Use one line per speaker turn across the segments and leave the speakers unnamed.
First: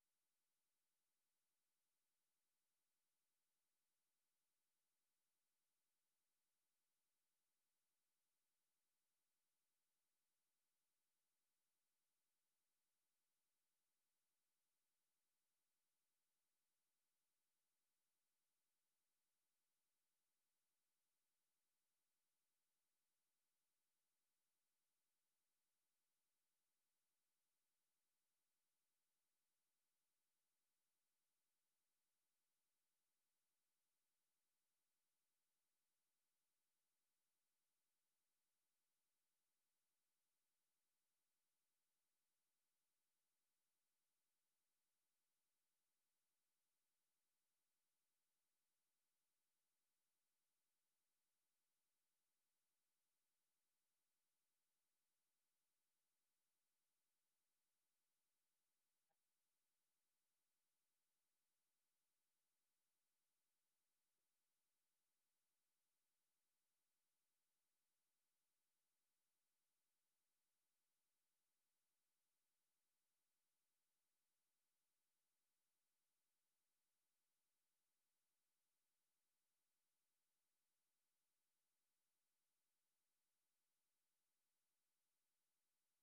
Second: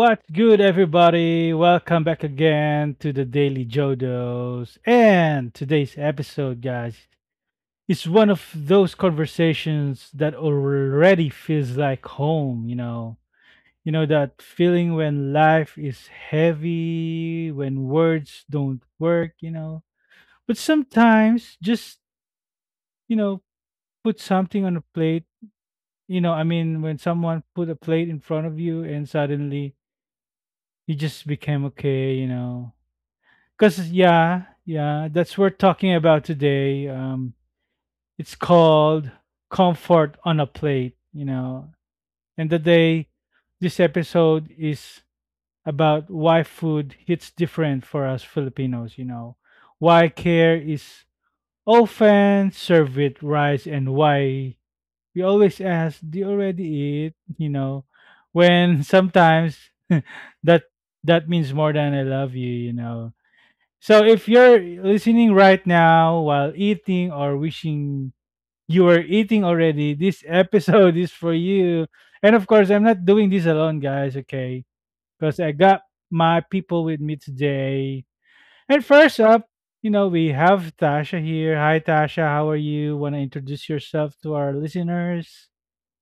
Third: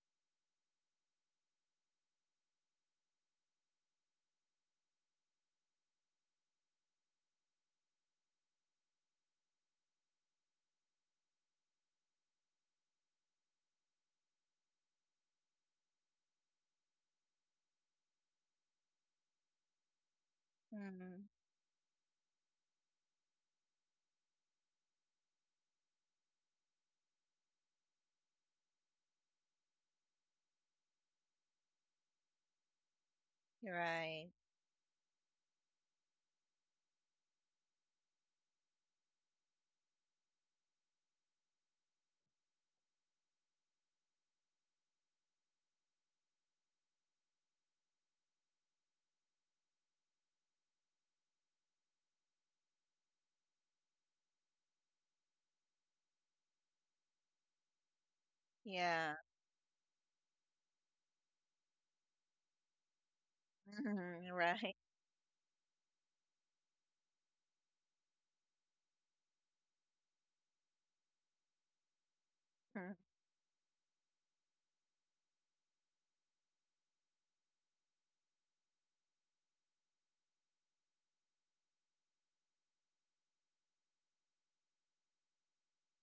what's good, everybody? Welcome back again to the Daily Jodos. And today's episode, guys, is one of those conversations that already feels like home, you know. That feeling when life is heavy, when words don't work, But
Mhm.
sometimes just, you know, put something on a plate. You know, I mean, when someone put a plate in front of you and suddenly you just became okay, you know. Because,
Right.
yeah, that's what we're talking about today. It's called Comfort on a Plate, you know. And today, this episode is about why food hits different for us Filipinos, you know. Why care is often served with rice and why we always ask, do you already eat? You know, when
Yeah.
sometimes that that means more than I love you, you know. So if you're
Right.
listening right now while eating or wishing you were eating already, this episode is for you. And of course, I'm
Mhm.
not doing this alone, guys, okay? Because I got my people with me today. And first up, you know, we have Tasha here. Hi, Tasha. How are you? Want to introduce yourself to our listeners?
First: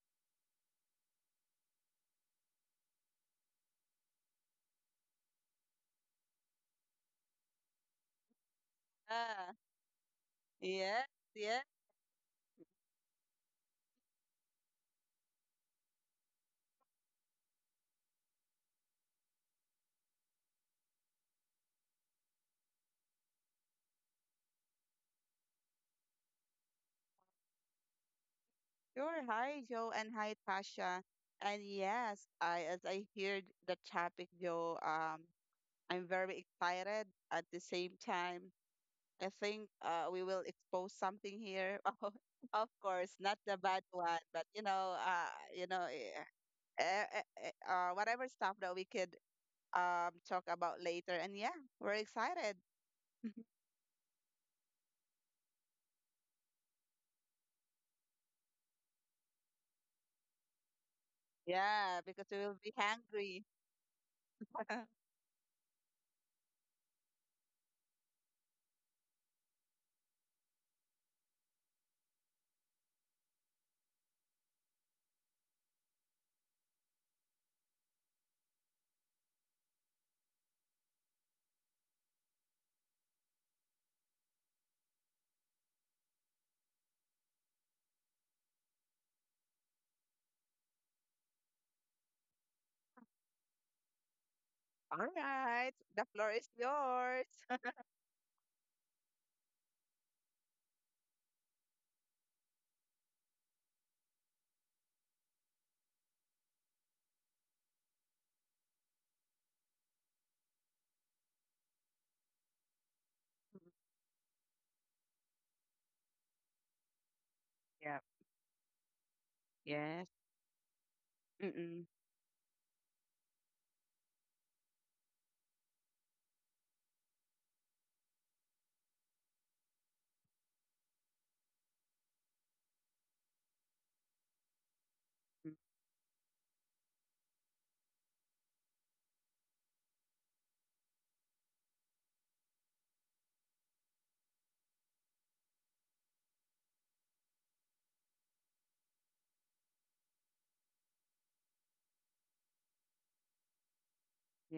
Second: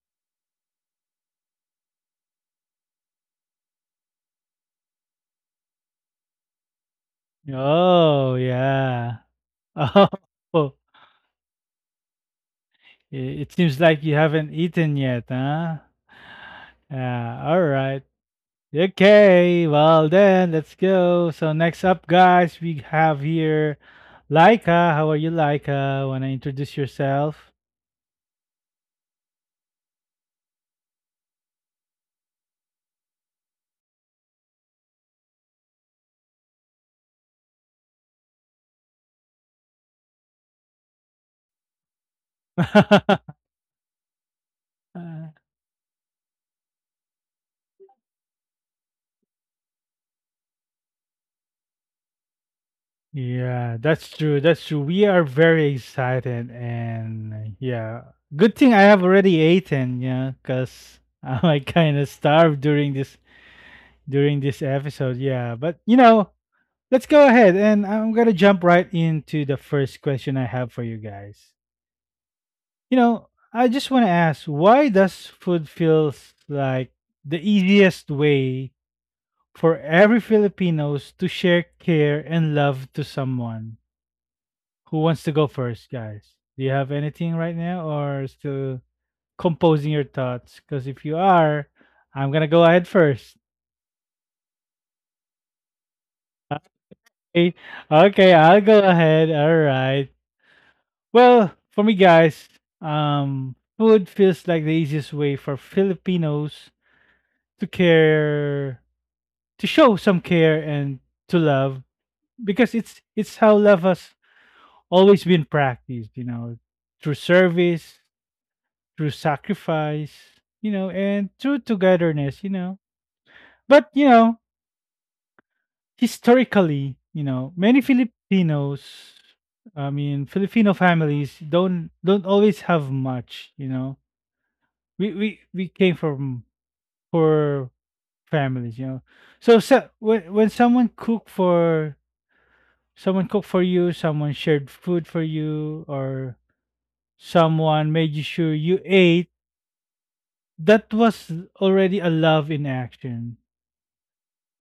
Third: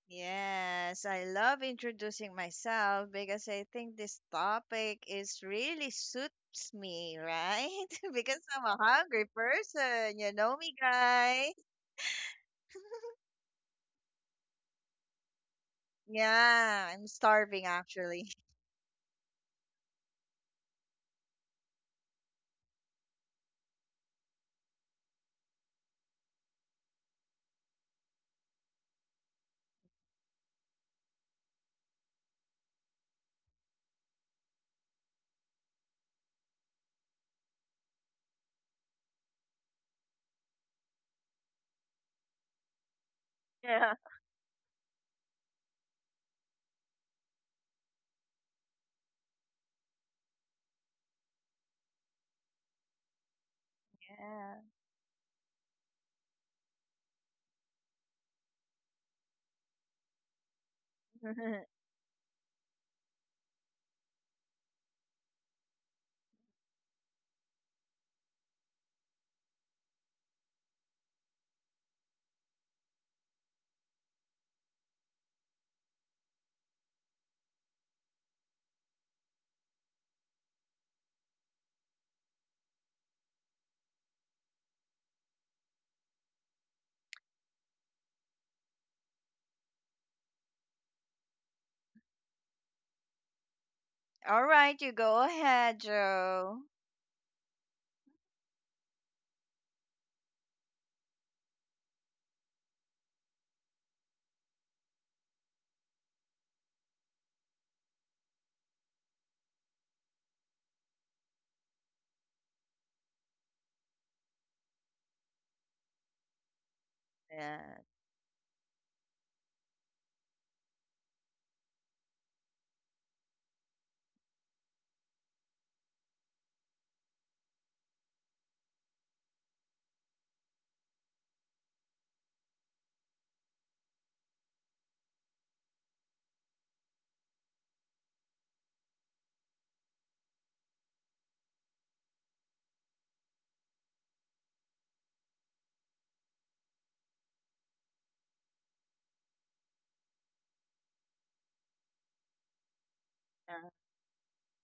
Yes, I love introducing myself because I think this topic is really suits me, right?
Oh,
Because I'm a
yeah.
hungry
Yeah,
person, you know
Oh,
me,
yes,
guys.
yes,
it it seems like you haven't eaten yet, huh?
Yeah, I'm
Yeah, all
starving
right.
actually.
Okay, well then, let's go. So next up, guys, we have here Laika. How are you, Laika? Wanna introduce yourself?
sure. Hi, Joe, and hi, Tasha. And yes, I as I heard the topic, Joe, I'm very excited. At the same time, I think we will expose something here. Oh, of course, not the bad
Yeah.
one, but you know,
Uh,
whatever stuff that we could talk about later. And yeah, we're excited.
yeah, that's true.
Yeah.
That's true. We are very excited, and yeah, good thing I have already eaten. Yeah, because I might kind
Yeah,
of
because we
starved
will be hungry.
during this episode. Yeah, but you know, let's go ahead, and I'm gonna jump right into the first question I have for you guys. You know, I just want to ask, why does food feels like the easiest way for every Filipinos to share care and love to someone? Who wants to go first, guys? Do you have anything right now or still composing your thoughts? Because if you are, I'm going to go ahead first.
All right, you
All
go
right,
ahead,
the floor is
Joe.
Okay.
yours.
Okay, I'll go ahead. All right. Well, for me, guys, food feels like the easiest way for Filipinos to care to show some care and to love because it's how
Mhm.
love has always been practiced, you know, through
Yeah.
service,
Yep.
through sacrifice,
Yes.
you know, and through
Mm-mm.
togetherness, you know. But you know, historically, you know, many Filipinos, I mean, Filipino families don't always have much, you know. We we
Mm.
we came from poor families, you know. So, so when someone cook for someone cooked for you, someone shared food for you, or someone made you sure you ate, that was already a love in action.
Yeah.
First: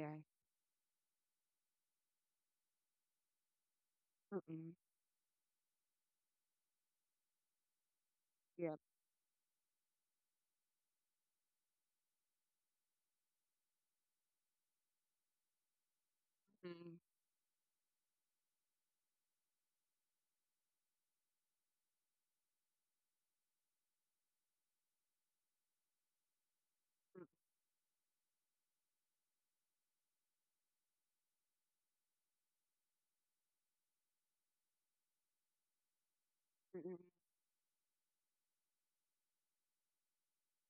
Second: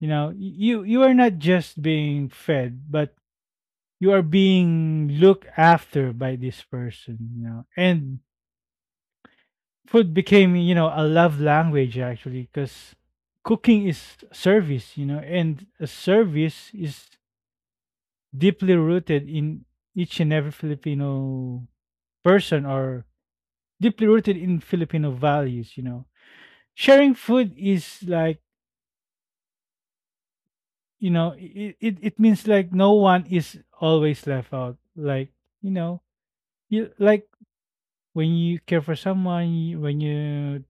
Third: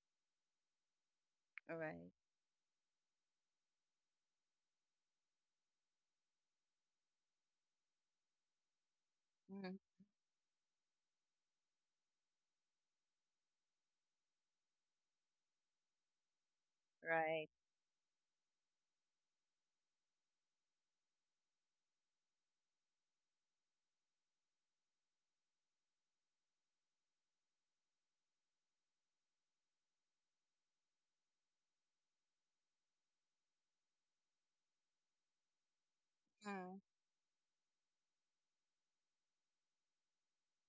You know, you are not
All
just
right.
being fed, but you are
Mm-mm.
being looked after by this person, you know. And
Yeah.
Mm.
food became, you know, a love language actually because cooking is service, you know, and a service
Mm.
is
Right.
deeply rooted in each and every Filipino person or deeply rooted in Filipino values, you know. Sharing
Mm.
food is like, you know, it means like no one is always left out. Like, you know,
Mm.
you
Mm-mm.
like when you care for someone, you- when you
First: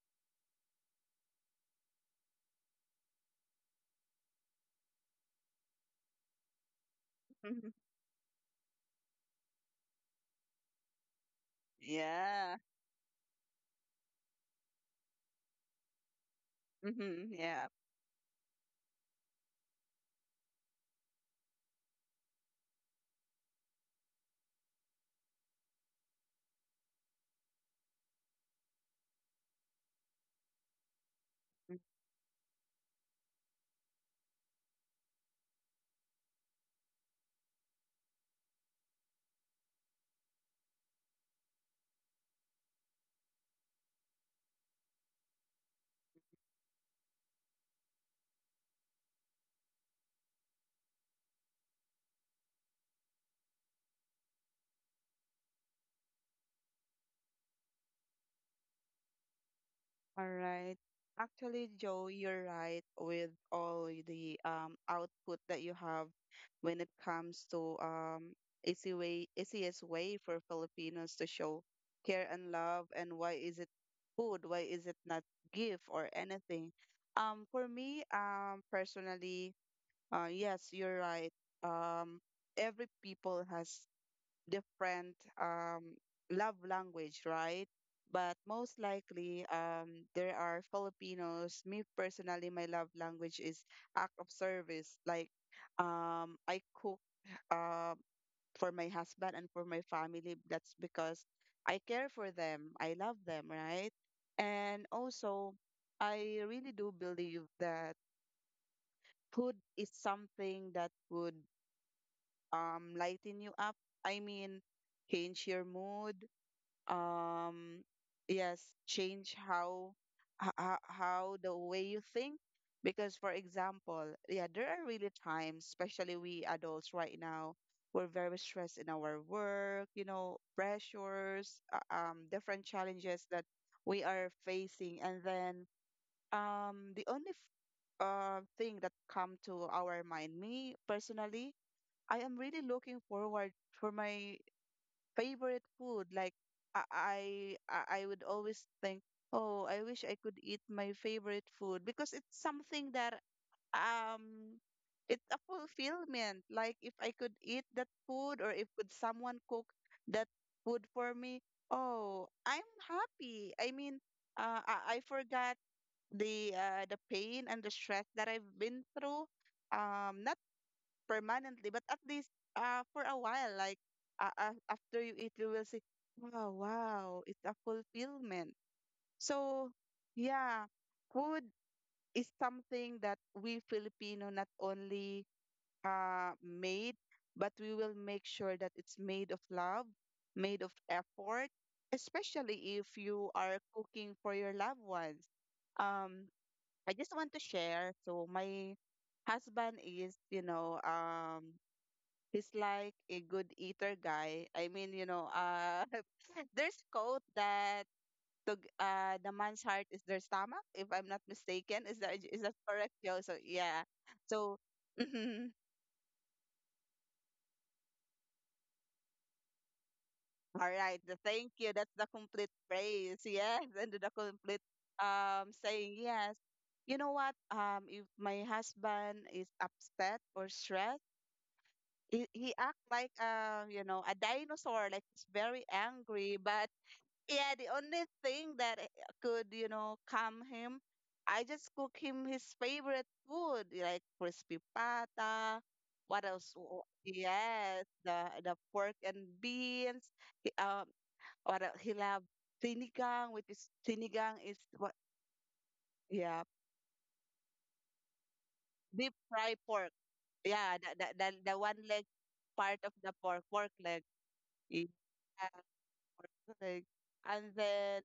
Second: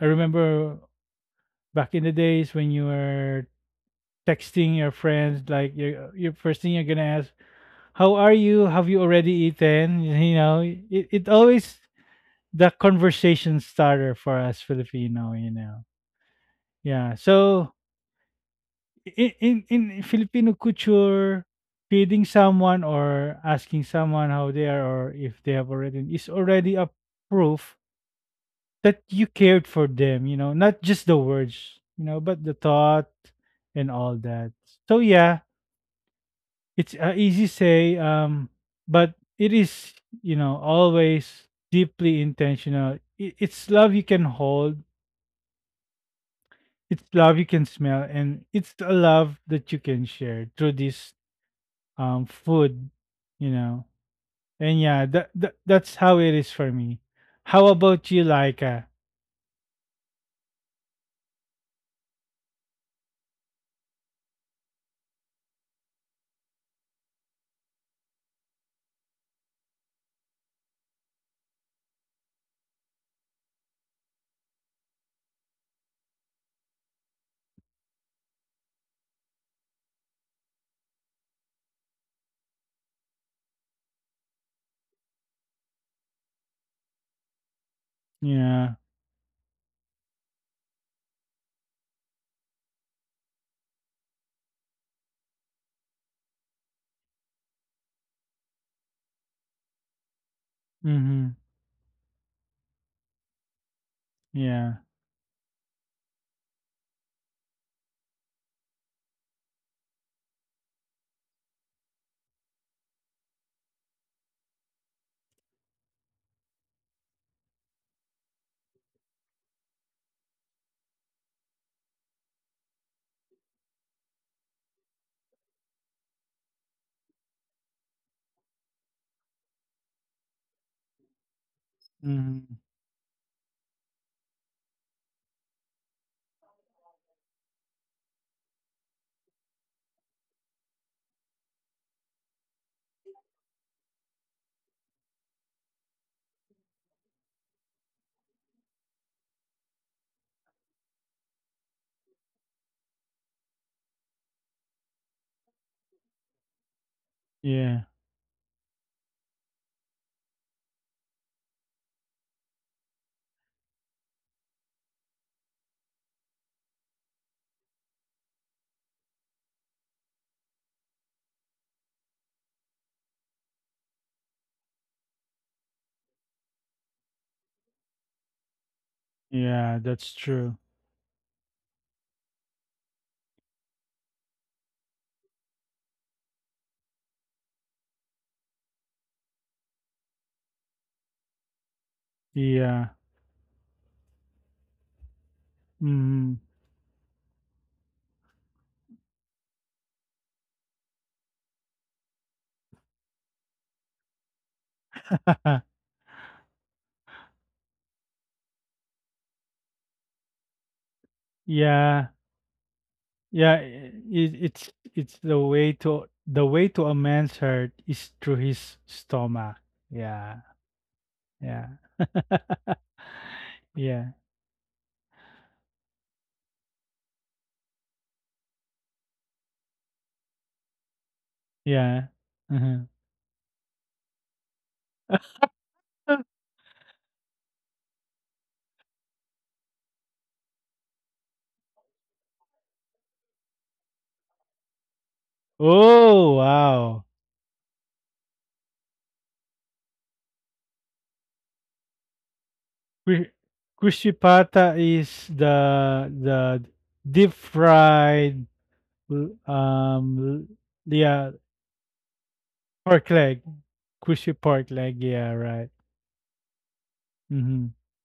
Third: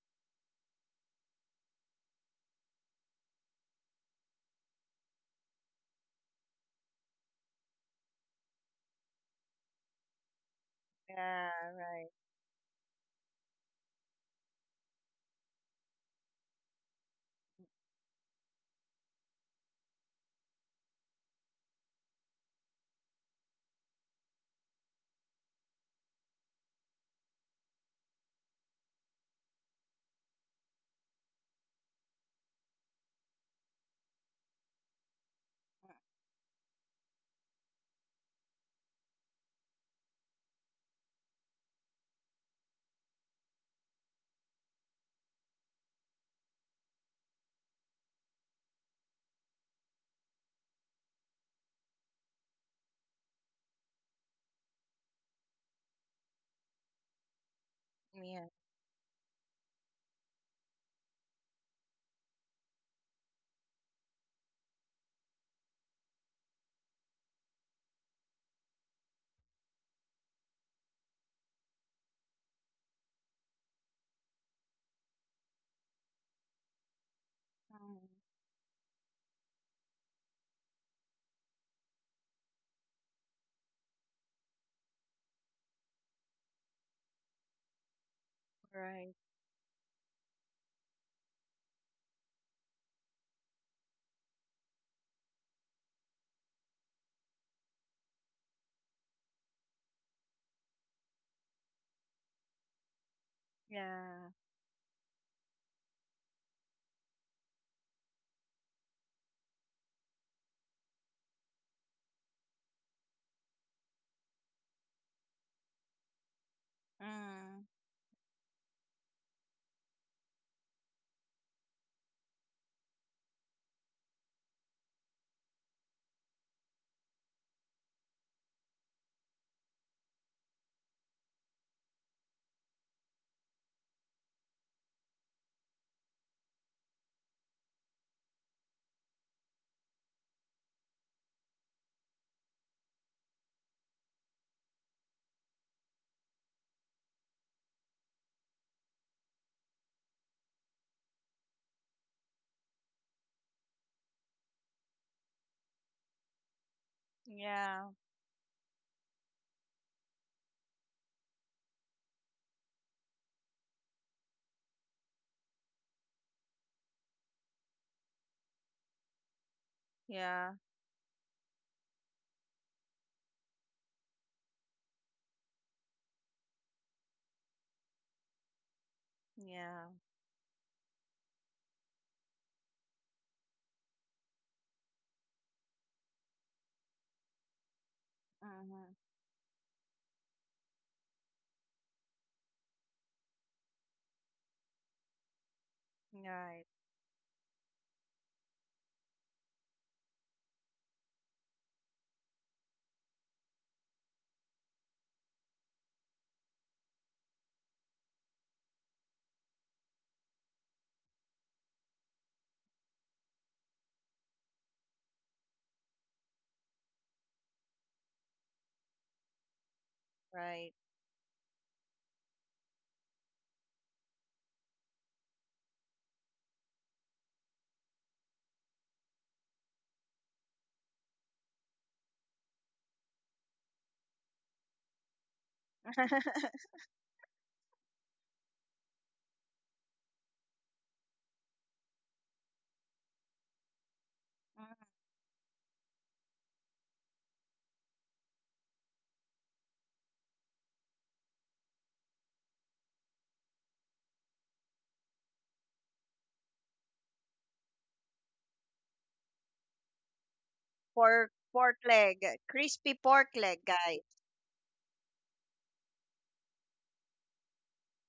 I remember back in the days when you were texting your friends, like your first thing you're gonna ask,
Mhm.
How are you? Have you already eaten? You know, it
Yeah,
always
right.
Yeah.
the conversation starter for us Filipino, you know. Yeah.
Mm-hmm. Yeah.
So in in Filipino culture, feeding someone or asking someone how they are or if they have already is already a proof that you cared for them, you know, not just the
Mm.
words, you know, but the thought and all that. So yeah, it's easy say but it is, you know, always deeply intentional. It's love you can hold, it's love you can smell and it's a love that you can share through this food you know and yeah that's how it is for me. How about you,
Yeah.
Laika?
All right. Actually, Joe, you're right with all the output that you have when it comes to easy way, easiest way for Filipinos to show care and love, and why is it food? Why is it not gift or anything? For
Mm.
me, personally, yes, you're right. Um, every people has different love language, right? But
Yeah.
most
Right.
likely, there are Filipinos. Me personally, my love language is act of service. Like, I cook uh, for my husband and for my family. That's because
Mm-hmm.
I care for them. I love them, right?
Yeah.
Yeah.
And also, I really do believe that food is something that would lighten you up. I mean, change your mood.
Mm.
Um, yes, change how the way you think. Because, for example, yeah, there are really times, especially we adults right now, we're very stressed in our work, you know, pressures,
Mm-hmm.
different challenges that we are facing, and then the only thing that come to our mind, me personally, I am really looking forward for my favorite food. Like I I I would always think, oh, I wish I could eat my favorite food because it's something that um it's a fulfillment. Like if I could eat
Yeah.
Yeah.
that food or if could someone cook that food for me, oh, I'm happy. I mean, I forgot the pain and the stress that I've been through. Not
Yeah.
permanently, but at least for a while, like after you eat, you will say, "Wow, wow, it's a fulfillment." So
Yeah,
Yeah.
that's true.
yeah, food is something that we Filipino not only made, but we will make sure that
Mm-hmm.
it's made of love, made of effort, especially if
Yeah.
you are cooking for your loved ones. Um,
Mm-hmm.
Right.
I just want to share. So my husband is, you know, he's like a good eater guy. I mean, you know, there's quote that to, the man's heart is their stomach, if I'm not mistaken. Is
Yeah.
that is that correct, Joe? So
yeah
yeah.
i- it,
So
it's
mhm.
the way to a man's heart is through his stomach. Yeah.
Right.
All right. The thank
Yeah.
you. That's the complete phrase. Yes, and the
Yeah.
complete saying yes. You know what? If my husband is upset or stressed,
Yeah.
he
Uh-huh.
act like you know, a dinosaur. Like he's very angry, but yeah, the only thing that could, you know, calm him, I just cook him his favorite food, like crispy
Mm.
pata. What
Oh,
else?
wow.
Yes, the pork and beans. He, what else? He love
Cru
sinigang, which is
Cruci
sinigang is
Pata
what?
is
Yeah,
the deep fried
deep
l-
fried pork.
um l-
Yeah, the the the,
Pork
yeah
the
pork
one leg
leg,
part
crispy
of
pork
the
pork
leg.
pork,
leg,
pork
guys.
leg.
Cruci pork
Yeah,
leg, yeah, right.
pork leg. And
Mm-hmm.
then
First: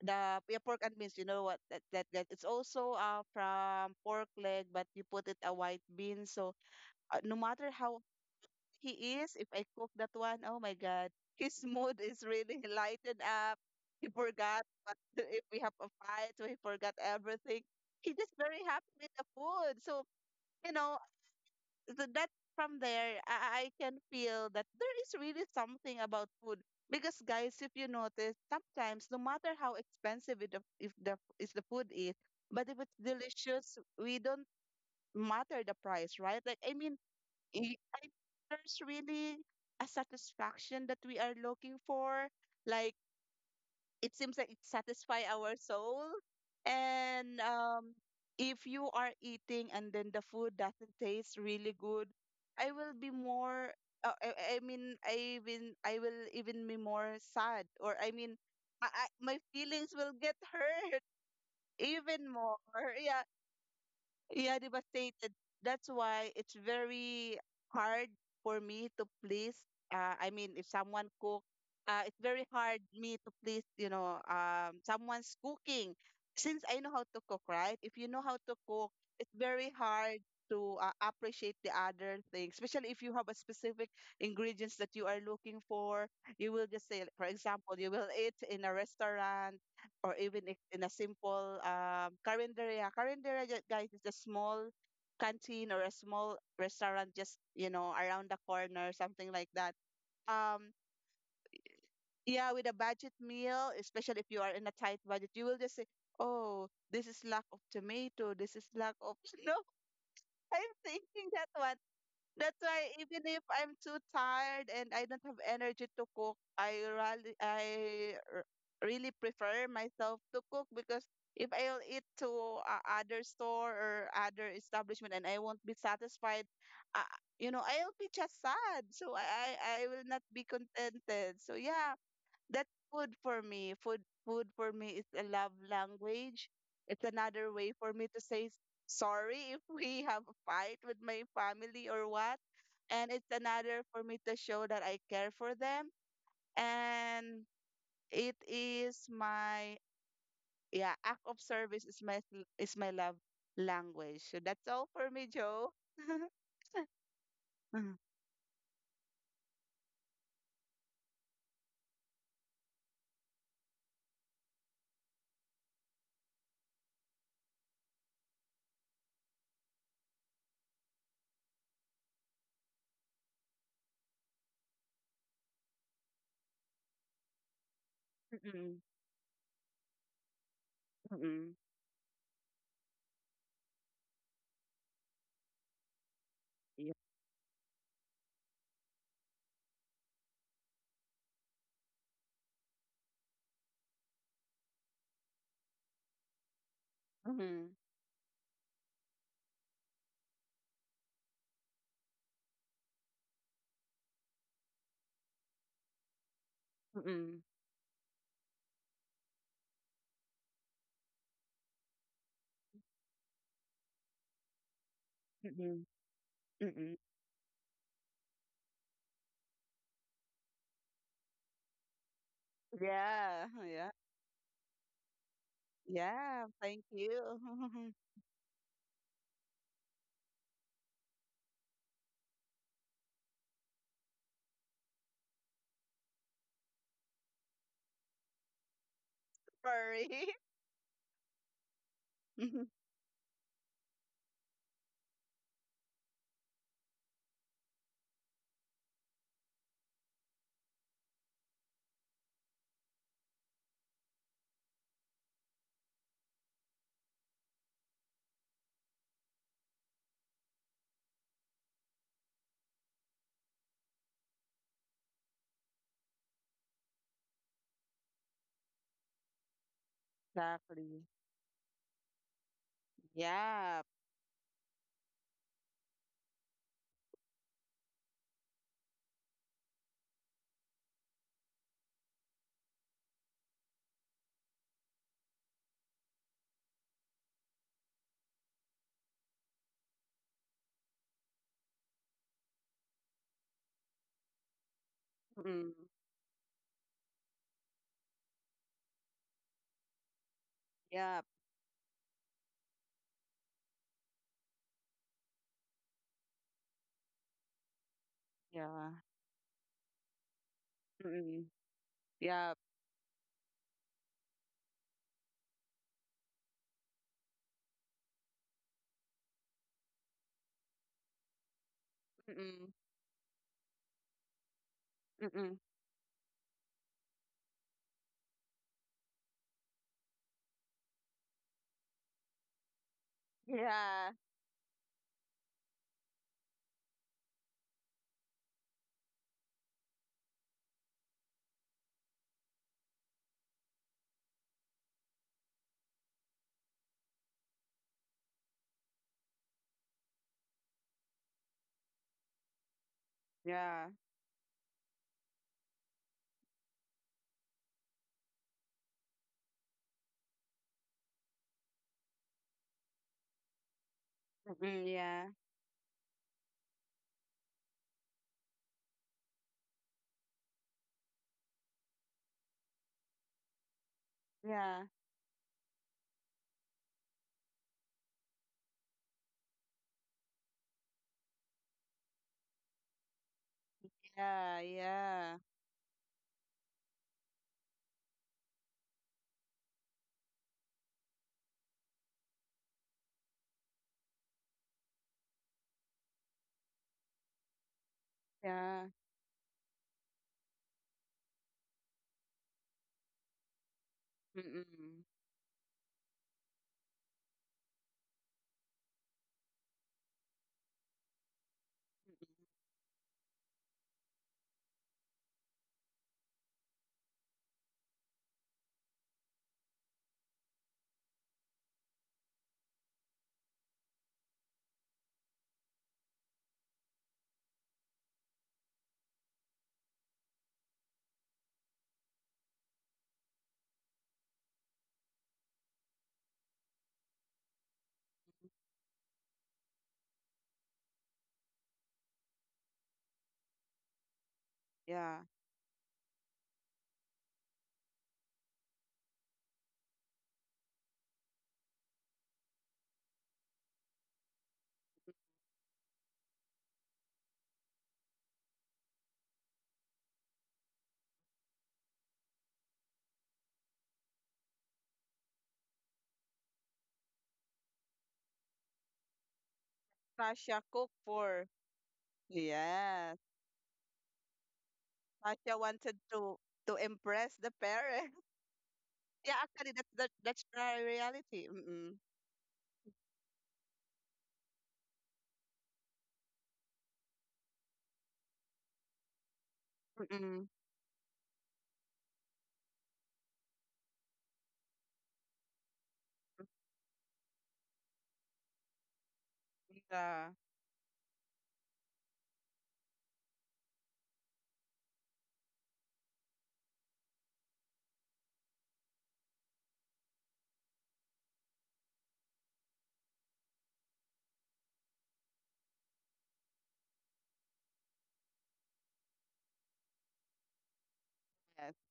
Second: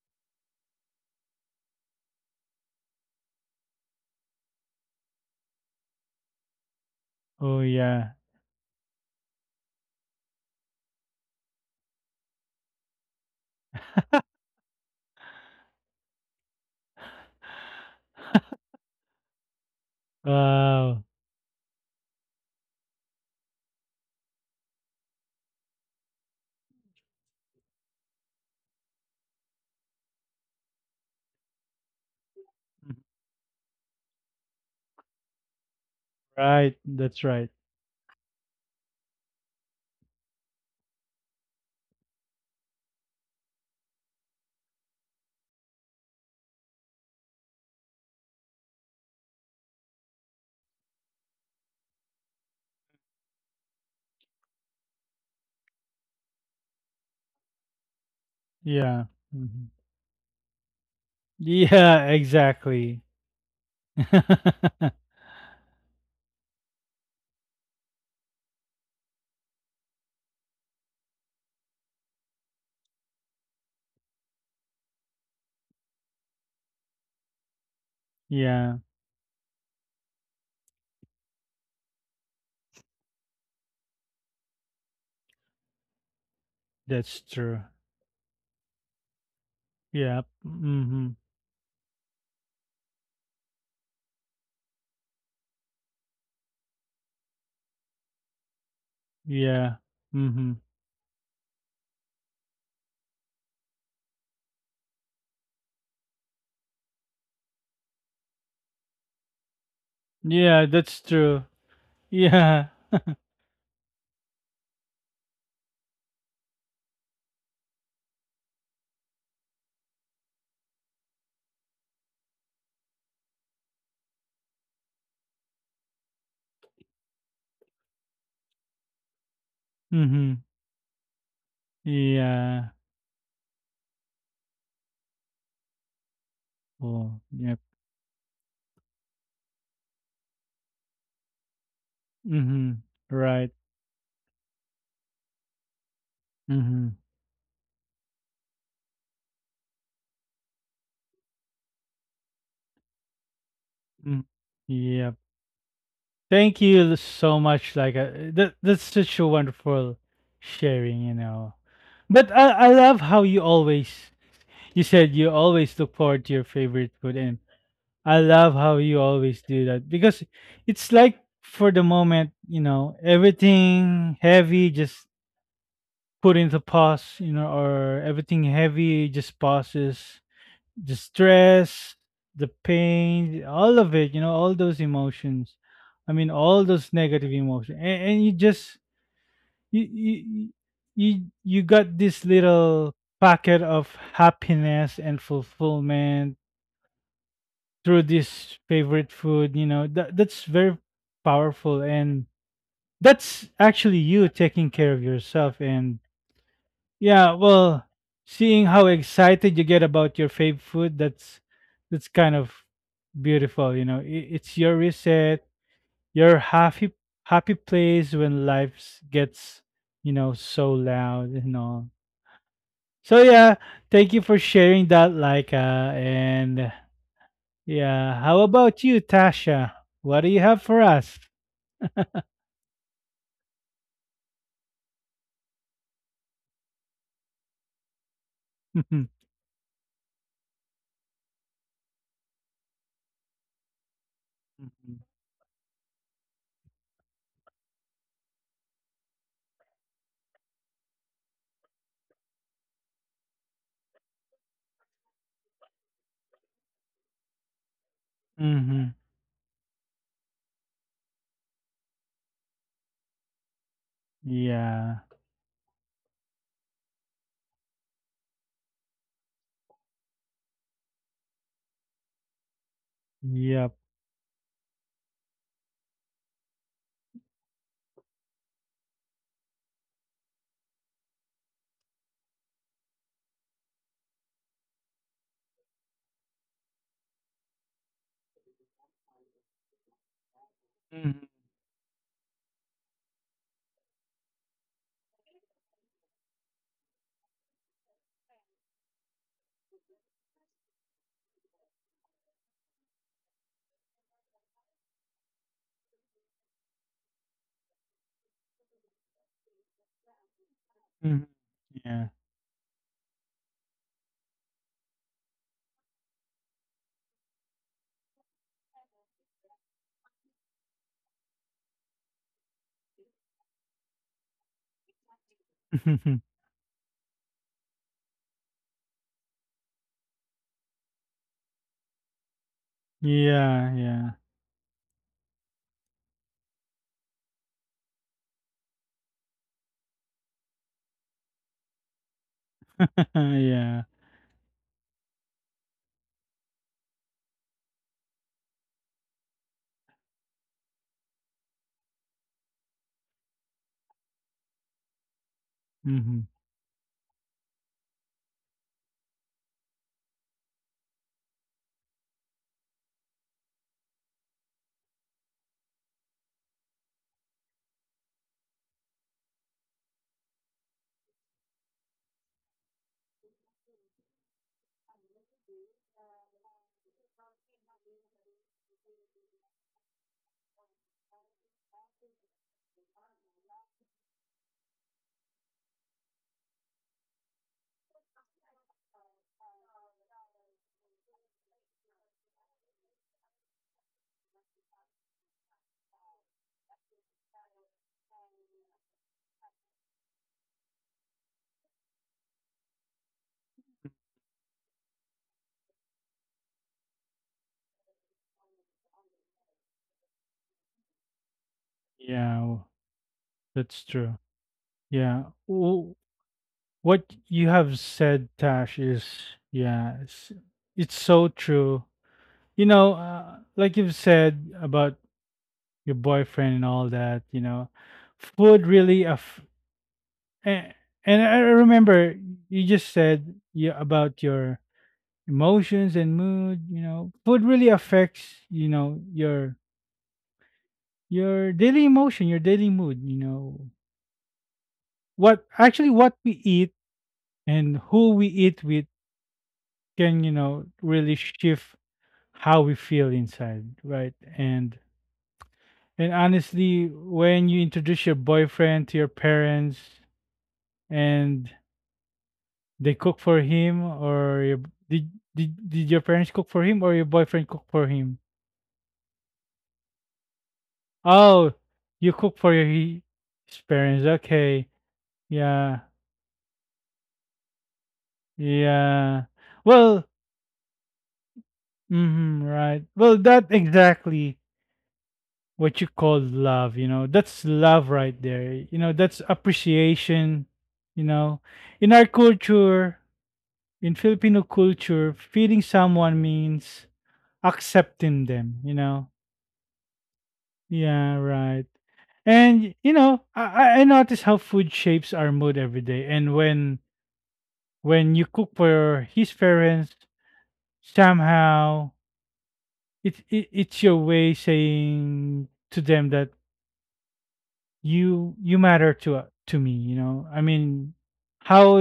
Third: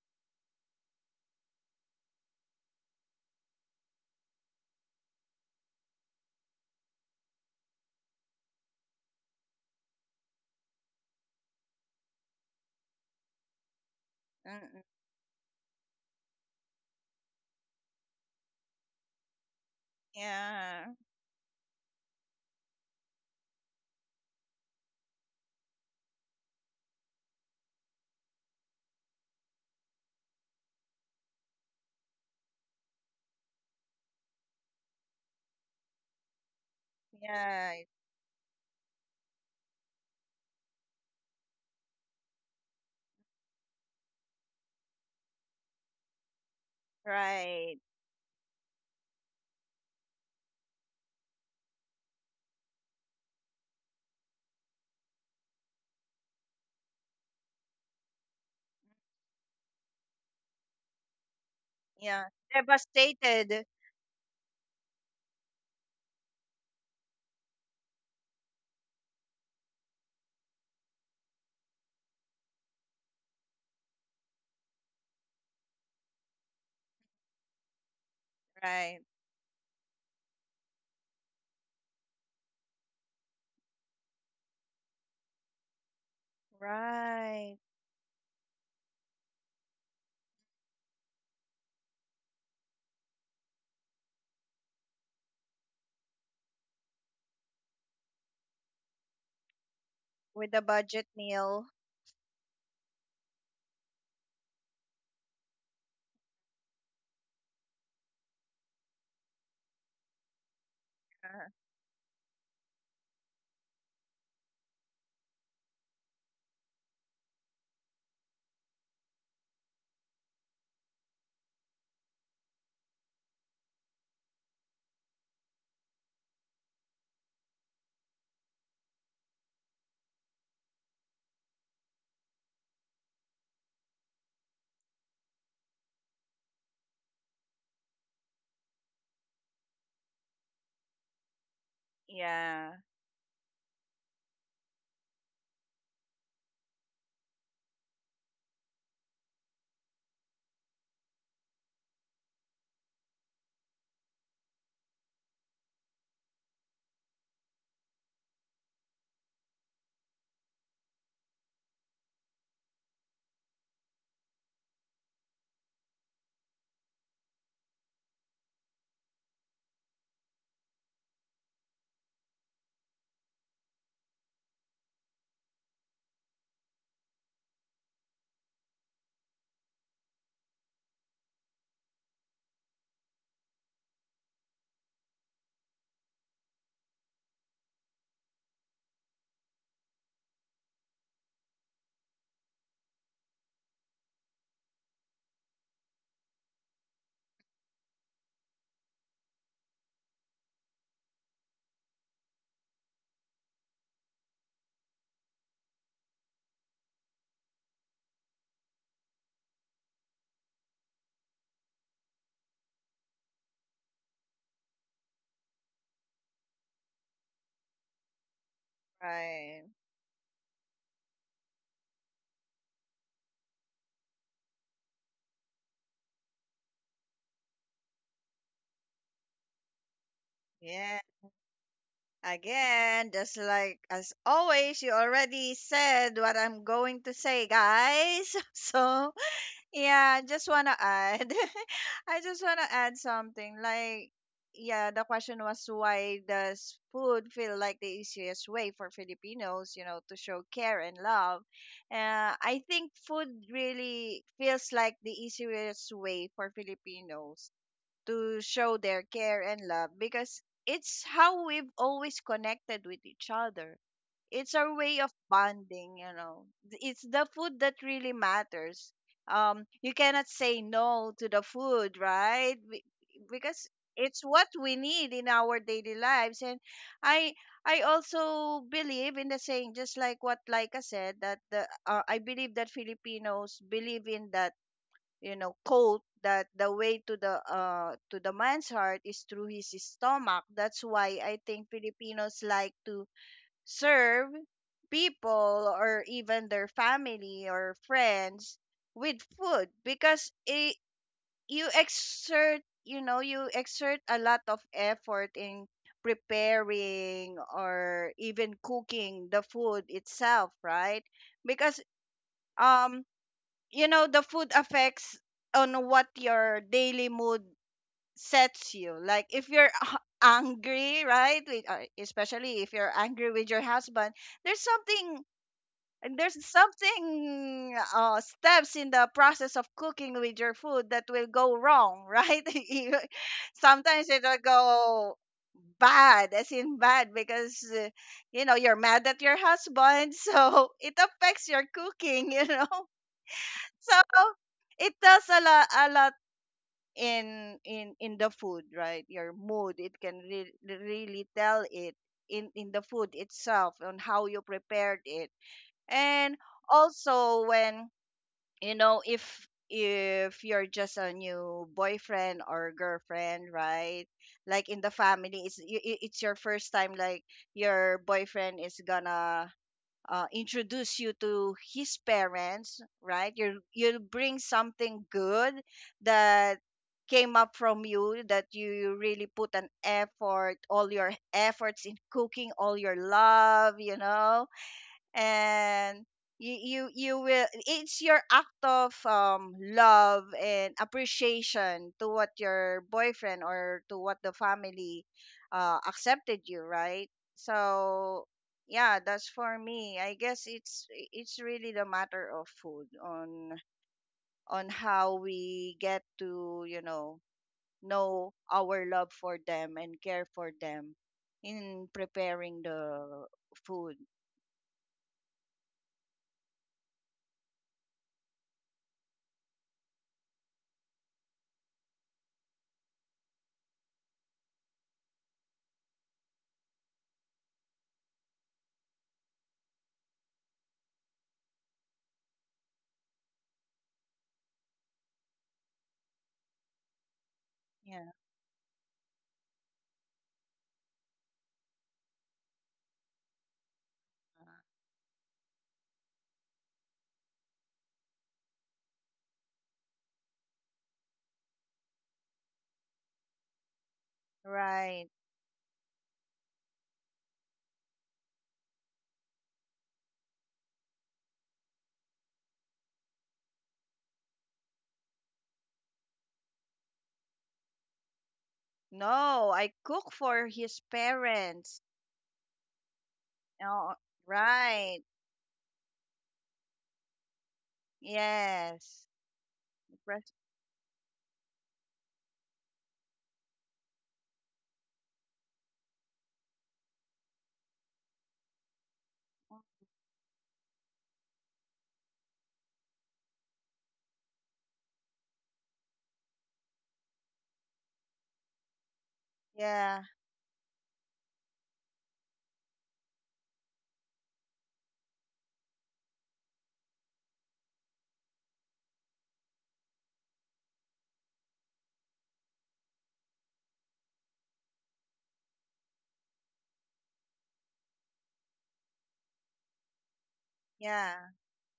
the yeah, pork and beans, you know what that it's also from pork leg, but you put it a white bean. So no
Oh
matter how
yeah.
he is, if I cook that one, oh my God, his mood is really lightened up. He forgot
Mm-mm.
what if we have a fight, so he forgot everything. He's just very happy with the food. So you
Yeah.
know,
Wow.
that from there I can feel that there is really something about food because guys if you notice sometimes no matter how expensive it, if the is the food is but if it's delicious we don't matter the price right, like I
Right,
mean
that's right.
Yeah.
i- I- there's really a satisfaction that we are looking for, like it seems like it satisfy our soul. And
Right.
if you are eating and then the food doesn't taste really good, I will be more I will even be more sad, or I mean
Yeah.
my
Mhm.
feelings will get hurt
Yeah,
Yeah.
even more.
exactly.
Yeah,
Devastated.
yeah, devastated. That's why it's very hard for me to please. I mean, if someone cook, it's very hard me to please. You know, someone's cooking. Since I know how to cook, right? If you know how to
Yeah,
cook,
Right.
it's very hard to appreciate the other things. Especially if you have a specific ingredients that you are looking for, you will just say,
that's
for
Right.
true.
example, you will eat in a restaurant or
Yeah.
even in a
Mm-hmm.
simple carinderia. Carinderia, guys, is a small canteen or a small restaurant just, you know, around the corner, something like that.
Yeah. Mm-hmm.
With a
Um,
budget meal.
yeah, with a budget meal, especially if you are in a tight budget, you will just say, oh, this is lack of tomato, this is lack of, no,
Yeah,
I'm
that's
thinking
true.
that one. That's
Yeah.
why even if I'm too tired and I don't have energy to cook, I really, I r- really prefer myself to cook because if I'll eat to other store or other establishment and I won't be satisfied, uh, you know, I'll be just sad. So I will not
Mm-hmm.
be contented. So yeah, that's
Yeah.
food for me. Food for me is a love language. It's
Oh,
another
yeah.
way for me to say sorry if we have a fight with my family or what.
Yeah.
Mhm.
And it's
Right.
another for me to show that I care for them.
Mhm.
And it is my yeah, act of service is my is my love language.
Mm.
So that's all for
Yep.
me, Joe.
Thank you so much.
Mm,
Like, that that's such a wonderful sharing, you know. But I love how you always you said you always look forward to your favorite food, and I love how you always do that because it's like for the moment, you know, everything heavy just put into pause, you know, or everything
mm-mm,
heavy just pauses the
mm-mm,
stress, the pain, all of it, you know, all those emotions. I mean, all
yeah.
those negative emotions, and you just you you you you got this little packet of happiness and fulfillment
Mm-mm,
through this favorite food. You know, that that's very powerful, and that's actually you taking care of yourself and Yeah,
mm-mm,
well, seeing how excited you get about your fave food, that's kind of beautiful, you know. It's your reset,
mm-mm,
your
mm-mm.
happy happy place when life
Right.
gets, you know, so loud and all. So
Yeah,
yeah,
yeah.
thank you for sharing that, Laika.
Yeah,
And
thank you.
yeah, how about you, Tasha? What do you have for
Yeah.
us?
Again, just like as always, you already said what I'm going to say, guys.
Mm-hmm.
So Yeah,
Sorry.
just wanna add. I just wanna add something. Like, yeah, the question was why does food feel like the easiest way for Filipinos, to show care and love? I think food really feels like the easiest way for Filipinos to show their care and love because it's how we've always connected with each other. It's our way
Yeah.
of bonding. It's the food that really matters. You cannot say
Exactly.
no to the food, right. Because
Yep.
Yeah.
it's what we need in our daily lives, and i I also believe in the saying, just like what Laika said, that the I believe that Filipinos believe in that quote, that the way to the man's heart is through his stomach. That's why
Mm-hmm.
I think Filipinos like to serve
Mm-mm.
people or even their family or friends with food, because
Yep.
you exert, you exert a lot of effort in preparing or even
Yeah.
cooking the food itself, right?
Mm-hmm.
Mm-mm.
Because
Yeah.
Yep.
um the food affects on what your daily mood sets you. Like if you're angry, right? With,
Mm-mm.
especially if you're angry with your husband, there's
Mm-mm.
something, steps in the process of cooking with your food that will go wrong, right?
Yeah,
Yeah.
Sometimes
yeah.
it'll go bad, as in bad, because you know you're mad at your husband, so it affects your cooking. You know,
Yeah.
so it does a lot in the food, right? Your mood, it can really tell it in the food itself,
Yeah.
on how you prepared it.
Mhm.
And also, when, you know, if you're just a new boyfriend or girlfriend, right? Like
Mm-mm.
in the
Yeah.
family, it's it's your first time. Like, your boyfriend is gonna introduce you to his parents, right? You you'll bring
Yeah.
something good that came up from you, that you really put an effort, all your efforts in cooking, all your love, you know?
Yeah. Yeah.
And you will, it's your act of love and appreciation to what your boyfriend, or to what the family accepted you, right? So
Yeah.
yeah, that's for me, I guess. It's really the matter of food
Mm-mm.
on
Mm-mm.
how we get to, you know our love for them and care for them in
Yeah, w
preparing the
that's
food.
true. Yeah. W what you have said, Tash, is yeah, it's so true. You know, like you've said about your boyfriend and all that, you know, food really aff and and I remember you just said you about your emotions and mood, you know. Food really
Yeah,
affects, you know, your daily emotion, your daily mood, you know.
Yeah.
What actually what we eat and who we eat with can you know really shift how we feel inside right? and
right.
and honestly when you introduce your boyfriend to your parents and they cook for him or your, did, did your parents cook for him or your boyfriend cook for him?
No, I cook for
Sasha cooked
his
for.
Oh,
parents.
you cook for your
Yes.
his
Oh,
parents, okay.
right.
Sasha
Yeah.
wanted to impress the parents.
Yes.
Yeah,
Yeah.
actually,
Well,
that's
Breast-
the reality. Mm-mm.
hmm, right. Well, that exactly what you call love, you know? That's love right there, you know. That's
Mm-mm.
appreciation, you know. In our culture, in Filipino culture, feeding someone means accepting them, you know.
Yeah,
Yeah.
Yeah, right. And you know, I I notice how food shapes our mood every day. And when you cook for his parents somehow it's your way saying to them that you matter to me, you know. I mean,
yeah,
Yes.
how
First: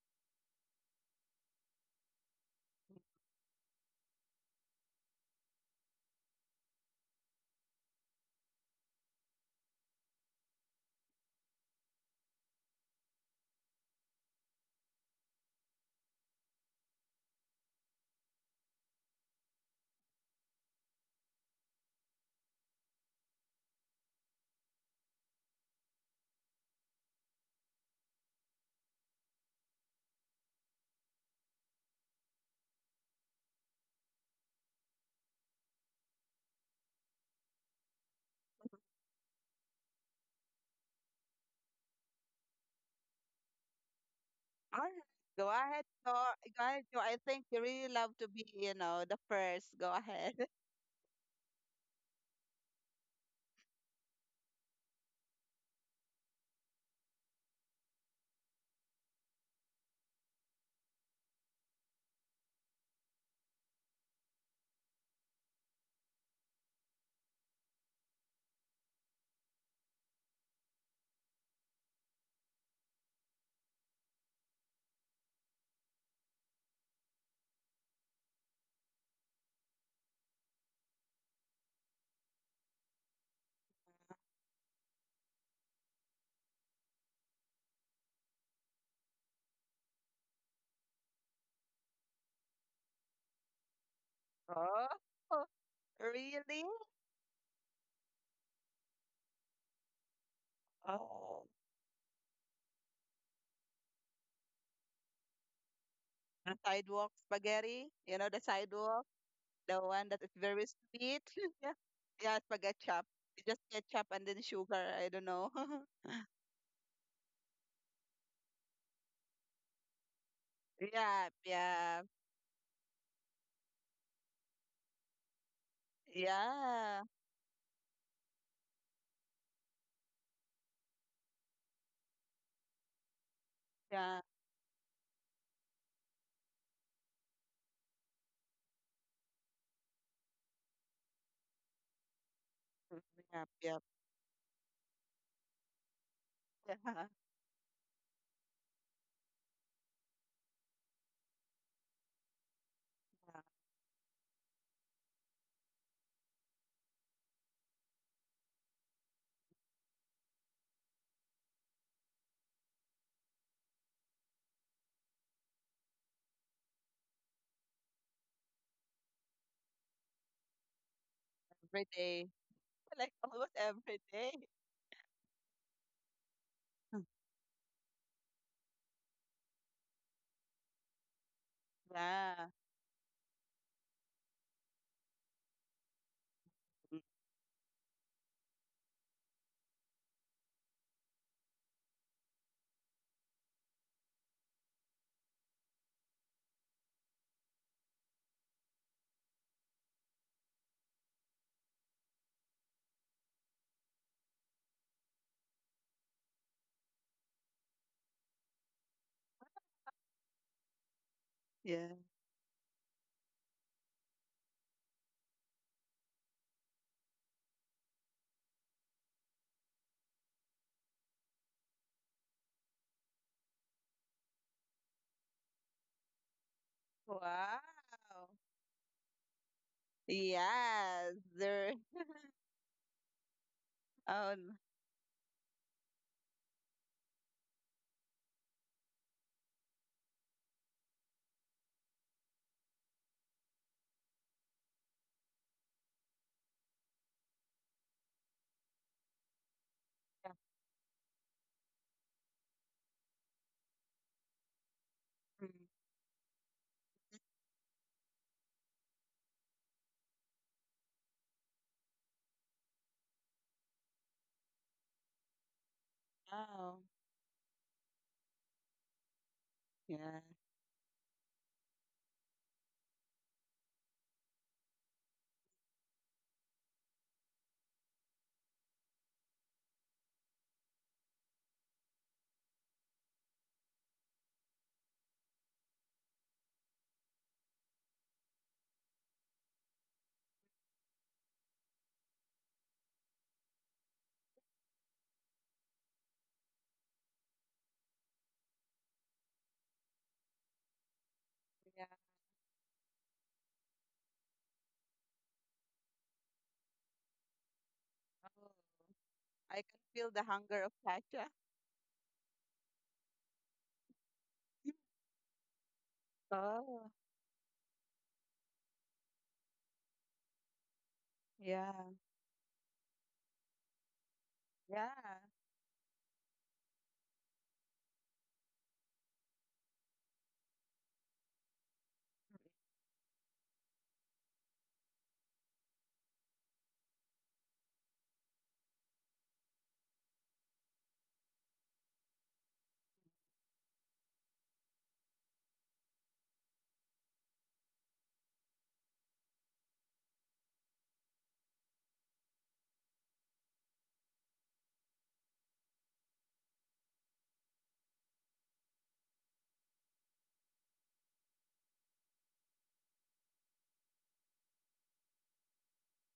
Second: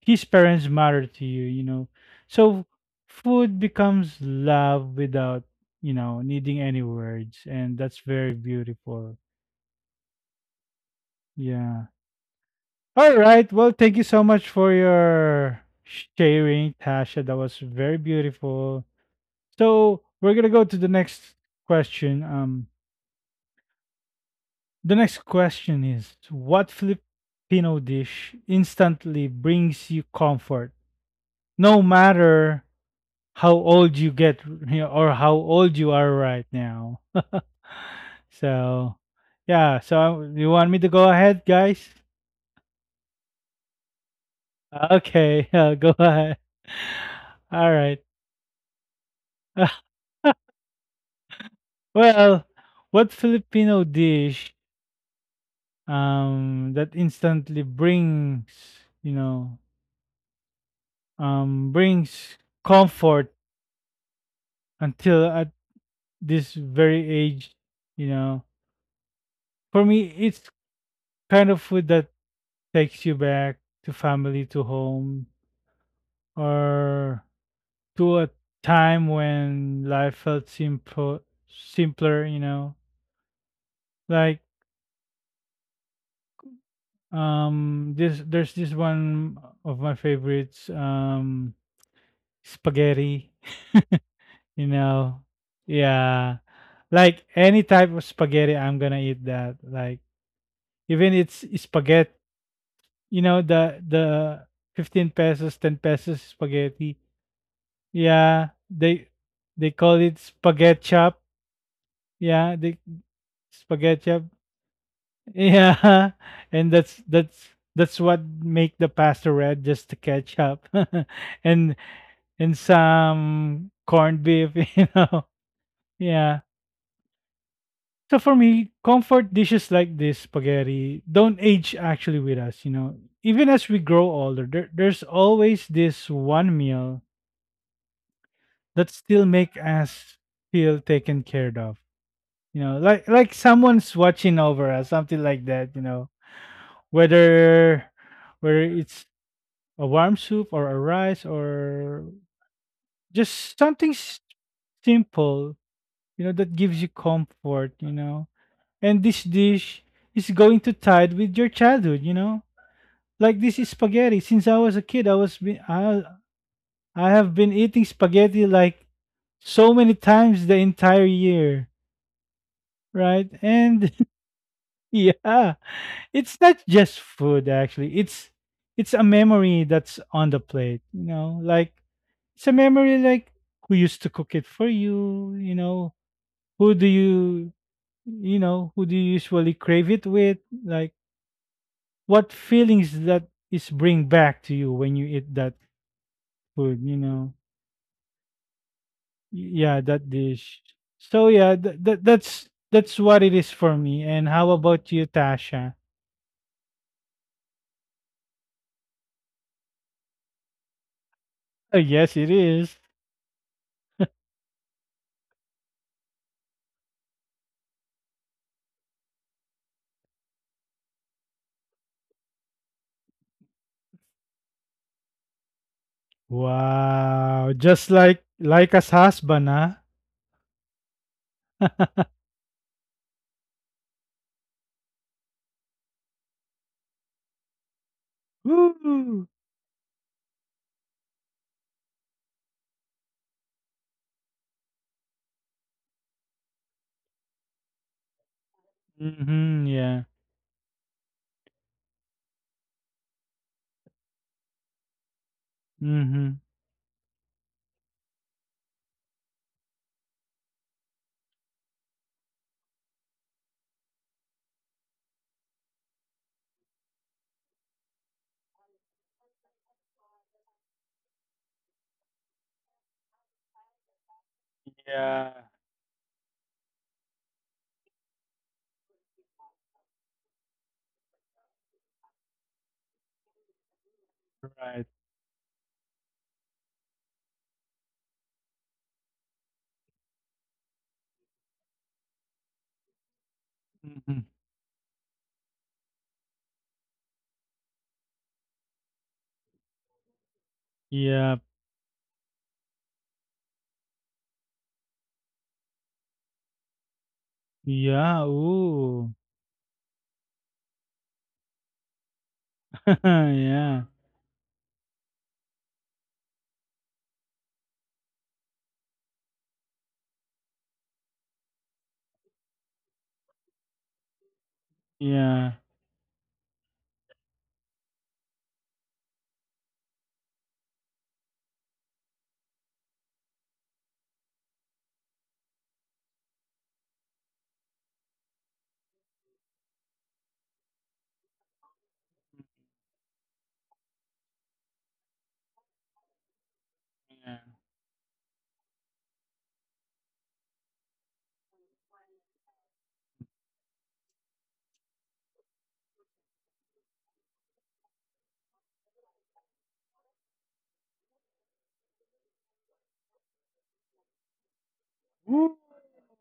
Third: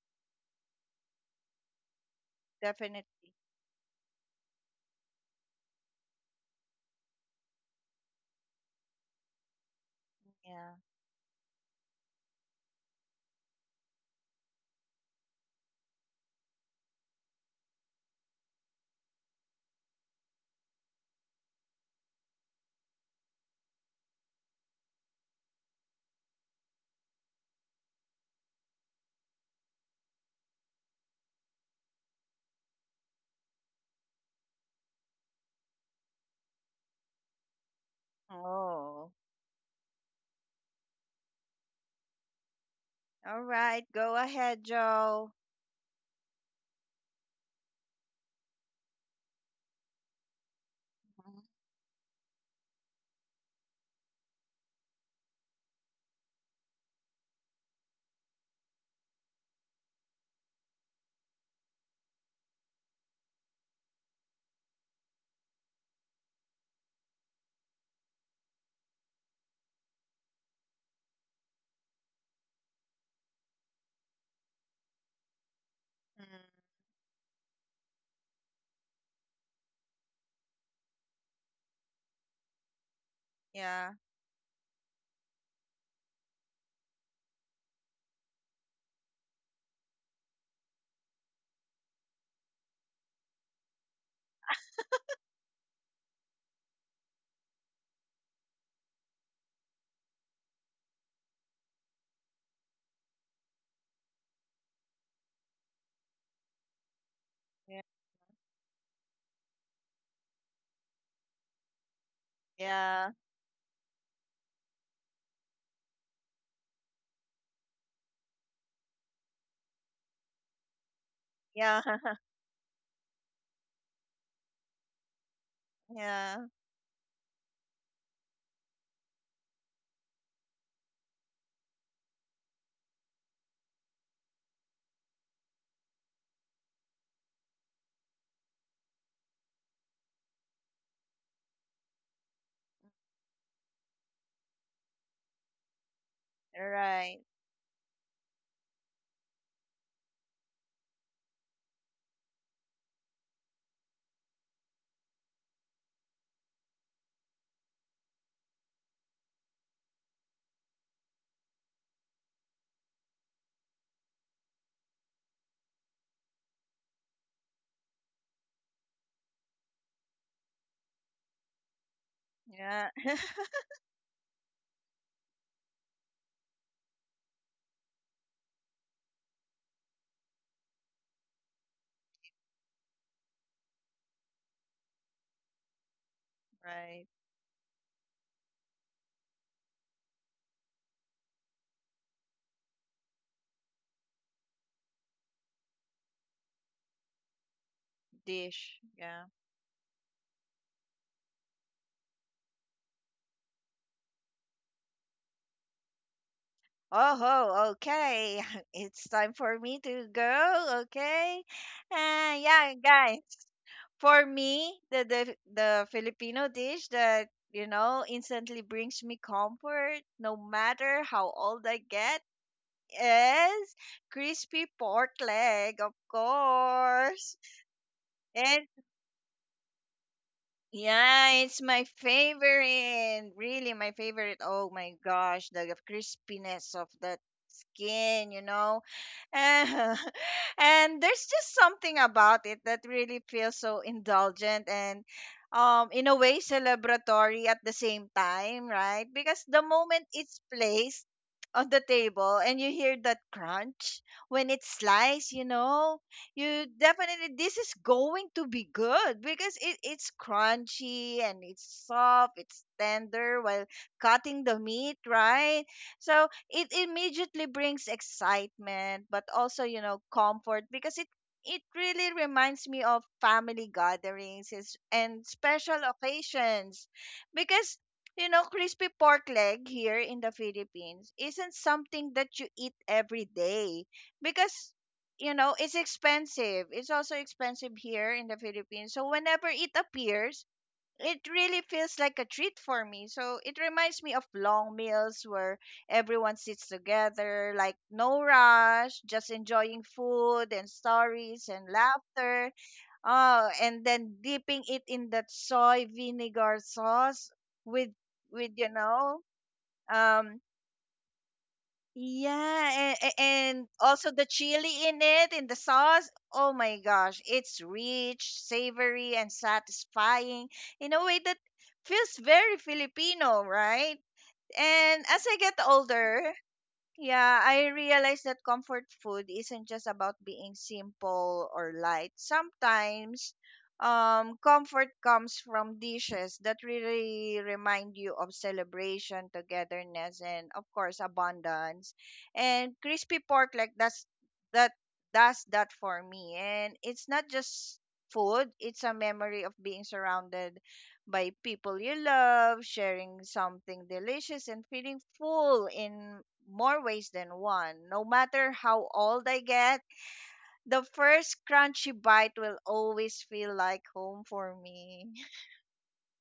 his parents matter to you, you know. So
definitely.
food becomes love without, you know, needing any words. And that's very beautiful.
Yeah.
Yeah. All right, well, thank you so much for your sharing, Tasha. That was very beautiful. So we're gonna go to the next question. The next question is what Filipino dish instantly brings you comfort no matter how old you get, you know, or how old you are right now? So,
Oh.
yeah, so you want me to go ahead, guys?
All right. Go ahead,
All right.
Joe.
Go
Okay, yeah,
ahead.
go ahead.
Go ahead. Jo. I think you
All
really
right.
love to be, you know, the first. Go ahead.
Well, what Filipino dish that instantly brings, you know, brings comfort until at this very age, you know, for me, it's kind of food that takes you back to family, to home,
Mhm.
or to a time when life felt simpler, you know,
Yeah.
like this there's this one of my favorites spaghetti you
Oh,
know. Yeah,
really?
like any type of spaghetti I'm gonna eat that. Like even it's
Oh.
spaghetti, you know, the 15 pesos 10 pesos
The
spaghetti.
sidewalk
Yeah.
spaghetti. You know, the
Yeah, they
sidewalk,
they
the
call
one
it
that is very
spaghetti chop.
sweet. Yeah. Yeah,
Yeah the
spaghetti
Yeah.
chop. Just
Spaghetti
ketchup
chop.
and then sugar. I don't know.
Yeah. And that's that's what make the pasta red, just the ketchup.
yeah,
and
Yeah.
yeah,
and some corned beef you know.
Yeah.
Yeah.
yeah,
So for me, comfort dishes like this spaghetti don't age actually with us, you know. Even as we grow
yeah,
older, there's always this one meal that still make us feel taken cared of. You know,
mm,
like
yeah, yeah,
someone's watching over us, something like that. You know,
yeah.
Right.
whether whether it's a warm soup or a rice or just something simple, you know, that gives you comfort. You know, and this dish is going to tide with your childhood. You know, like this is spaghetti. Since I was a kid, I I have been eating spaghetti like so many times the entire year,
Every day.
Yeah.
Like
right?
almost
And
every day.
yeah, it's not just food actually. It's a memory that's on the plate, you know? Like it's a
Yeah.
memory like who used to cook it for you, you know? Who do
Right.
Mm,
you who do you usually crave it with? Like what feelings that is bring back to you when you eat that food, you know?
Dish. Yeah.
Yeah, that dish. So yeah, that's that's what it is for me. And how about you, Tasha?
Oh, ho, okay. It's time for me to go. Okay.
Oh,
yeah.
yes, it
Yeah,
is.
guys. For me, the, the Filipino dish that, you know, instantly brings me comfort, no matter how old I get, is crispy pork leg, of course.
Wow,
Wow.
just like
And
like as husband, huh?
Yes,
yeah, it's my
there.
favorite. Really, my favorite.
Oh,
Oh my gosh, the crispiness of that skin, you know,
Woo!
and and there's just something about it that really feels so indulgent and in a way celebratory at the same time, right? Because the
Mm-hmm,
moment
yeah.
it's placed on the table and you hear that crunch when it's sliced, you know,
Mm-hmm.
you definitely this is going to be good because it's crunchy and it's soft, it's tender while cutting the meat, right? So it
wow.
immediately brings excitement, but also, you know,
Yeah.
comfort, because it really reminds me of family gatherings and
Yeah,
special occasions. Because, you know, crispy pork leg here in the Philippines isn't something that you eat every day, because,
right.
you know, it's expensive, it's also expensive here in the Philippines. So whenever it appears, it really feels like a treat for me. So it reminds me
Mm-hmm.
of long meals where everyone sits together, like no rush, just enjoying food and
Yeah,
stories and
Yeah.
laughter. Oh, and then dipping it in that soy vinegar sauce with
yeah,
Oh,
you
ooh.
know,
I can feel the
um,
hunger of Pacha.
yeah, and
yeah,
also the chili in it, in the sauce. Oh my
Oh,
gosh, it's rich, savory, and satisfying in a way that
yeah.
feels very Filipino, right?
Yeah.
And as I
yeah,
get older, yeah, I realize that comfort food isn't just about being simple or light. Sometimes, comfort comes from dishes that really remind you of celebration, togetherness, and of course, abundance. And crispy pork, like, that does that for me. And it's not
yeah.
just food; it's a memory of being surrounded by people you love, sharing something delicious, and feeling full in more ways than one. No matter how old I get, the first crunchy bite will always feel like home for me.
Ooh,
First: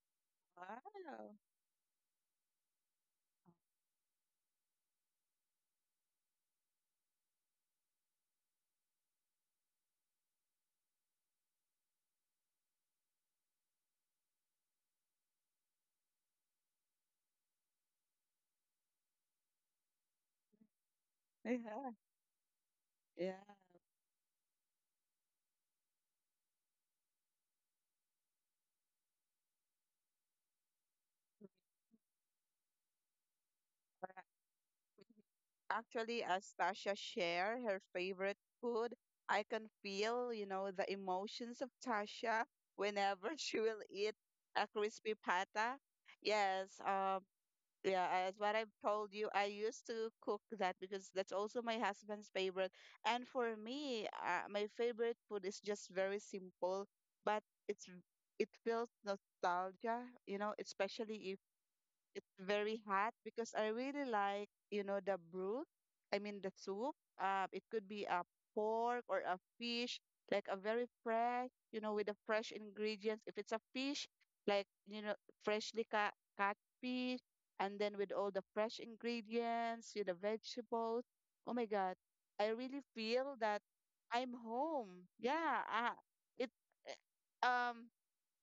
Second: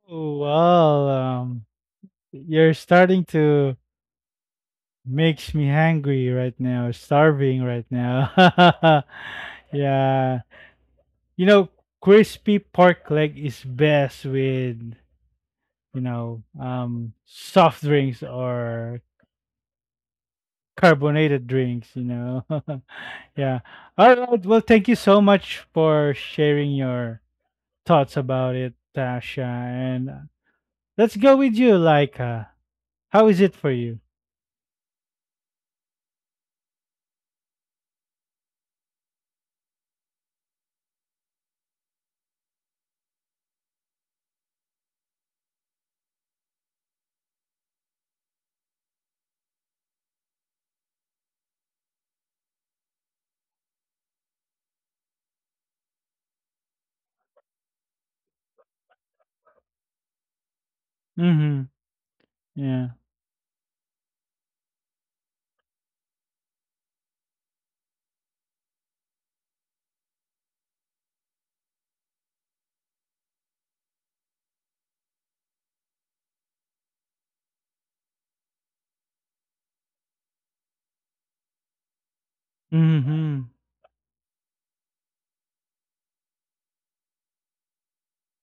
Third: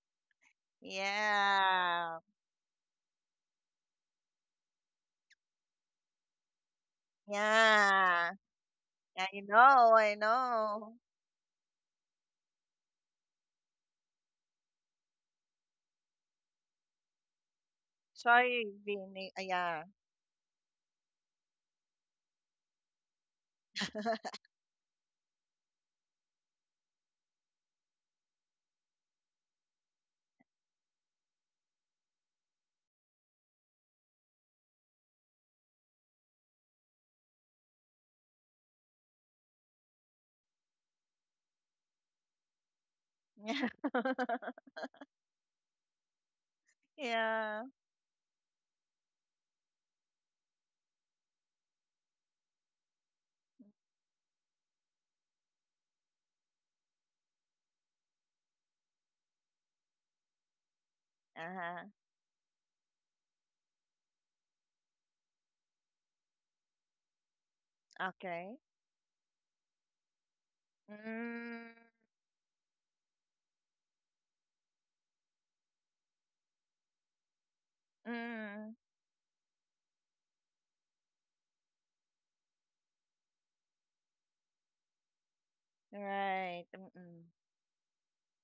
well,
Wow.
Yeah.
you're starting to makes me hungry right now, starving right now.
Yeah. I know. I
yeah.
know.
You know, crispy pork leg is best with soft drinks
Sorry,
or
Vinny. Ah,
carbonated drinks,
Yeah.
you know.
Yeah.
yeah. All right. Well, thank you so much for sharing your thoughts about it, Tasha. And let's go with you, like, how is it for you?
Actually, as Tasha shared her favorite food, I can feel, you know, the emotions of Tasha whenever she
Yeah.
will eat a crispy pata. Yes,
Yeah.
yeah, as what I've told you, I used to cook that because that's also my husband's favorite. And for me, my favorite food is just very simple, but it's it feels nostalgia, you know, especially
Mm-hmm.
Uh-huh.
it's very
Yeah.
hot because I really like, you know, the broth. I mean, the soup. It could be a
Okay.
pork or a fish, like a very fresh,
Mm,
you know, with the fresh ingredients. If it's a fish, like, you know, freshly cut fish, and then with all the
mm,
fresh ingredients, with the vegetables. Oh my God. I really feel
Mm-hmm.
that I'm home. Yeah. It,
right. Mm-mm.
eh, um,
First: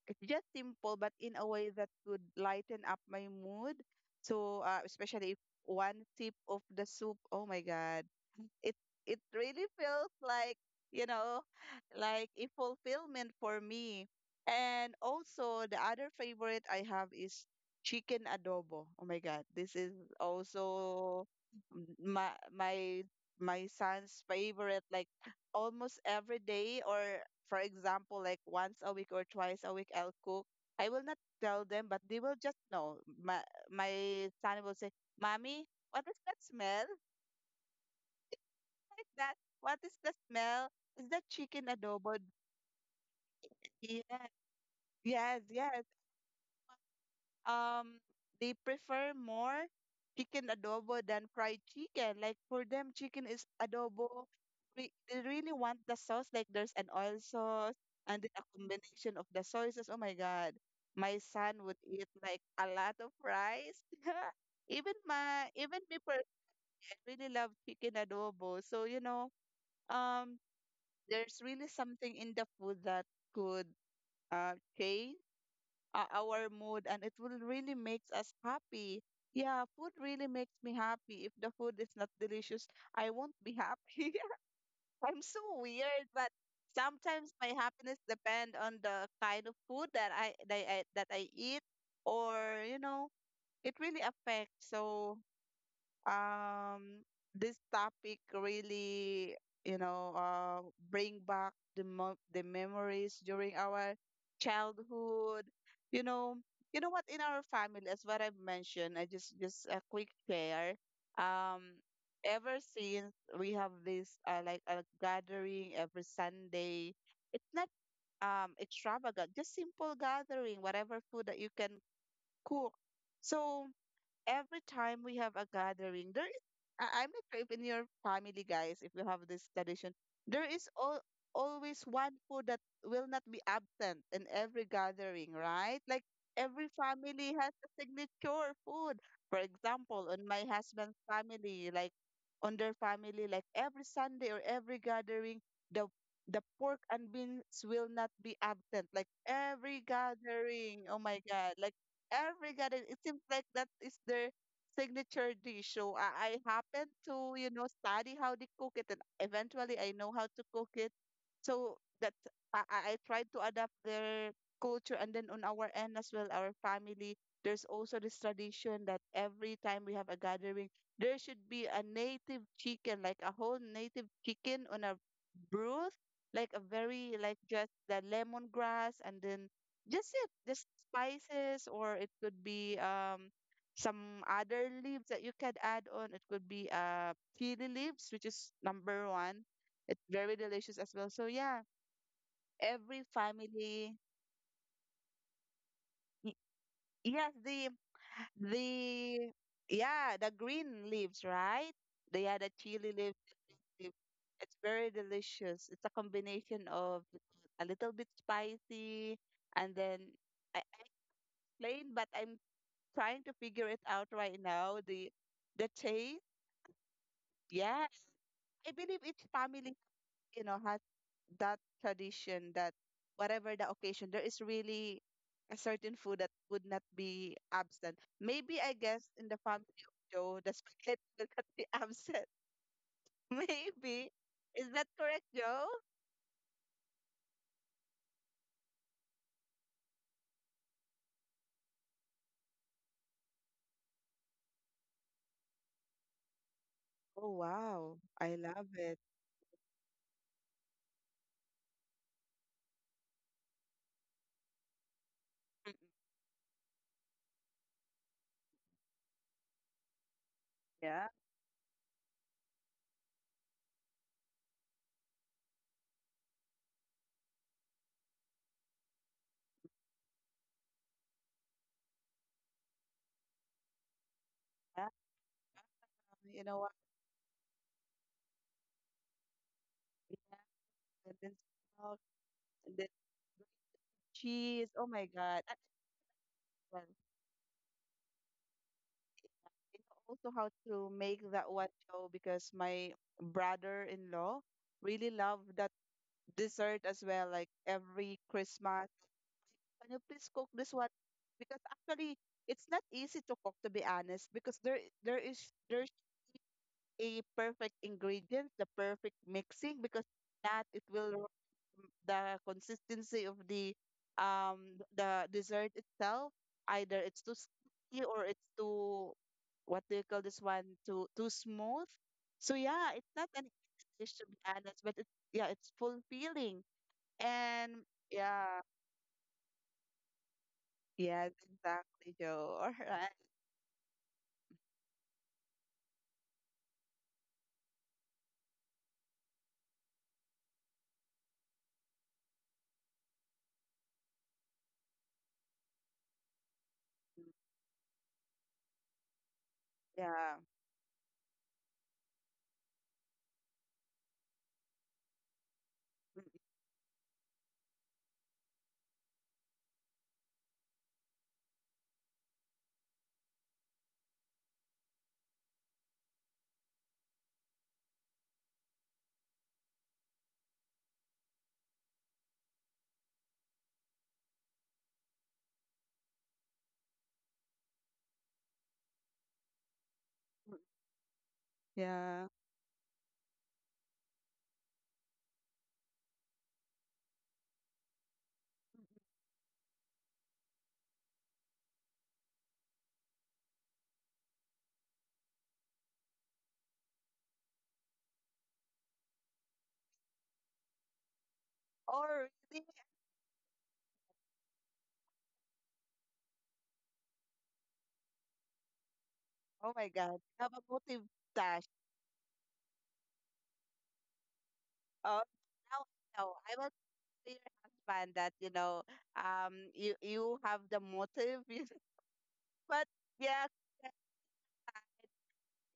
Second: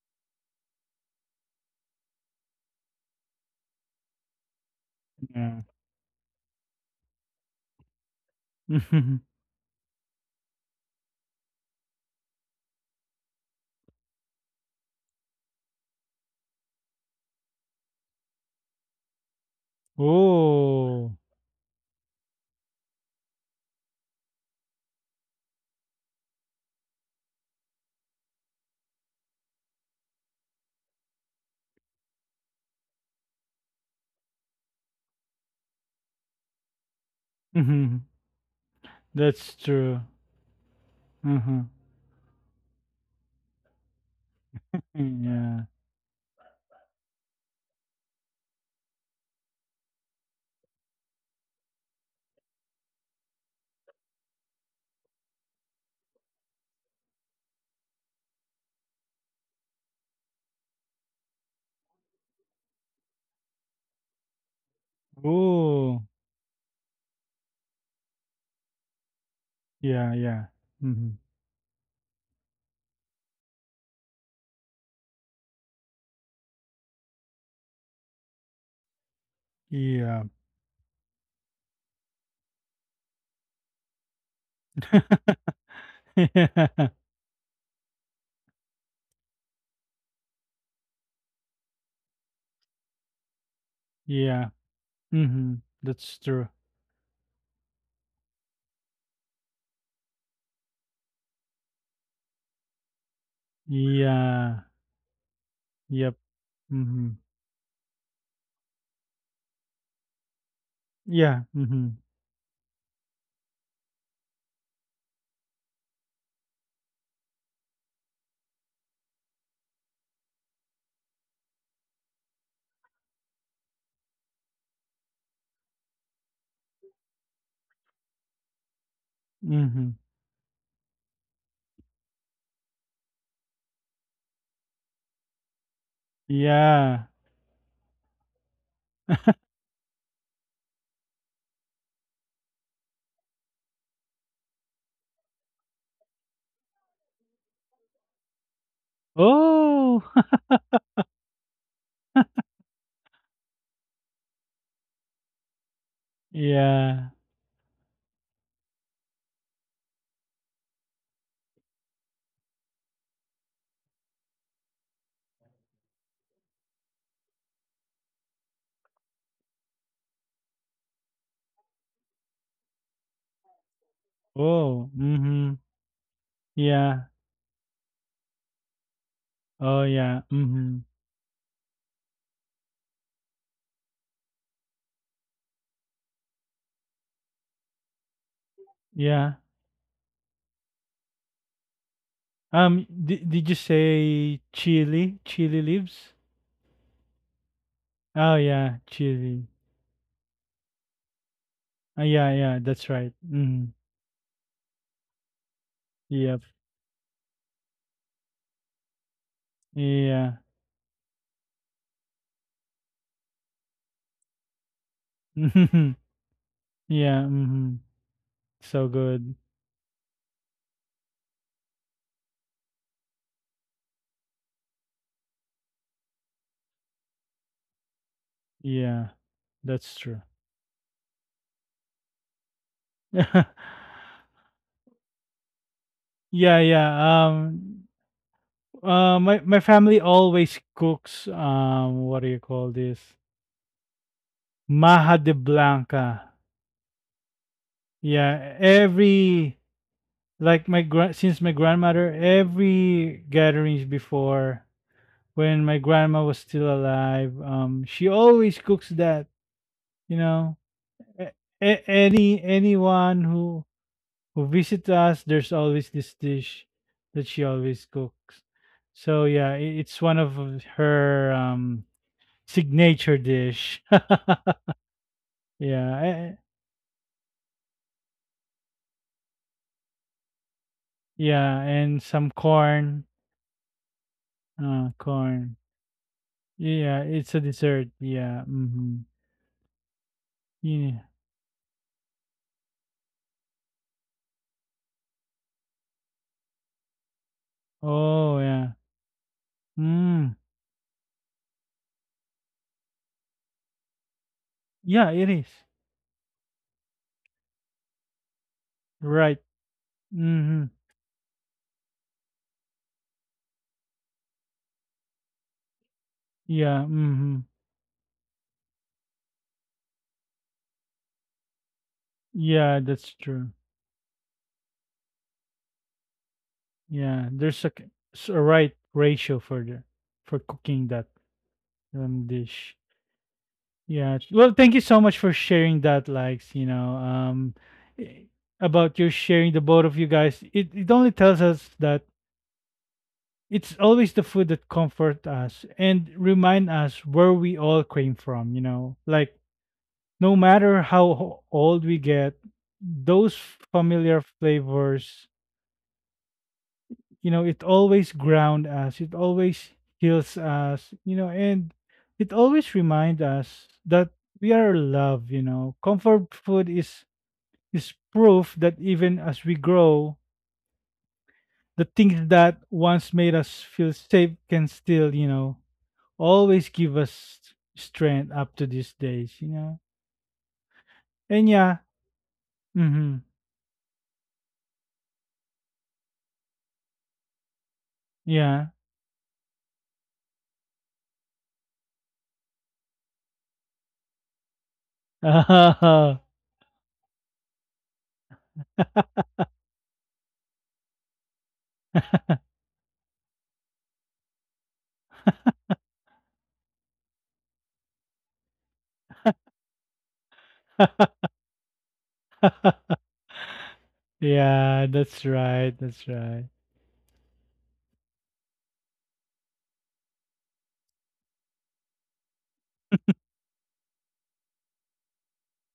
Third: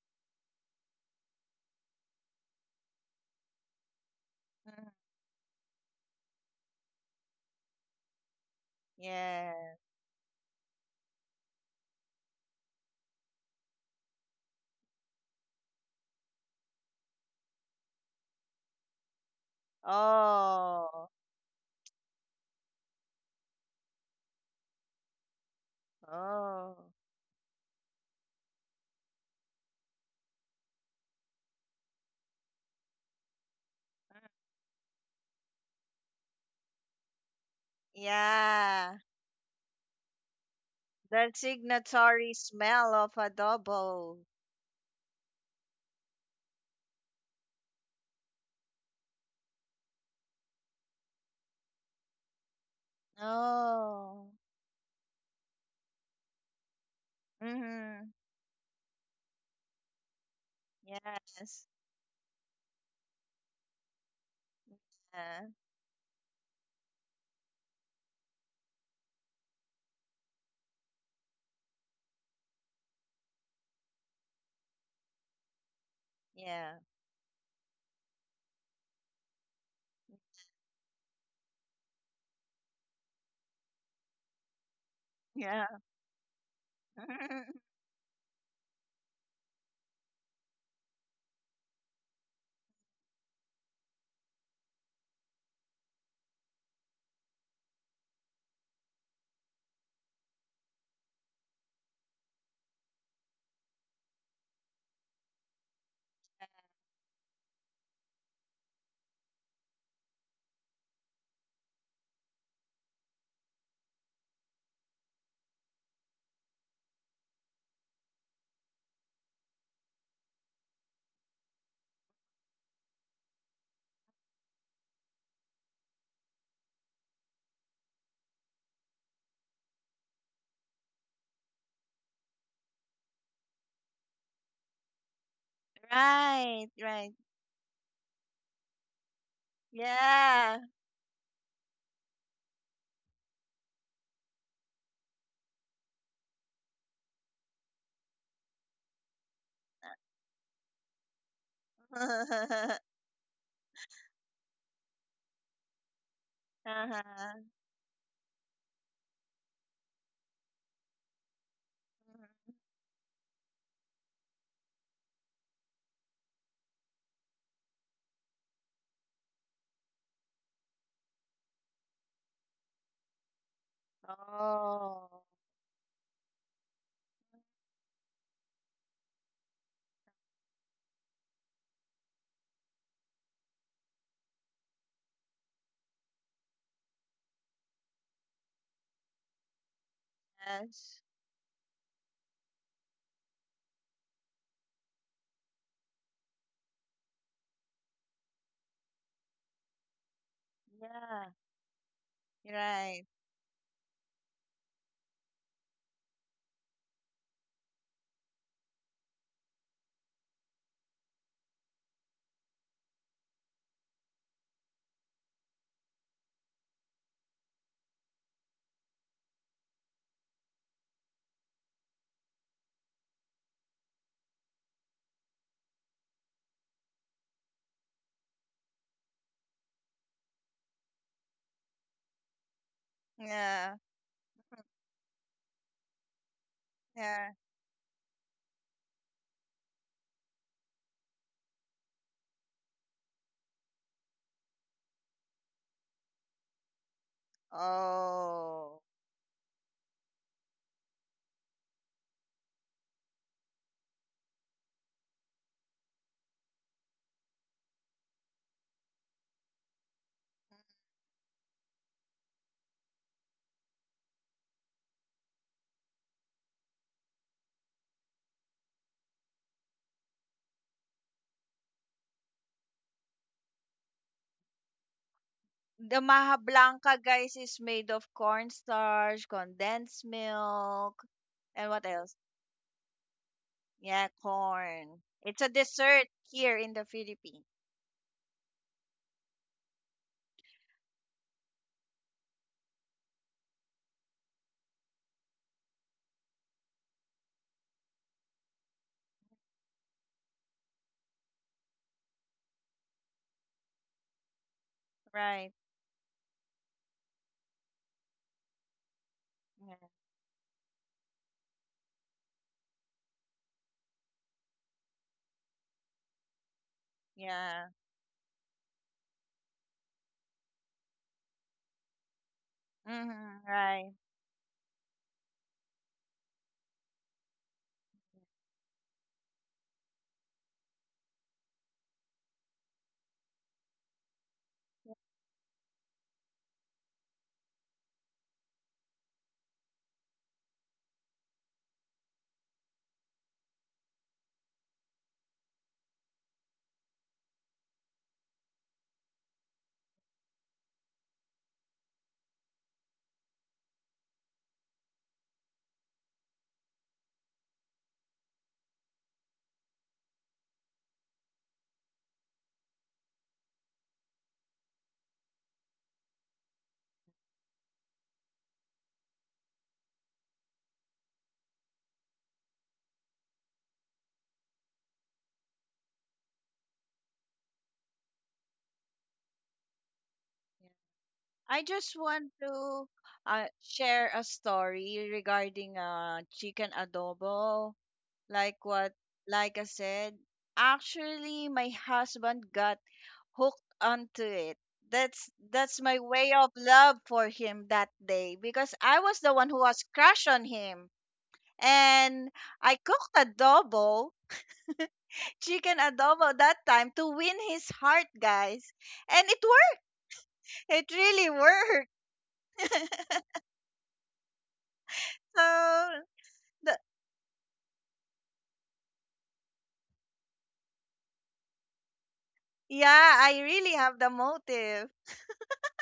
it's just simple, but in a way that could lighten up my mood. So,
Mm,
especially if
Yeah.
one sip of the soup, oh my God, it
Mm-hmm.
it really
yeah.
feels like you know like a fulfillment for me. And also the other favorite I have is chicken adobo. Oh my God, this is
Oh,
Oh.
also m- my my my son's favorite, like almost every
oh.
day, or for example like once a week or twice a week I'll cook. I will not tell them, but they will just know. my my son will say, mommy, what is that smell,
Mm-hmm.
Yeah.
like that.
That's
What is
true.
the smell? Is that
The
Mm-hmm.
chicken adobo?
signatory smell of adobo.
Yes, yes,
Yeah.
yes. Um, they prefer more chicken adobo than fried chicken. Like for them, chicken is adobo.
Oh.
They really want the sauce. Like there's an oil sauce
Mm-hmm.
and then a combination of the sauces. Oh my God, my son
Yes.
would eat like a lot of rice. Even
Yeah.
my even me
Oh.
personally, I really love chicken adobo. So you know,
Yeah.
um
Yeah.
there's really something in the food that could change our
Yeah.
mood, and it will really makes us happy. Yeah, food really
Mm-hmm.
makes me happy. If the food is not delicious, I won't be happy. I'm so
Yeah.
weird, but
Yeah.
sometimes my happiness depend on the kind of food that I eat or it really
Yeah.
affects. So
Mhm. That's true.
um this topic really you know uh bring back the memories during our
Yeah.
childhood you
Yep.
know you know what,
Mhm.
in our family, as what I've mentioned, I just a quick share.
Yeah.
um
Mhm.
Ever since, we have this like a gathering every Sunday. It's not extravagant, just simple gathering whatever food that you can cook. So every time we have a gathering, I'm not sure if in your family, guys, if you have this tradition,
Mhm.
there is always one food that will not be absent in every gathering, right? Like every
Right.
Yeah.
Right.
family has a signature food. For example, on my
Yeah.
husband's family, like on their family, like every Sunday or every gathering, the the pork and beans will not be absent. Like every
Oh.
gathering, oh my God, like every
Uh-huh.
garden. It seems like that is their signature dish. So I happen
yeah.
to, you know, study how they cook it, and eventually I know how to cook it. So that
Mhm.
I tried to adapt their culture, and then on our end as well, our family. There's also this tradition that every time we have a gathering, there should be a native chicken, like a whole native chicken on
Oh.
a
Oh,
Mhm.
broth, like a
Yeah.
very like just the lemongrass, and then
Oh
just
yeah.
it, just
Mhm.
spices, or it could be some other leaves that you could add on. It could be chili leaves, which is number
Yeah.
one. It's very delicious as
Yes.
well. So yeah,
Um
every
did, did you
family,
say chili? Chili leaves?
y- yes, the
Oh
the
yeah, chili.
yeah the green leaves,
Yeah.
right? They
Yeah,
had a
yeah, that's
chili
Right.
right.
leaves.
Mhm.
Leaf. It's very delicious. It's a
Yep.
combination of a little bit spicy, and then
Yeah.
I- plain, but I'm trying to figure it out right now. The taste,
yeah. Mhm.
yes. I
So
believe each
good.
family, you know, has that tradition that whatever the occasion, there is really a certain food that would not be absent. Maybe I guess
Yeah.
in the family
That's
of
true.
Joe, the spaghetti will not be absent.
Yeah.
Maybe. Is that correct, Joe?
Yeah,
Yeah.
yeah. Um, my family always cooks. What do you call this? Maha de Blanca.
Oh wow, I
Yeah,
love
Oh.
it.
every like my grand since my grandmother, every gatherings before when
Mm.
my grandma was still alive, she always cooks that. You know,
Yeah.
a- anyone who visit us, there's always this dish that she always cooks. So yeah, it's one of her signature dish.
Yeah.
The
yeah,
Maha
eh,
You know what?
Blanca, guys, is made of cornstarch, condensed
Yeah.
milk,
And then
yeah,
and what
salt,
and
else?
some
and then
corn,
Yeah,
cheese. Oh
corn.
my
It's a
God.
corn.
dessert here in the
Well.
Yeah, it's
Philippines.
a dessert. Yeah. Mm-hmm.
You know also how to
Yeah.
make that one show, because my brother-in-law really loved that dessert as well. Like every
Oh yeah.
Christmas, can you please
Mm.
cook this one? Because actually, it's not easy to cook, to be honest, because there
Yeah,
there
it
is
Right.
is.
there a perfect ingredient, the perfect
Right.
Yeah.
mixing, because that
Mm-hmm.
it will the consistency of the dessert itself,
Yeah.
either it's too
Mm-hmm.
Yeah.
sticky or it's too, what do you call this one, too smooth. So
Yeah,
yeah, it's
that's
not
Hmm,
an
true.
easy
right.
dish, to be honest, but it's, yeah, it's fulfilling,
Yeah, there's a,
and
a
yeah,
right ratio for the for cooking that.
yes, exactly,
Ram
Joe. All
dish.
right,
Yeah. Well, thank you so much for sharing that, Likes, you know, i- about your sharing the both of you guys. It only tells us that it's always the food that comfort us and remind us where we all came from, you know, like
yeah.
no matter how old we get, those familiar flavors you know it always ground us it always heals us you know and it always reminds us that we are loved you know comfort food is proof that even as we grow the things that once made us feel safe can still you know always give us strength up to these days you know
Yeah.
and
I
yeah
just want
Yeah.
to
mm-hmm,
share a story regarding chicken adobo. Like
yeah
what, like I said, actually, my husband got hooked onto it. That's my way of love for him that day, because I was the one who was crushed on him. And
Or really,
I cooked adobo, chicken adobo that time to win his heart, guys. And it
oh
worked.
my God, have a
It
motive.
really worked.
yeah
Oh,
So,
now
that's
I know.
right
I will
the,
tell your husband that, you have the motive. You. But
yeah, I
yes,
really
yes,
have the
I
motive.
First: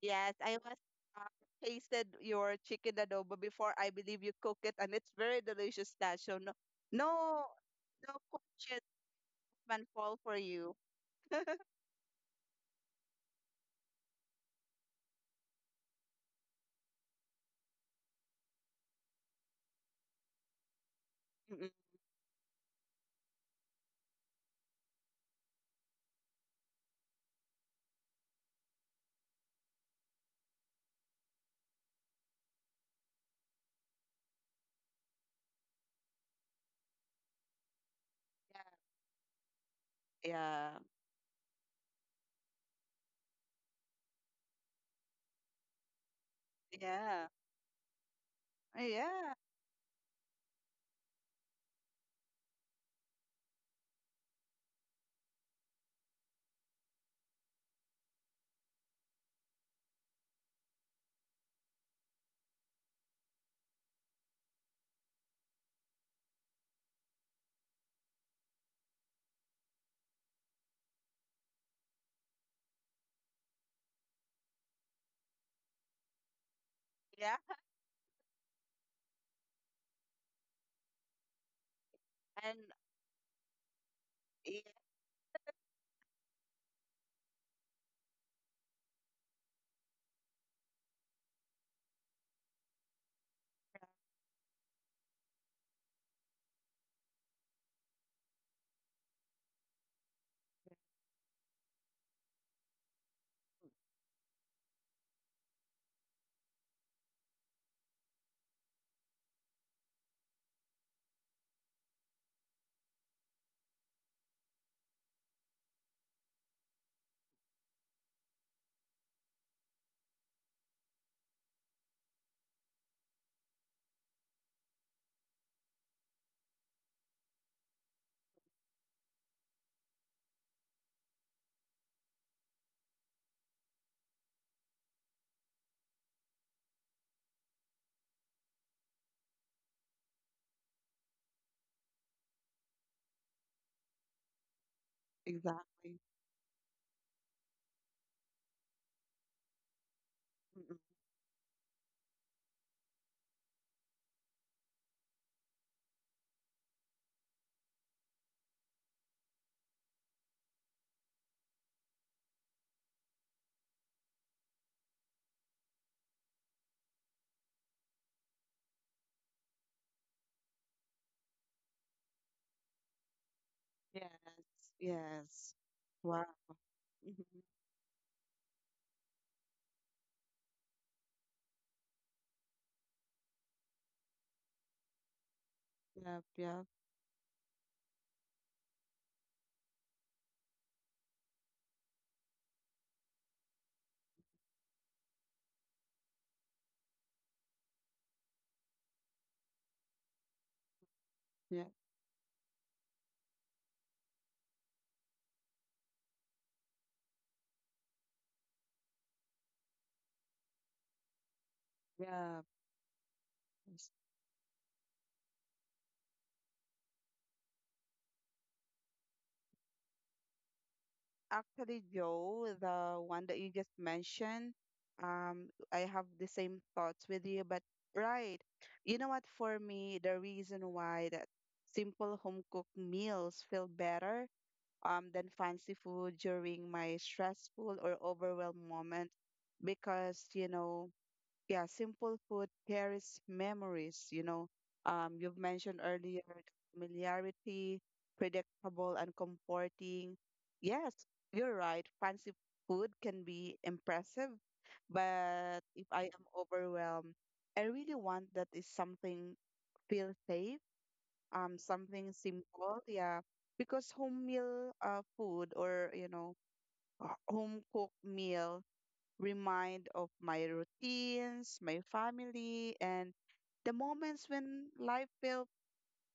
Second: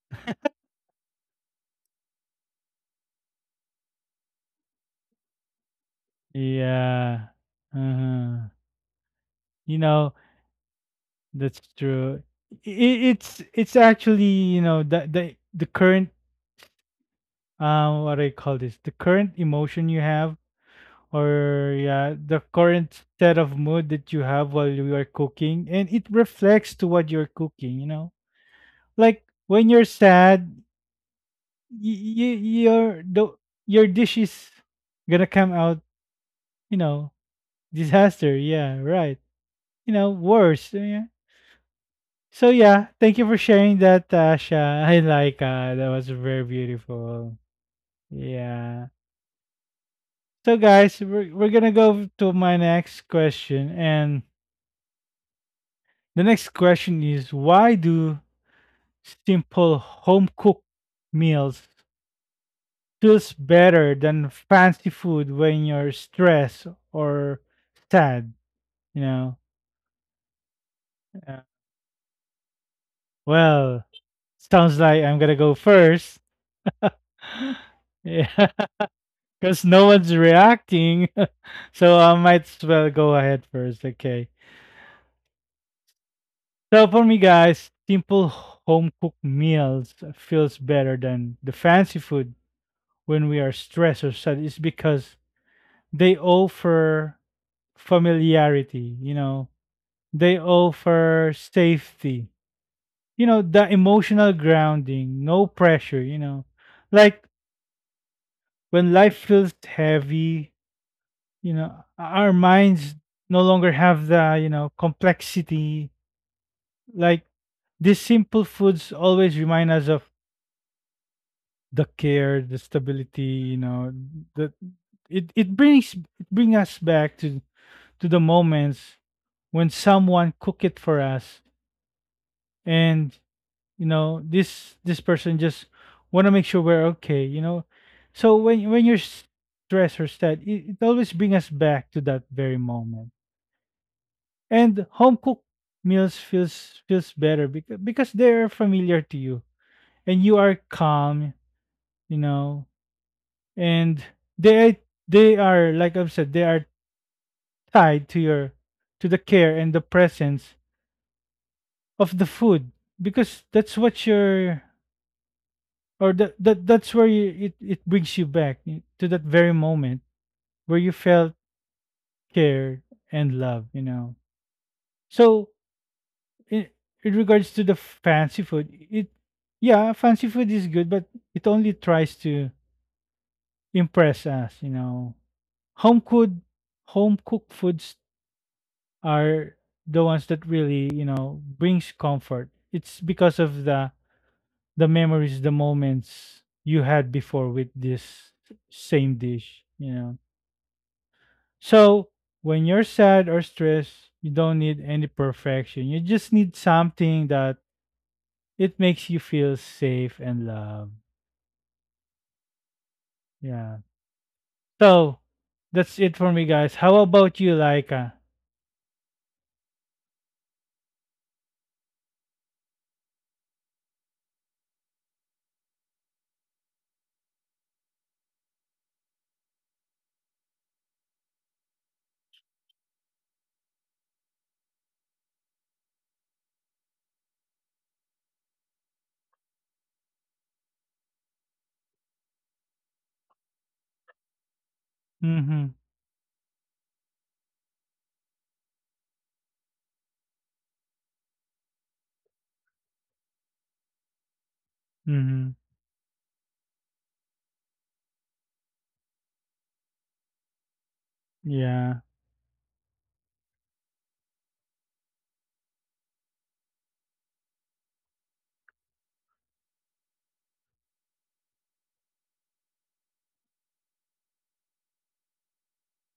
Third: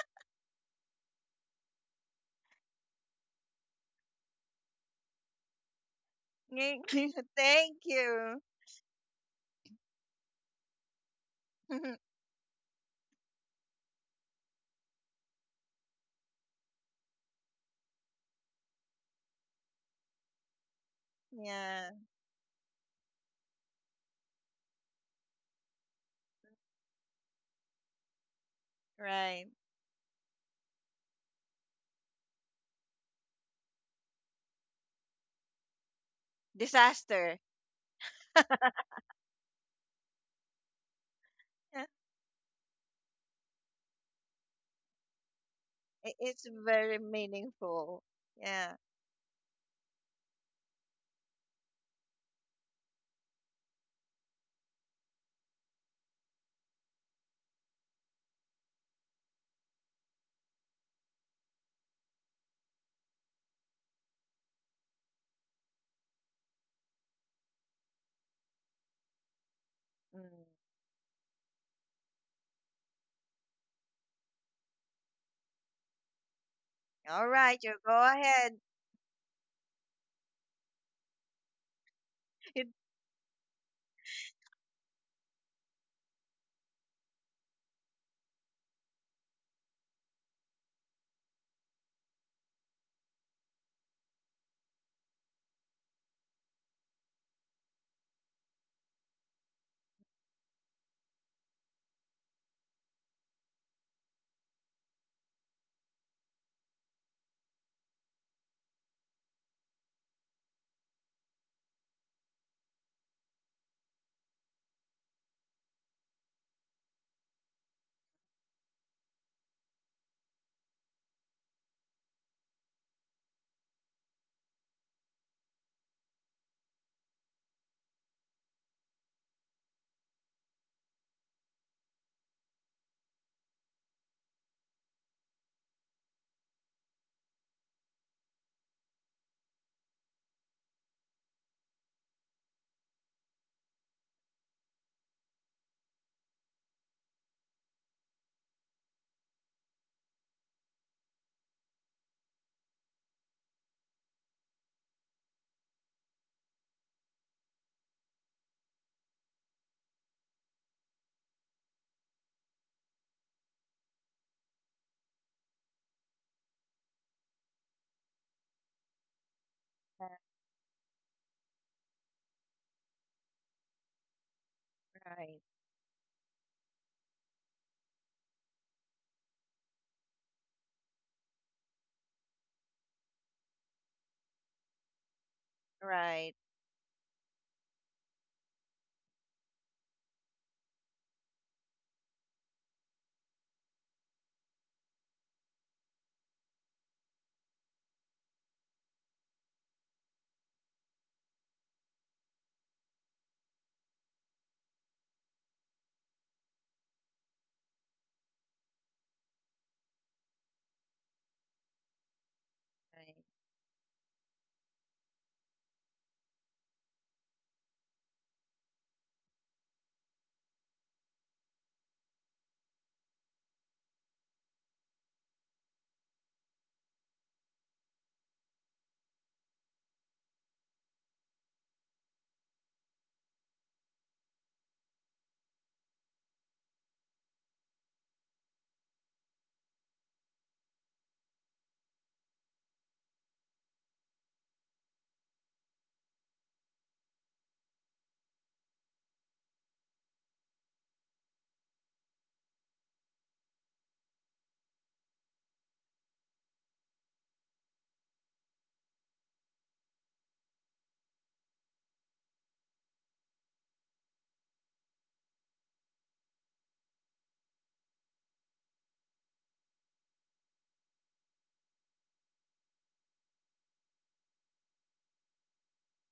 yes, I was uh, tasted your chicken adobo before. I believe you cook it, and it's very delicious. That so no, no,
yeah
Thank
no
you.
uh-huh.
question
You
can
know,
fall for you.
that's true. I it's you know, the current what do you call this? The current emotion you have
Mm-mm.
or
Yeah,
yeah, the current set of mood that you have while you are cooking and it reflects to what you're cooking, you know? Like
right.
when you're sad, you, your the your dish is gonna come out, you know,
Disaster.
disaster. Yeah, right. You know,
Yeah,
worse. Yeah.
Yeah,
So yeah, thank you for sharing that, Tasha. I like that was very
it's very
yeah,
beautiful.
meaningful. Yeah.
Yeah.
yeah,
So guys, we're gonna go to my next question, and the next question is why do simple home cooked meals feels better than fancy food when you're stressed or sad? You know.
Mm.
Uh, well, sounds like I'm gonna go first.
All
yeah,
right, you go
yeah.
ahead.
Because no one's reacting. So I might
and
You-
as well go ahead first. Okay.
yeah,
So for me, guys, simple home cooked meals feels better than the fancy food when we are stressed or sad. It's because they offer familiarity. You know, they offer safety. You know, the emotional grounding, no pressure. You know, like when life feels heavy, you know our minds no longer have the you know complexity like these simple foods always remind us of the care the stability you know that it brings it bring us back to the moments when someone cook it for us and you know this person just want to make sure we're okay you know so when you're stressed or sad it always bring us back to that very moment. And home cooked
exactly.
meals feels feels better because they're familiar to you and you are
Mm-mm.
calm, you know. And they they are like I've said, they are tied to your to the care and the presence of the food because that's what you're or that's where you, it brings you back to that very moment where you felt cared and love, you know.
Yes,
Right,
So
yes. Wow.
in, in
Mm-hmm.
regards to the fancy food, it yeah, fancy food is good, but it only tries to impress us, you know. Home
Yep,
cooked
right,
yep.
Home cooked foods are the ones that really, you know, brings comfort. It's because of the memories, the moments you had before with this same dish, you know.
Yep.
So when you're sad or stressed, you don't need any perfection. You just need something that it makes you feel safe and loved.
Yeah,
right.
Yeah.
s-
So that's it for me, guys. How about you, Laika?
actually, Joe, the one that you just mentioned, I have the same thoughts with you, but right. You know what, for me, the reason why that simple home cooked meals feel better than fancy food during my stressful or overwhelmed moment, because yeah, simple food carries memories, you know. You've
Mm-hmm.
mentioned earlier familiarity, predictable and comforting. Yes, you're right. Fancy food can be impressive,
Mm-hmm.
but if I am overwhelmed, I really want that is something feel safe,
Yeah.
something simple, yeah. Because home meal food, or, home cooked meal remind of my routines, my family, and the moments when life felt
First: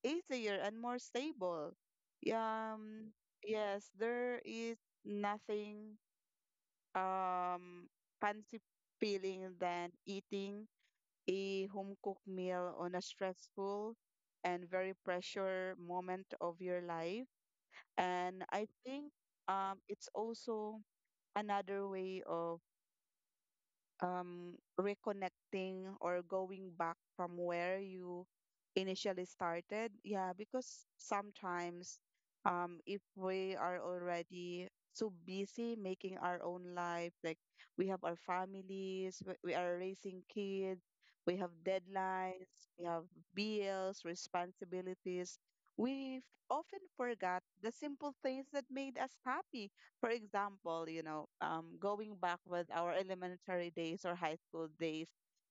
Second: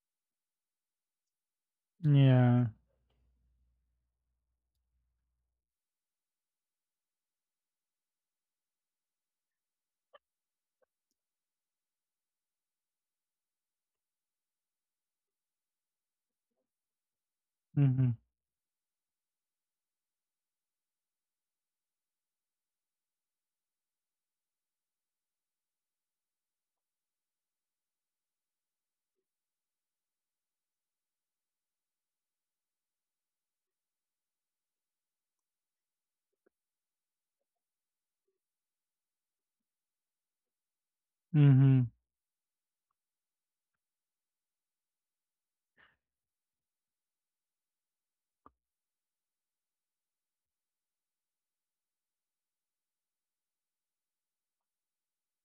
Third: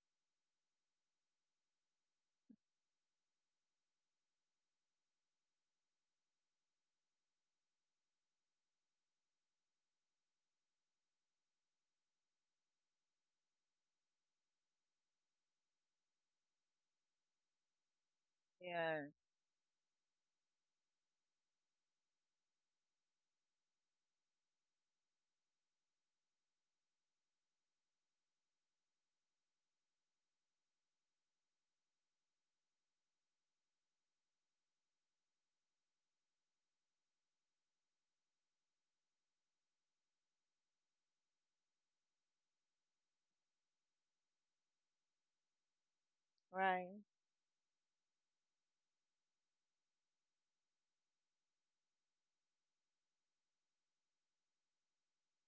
easier and more stable.
Yeah.
Um, yes, there is nothing um fancy feeling than eating a home cooked meal on a stressful and very pressure moment of your life.
Mm-hmm.
And I
Yeah,
think it's also another way of um, reconnecting or going back from where you initially started. Yeah, because sometimes if we are already so busy making our own life, like we have our families, we are raising kids, we have
Mm-hmm.
deadlines, we have bills, responsibilities. We often
right,
forgot the simple things that made us happy. For example, going back with our elementary days or high school days,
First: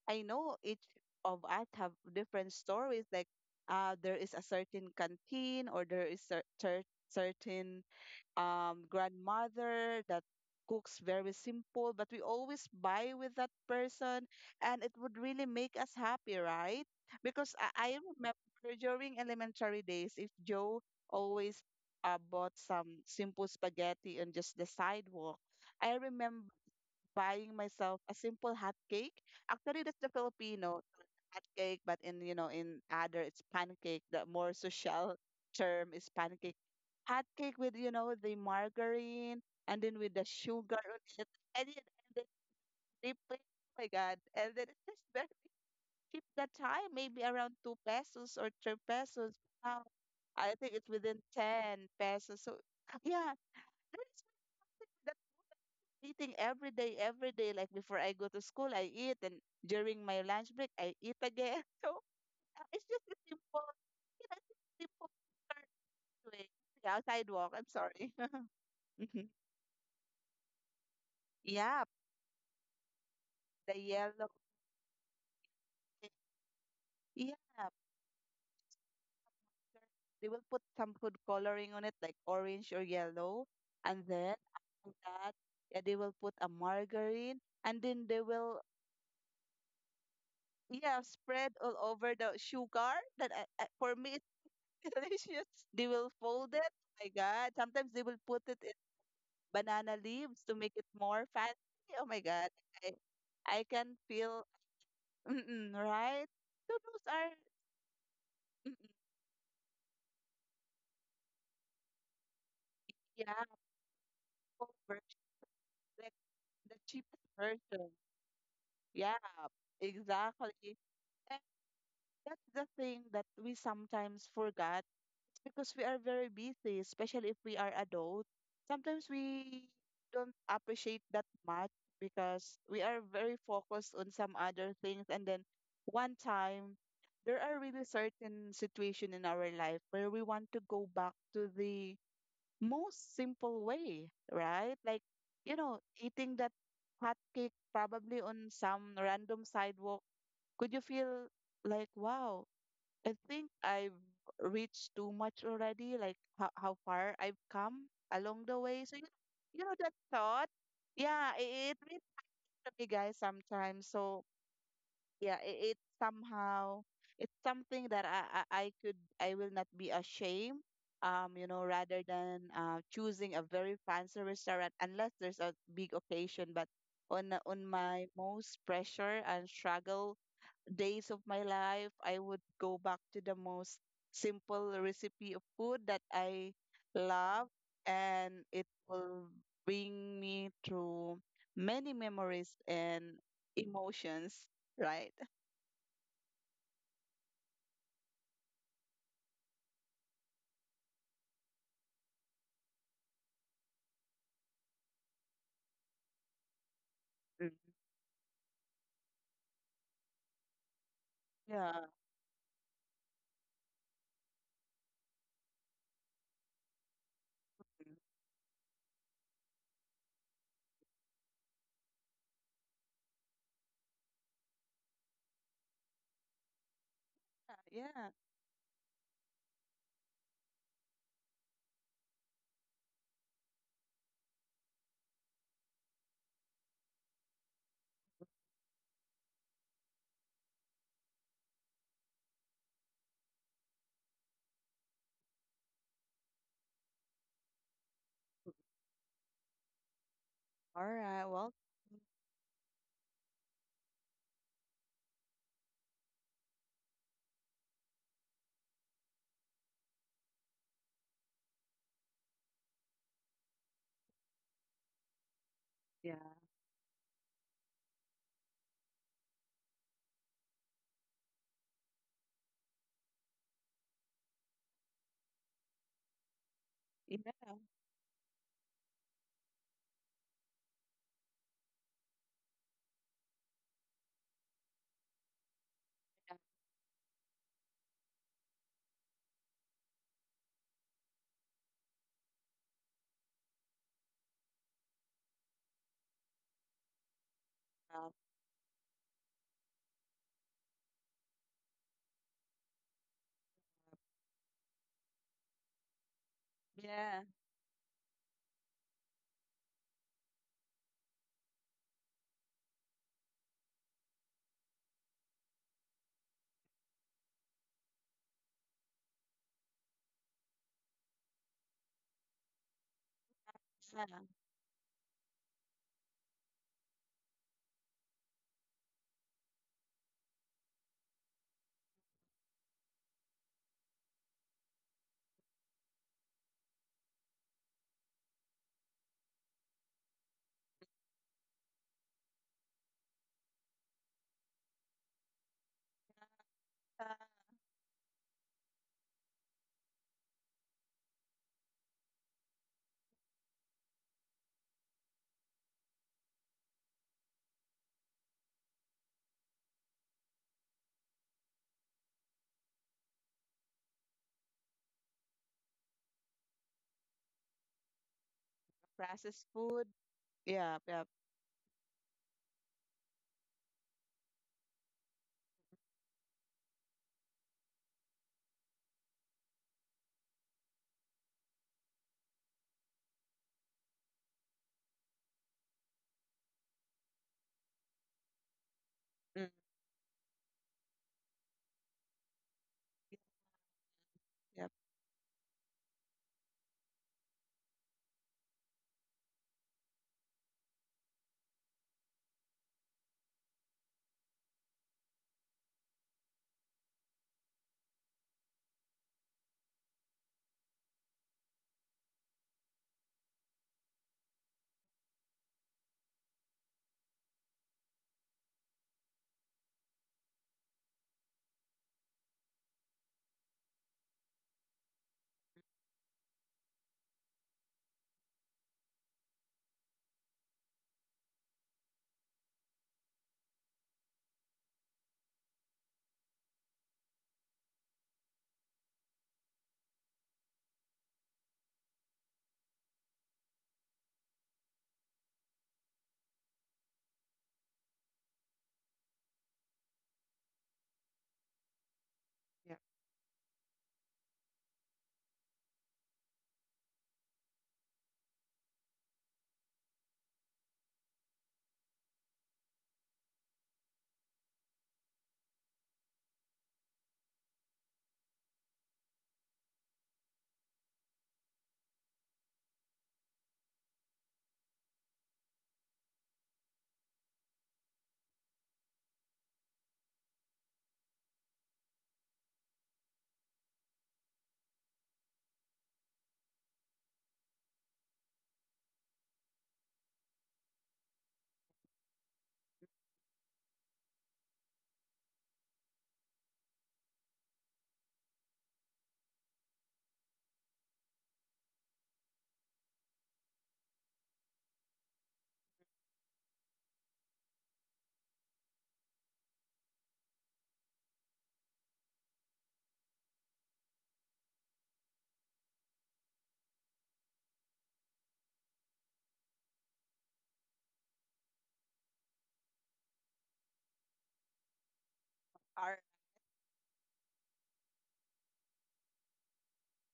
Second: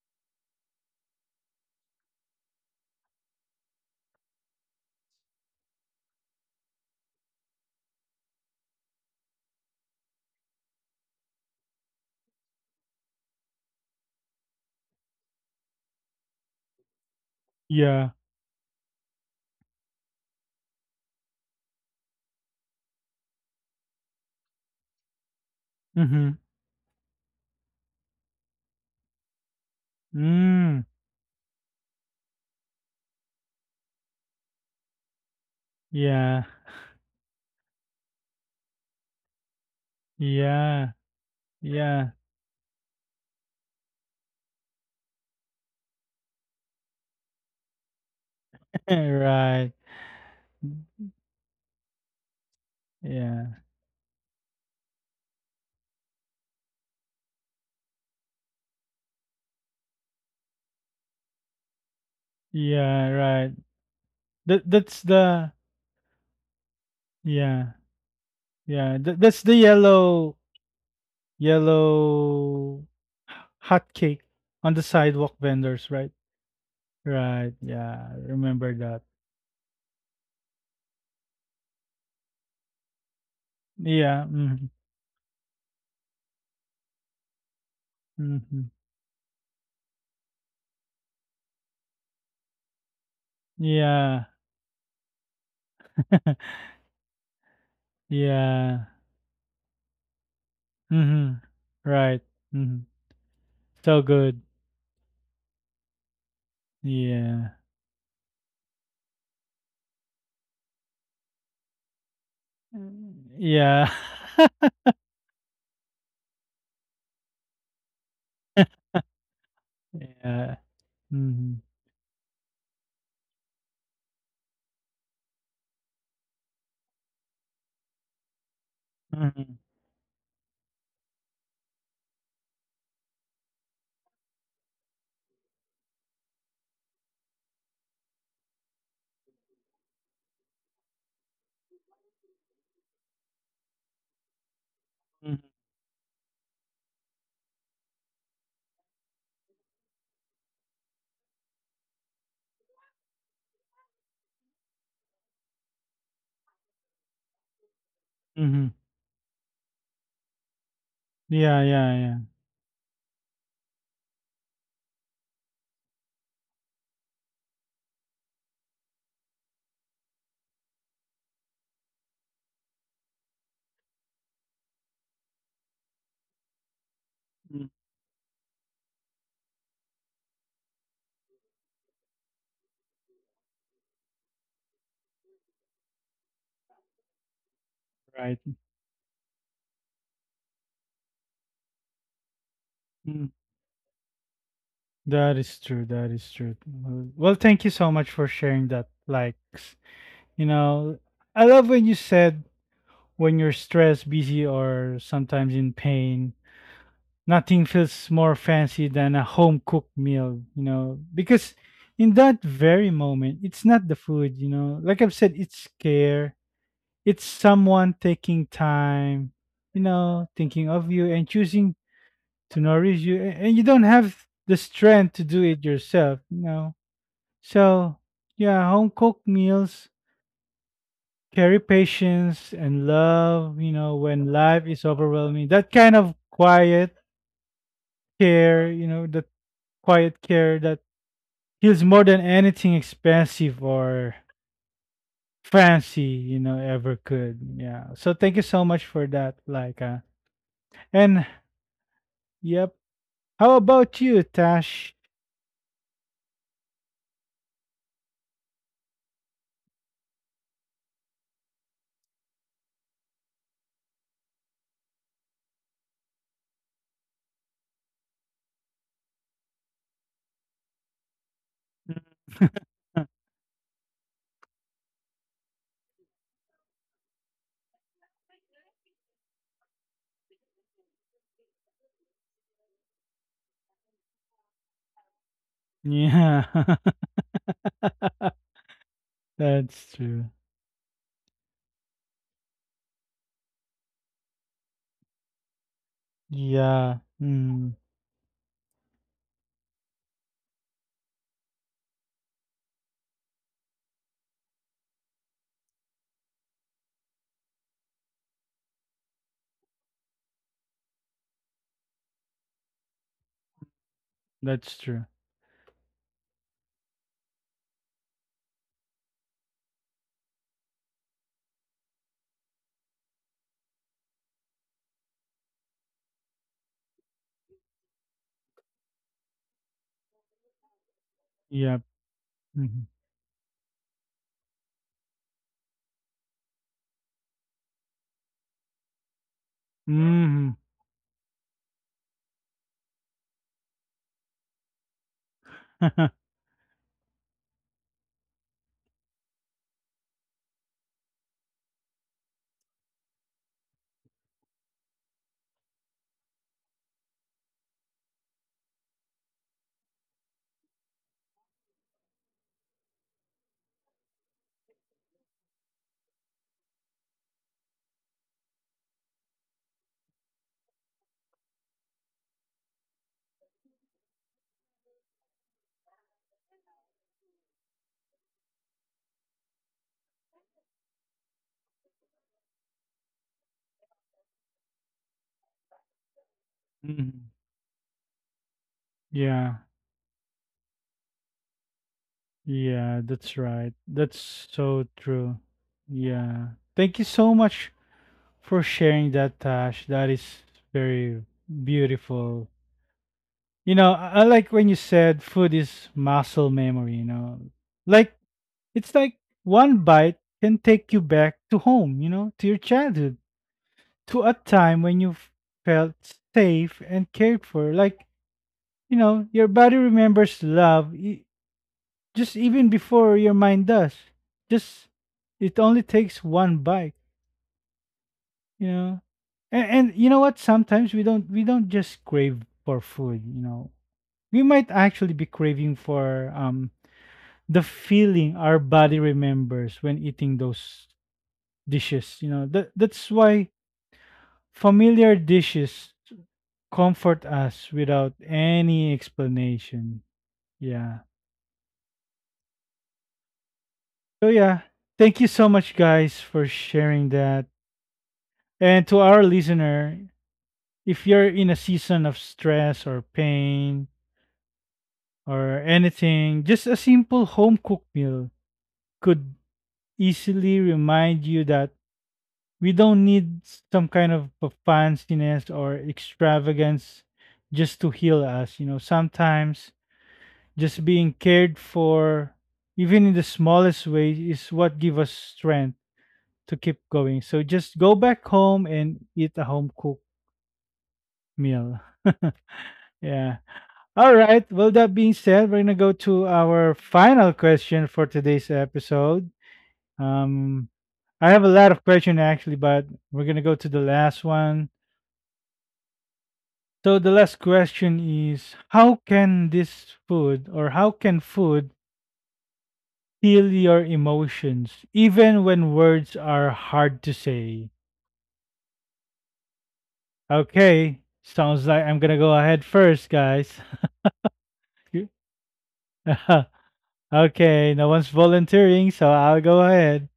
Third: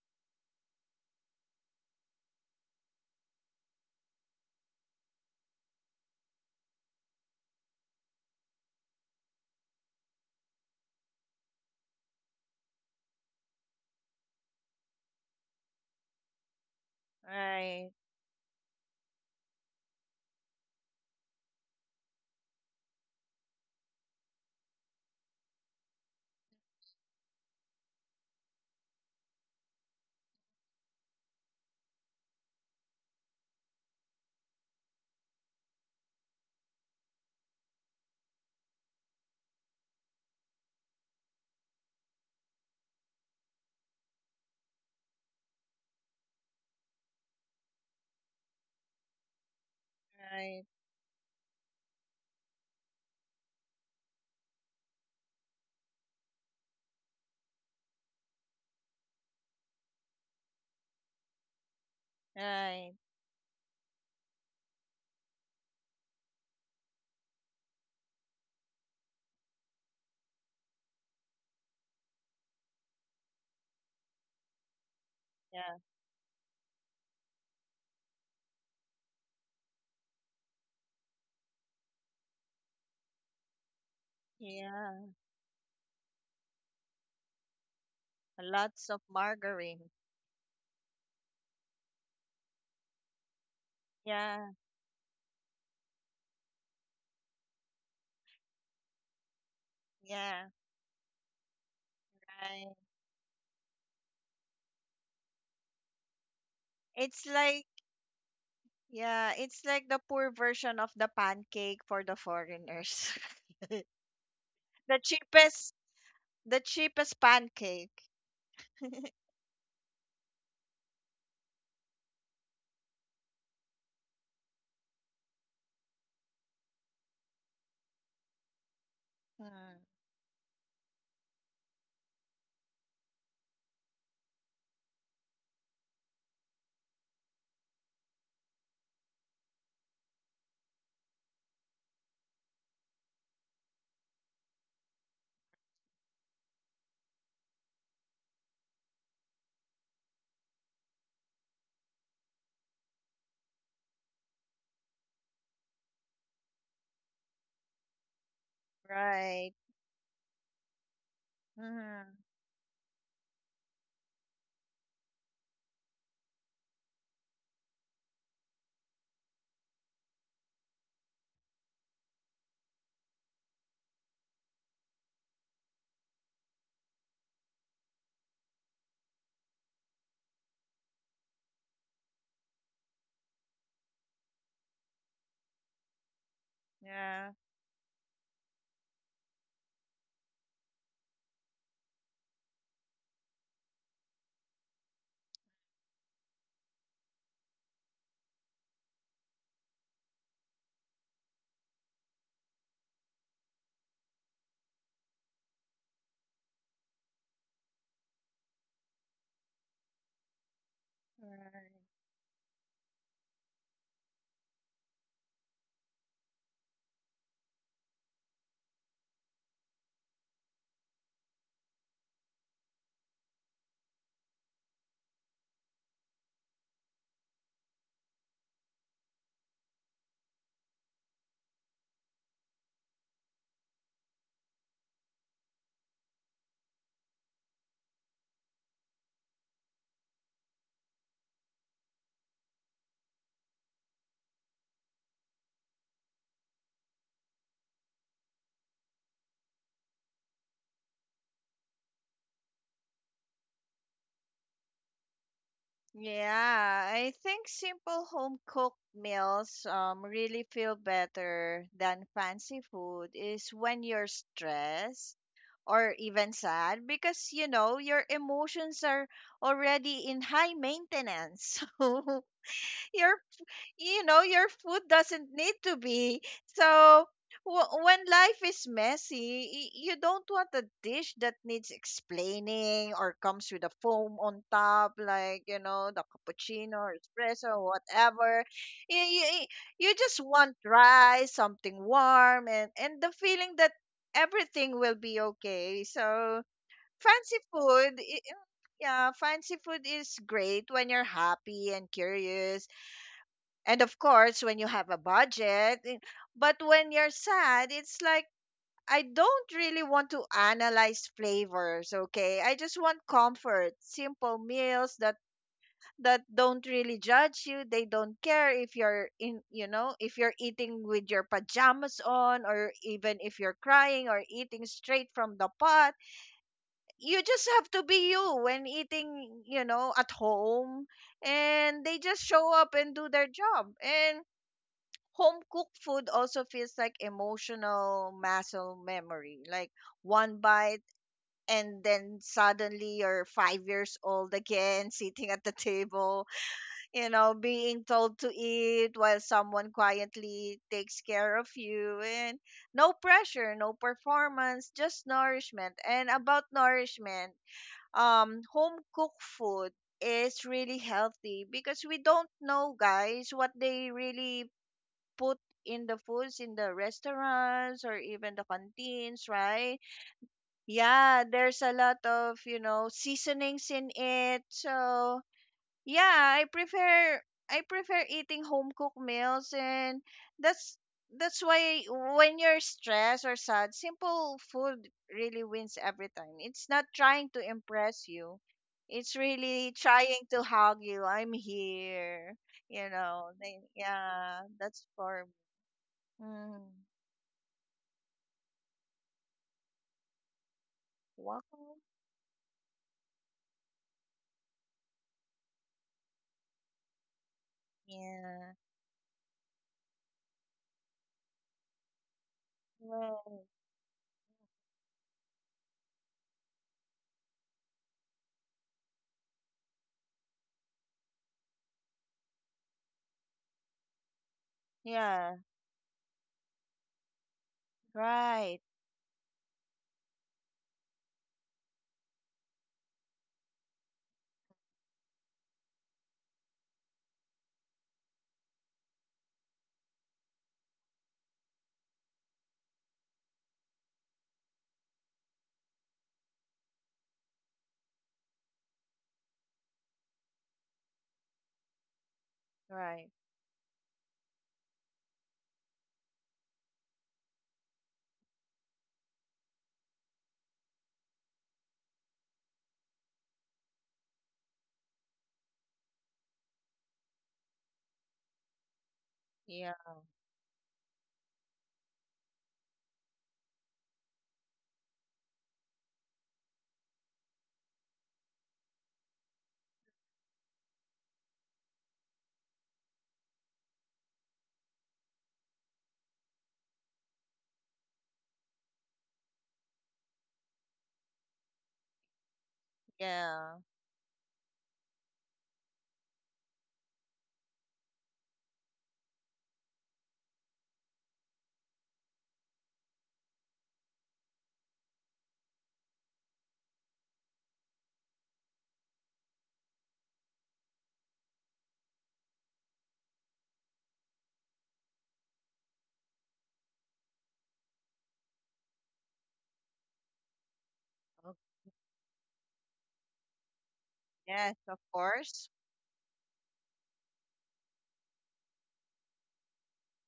I know each of us have different stories. Like, there is a certain canteen, or there is a certain grandmother that cooks very simple, but we always buy with that person, and it would really make us happy, right? Because
right,
I
Yeah.
remember during elementary days, if Joe always bought some simple spaghetti on just the sidewalk, I
Mm-hmm.
remember buying myself a simple hot cake. Actually, that's the Filipino
Mm.
hot cake, but in, in other, it's pancake. The more social term is
Yeah.
pancake hot cake with the margarine, and then with the sugar
Yeah.
on it, and then,
Yeah.
they pay, oh my god, and then it's just very cheap that time, maybe around two pesos or three pesos.
right.
Now I
right,
think it's within ten pesos, so yeah,
Yeah.
that is that eating every day, every day, like before I go to school I eat, and during my lunch break I eat again. So it's
right.
just
Yeah.
a
Right.
simple, it's just
That
a
that's
simple
the
start to it. Yeah, sidewalk,
yeah.
I'm sorry.
Yeah. That,
Mhm.
that's the
Yeah,
yellow
the
hot cake
yellow.
on the sidewalk
Yeah,
vendors, right?
Yeah,
Right,
because
yeah, I remember that.
they will put some food coloring on it, like orange or yellow, and
Yeah,
then
mhm,
yeah.
after that, yeah, they will put a margarine, and then they will,
mhm.
Lots of margarine.
yeah, spread all over the sugar. That for me
Yeah.
it's
Yeah,
delicious. They will fold it. Oh my God! Sometimes they will put it in
Yeah.
banana leaves
yeah.
to make it more
Mhm.
fancy. Oh my
Right,
God!
Right.
mhm.
I I can
So good.
feel mm-mm, right. So those
It's
are,
Yeah.
like, yeah, it's like the poor version of the pancake for the foreigners.
Mm,
yeah,
yeah.
The
full version,
cheapest,
like
the
the
cheapest
cheapest
pancake.
version. Yeah,
Yeah.
exactly. And
Mhm,
that's the thing that we sometimes forget, because we are very busy, especially if we are adult. Sometimes
mhm,
we
Mm,
don't appreciate that much because we are very focused on some other things. And then one time, there are really certain situation in our life where we want to go back to the most simple way, right? Like,
mhm,
you know, eating that hot cake probably on some random sidewalk, could you feel like, wow, I think I've reached too much already, like how far I've come along the
mhm.
way? So,
right.
you know, that thought, yeah,
Yeah,
it,
yeah,
it really
yeah.
Hmm.
to me, guys, sometimes. So, yeah, it somehow, it's something that I will not be ashamed. Rather than choosing a very fancy restaurant, unless there's a big occasion, but on
Mm,
my most pressure and struggle days of my life, I would go back to the most simple recipe of food that I
Yeah.
love, and
right.
it will bring me through many memories and
Mm,
emotions, right?
that is true, that is true. Well, well, thank you so much for sharing that, like, s you know, I love when you said when you're stressed, busy, or sometimes in pain,
Mm.
nothing feels more fancy than a home cooked meal, you know, because
Right.
Yeah,
in that very moment, it's not the food, you know, like I've said, it's care, it's someone taking time, you know, thinking of you and choosing to nourish you, and you don't have the strength to do it yourself, you know. So,
yeah.
yeah, home cooked meals carry patience and love, you know, when life is overwhelming, that kind of quiet care, you know, that quiet care that he's more than anything expensive or fancy you know ever could yeah so thank you so much for that like
All
and
right. Well.
yep how about you tash
Yeah, I think simple home cooked meals really feel better than fancy food, is when you're stressed or
Yeah.
even sad, because you know your emotions are already in high maintenance. So your, you know, your food doesn't need to be so,
Yeah,
when life is messy, you don't want a dish that needs explaining or comes with a foam on top, like, you know, the
yeah
cappuccino or espresso or whatever. you, you,
that's
you
true
just want rice, something warm, and the feeling that everything will be okay. So
yeah
fancy
mm,
food
yeah,
yeah, fancy food is great when you're happy and curious, and of course, when you have a budget, but
yeah.
when you're
Yeah.
sad, it's like, I don't really want to analyze flavors, okay? I just want comfort, simple
that's
meals
true
that don't really judge you. They don't care if you're in, you know, if you're eating with your pajamas on, or even if you're crying or eating straight from the pot. You just have to be you when eating, you know, at home,
yep
and they just show up
hmm
and do their job. And home cooked food also feels like emotional muscle memory. Like, one
hmm
bite, and then suddenly you're 5 years old again, sitting at the table,
Uh,
you know, being told to eat while someone quietly takes care of you. And no pressure, no performance, just nourishment. And about nourishment, home cooked food is really healthy, because we don't know, guys, what they really put in the foods in the restaurants, or even the canteens,
Processed food.
right?
Yeah, yeah.
Yeah, there's a lot of, you know, seasonings in it. So, yeah, I prefer eating home cooked meals, and that's that's why when you're stressed or sad, simple food really wins every time. It's not
hmm
trying to impress you. It's
Mm.
yeah
really trying to hug you. I'm here. You
yeah
know,
that's
they,
right
yeah,
that's
Yep.
so
that's for
true yeah
Mm.
thank you so much for sharing that, Tash. That is very
Wow.
beautiful. You know, I like when you said food is muscle memory, you know. Like
Yeah.
it's like one bite can take you back to home, you know, to your
Yeah.
childhood, to a time when you felt safe and cared for. Like, you know, your body remembers love just even before your mind does. Just
Yeah.
it only takes one bite,
Right.
you know. And you know what? Sometimes we don't just crave for food. You know, we might actually be craving for the feeling our body remembers when eating those dishes. You know, that that's why familiar dishes comfort us without any explanation. Yeah.
Yep.
Right.
So yeah, thank you so much, guys, for sharing that. And to our listener, if you're in a season of stress or pain or anything, just a simple home cooked meal could
Yeah.
easily remind you that we don't need some kind of a fanciness or extravagance just to heal us. You know, sometimes just being cared for, even in the smallest way, is what give us strength to keep going. So just go back home and eat a home cooked meal. yeah.
Yeah.
All right. Well, that being said, we're gonna go to our final question for today's episode. Um, I have a lot of questions actually, but we're gonna go to the last one. So the last question is: How can this food, or how can food, heal your emotions, even when words are hard to say? Okay,
Oh,
sounds like I'm gonna go ahead first, guys.
yes, of course.
All right.
Okay, no one's volunteering, so I'll go ahead.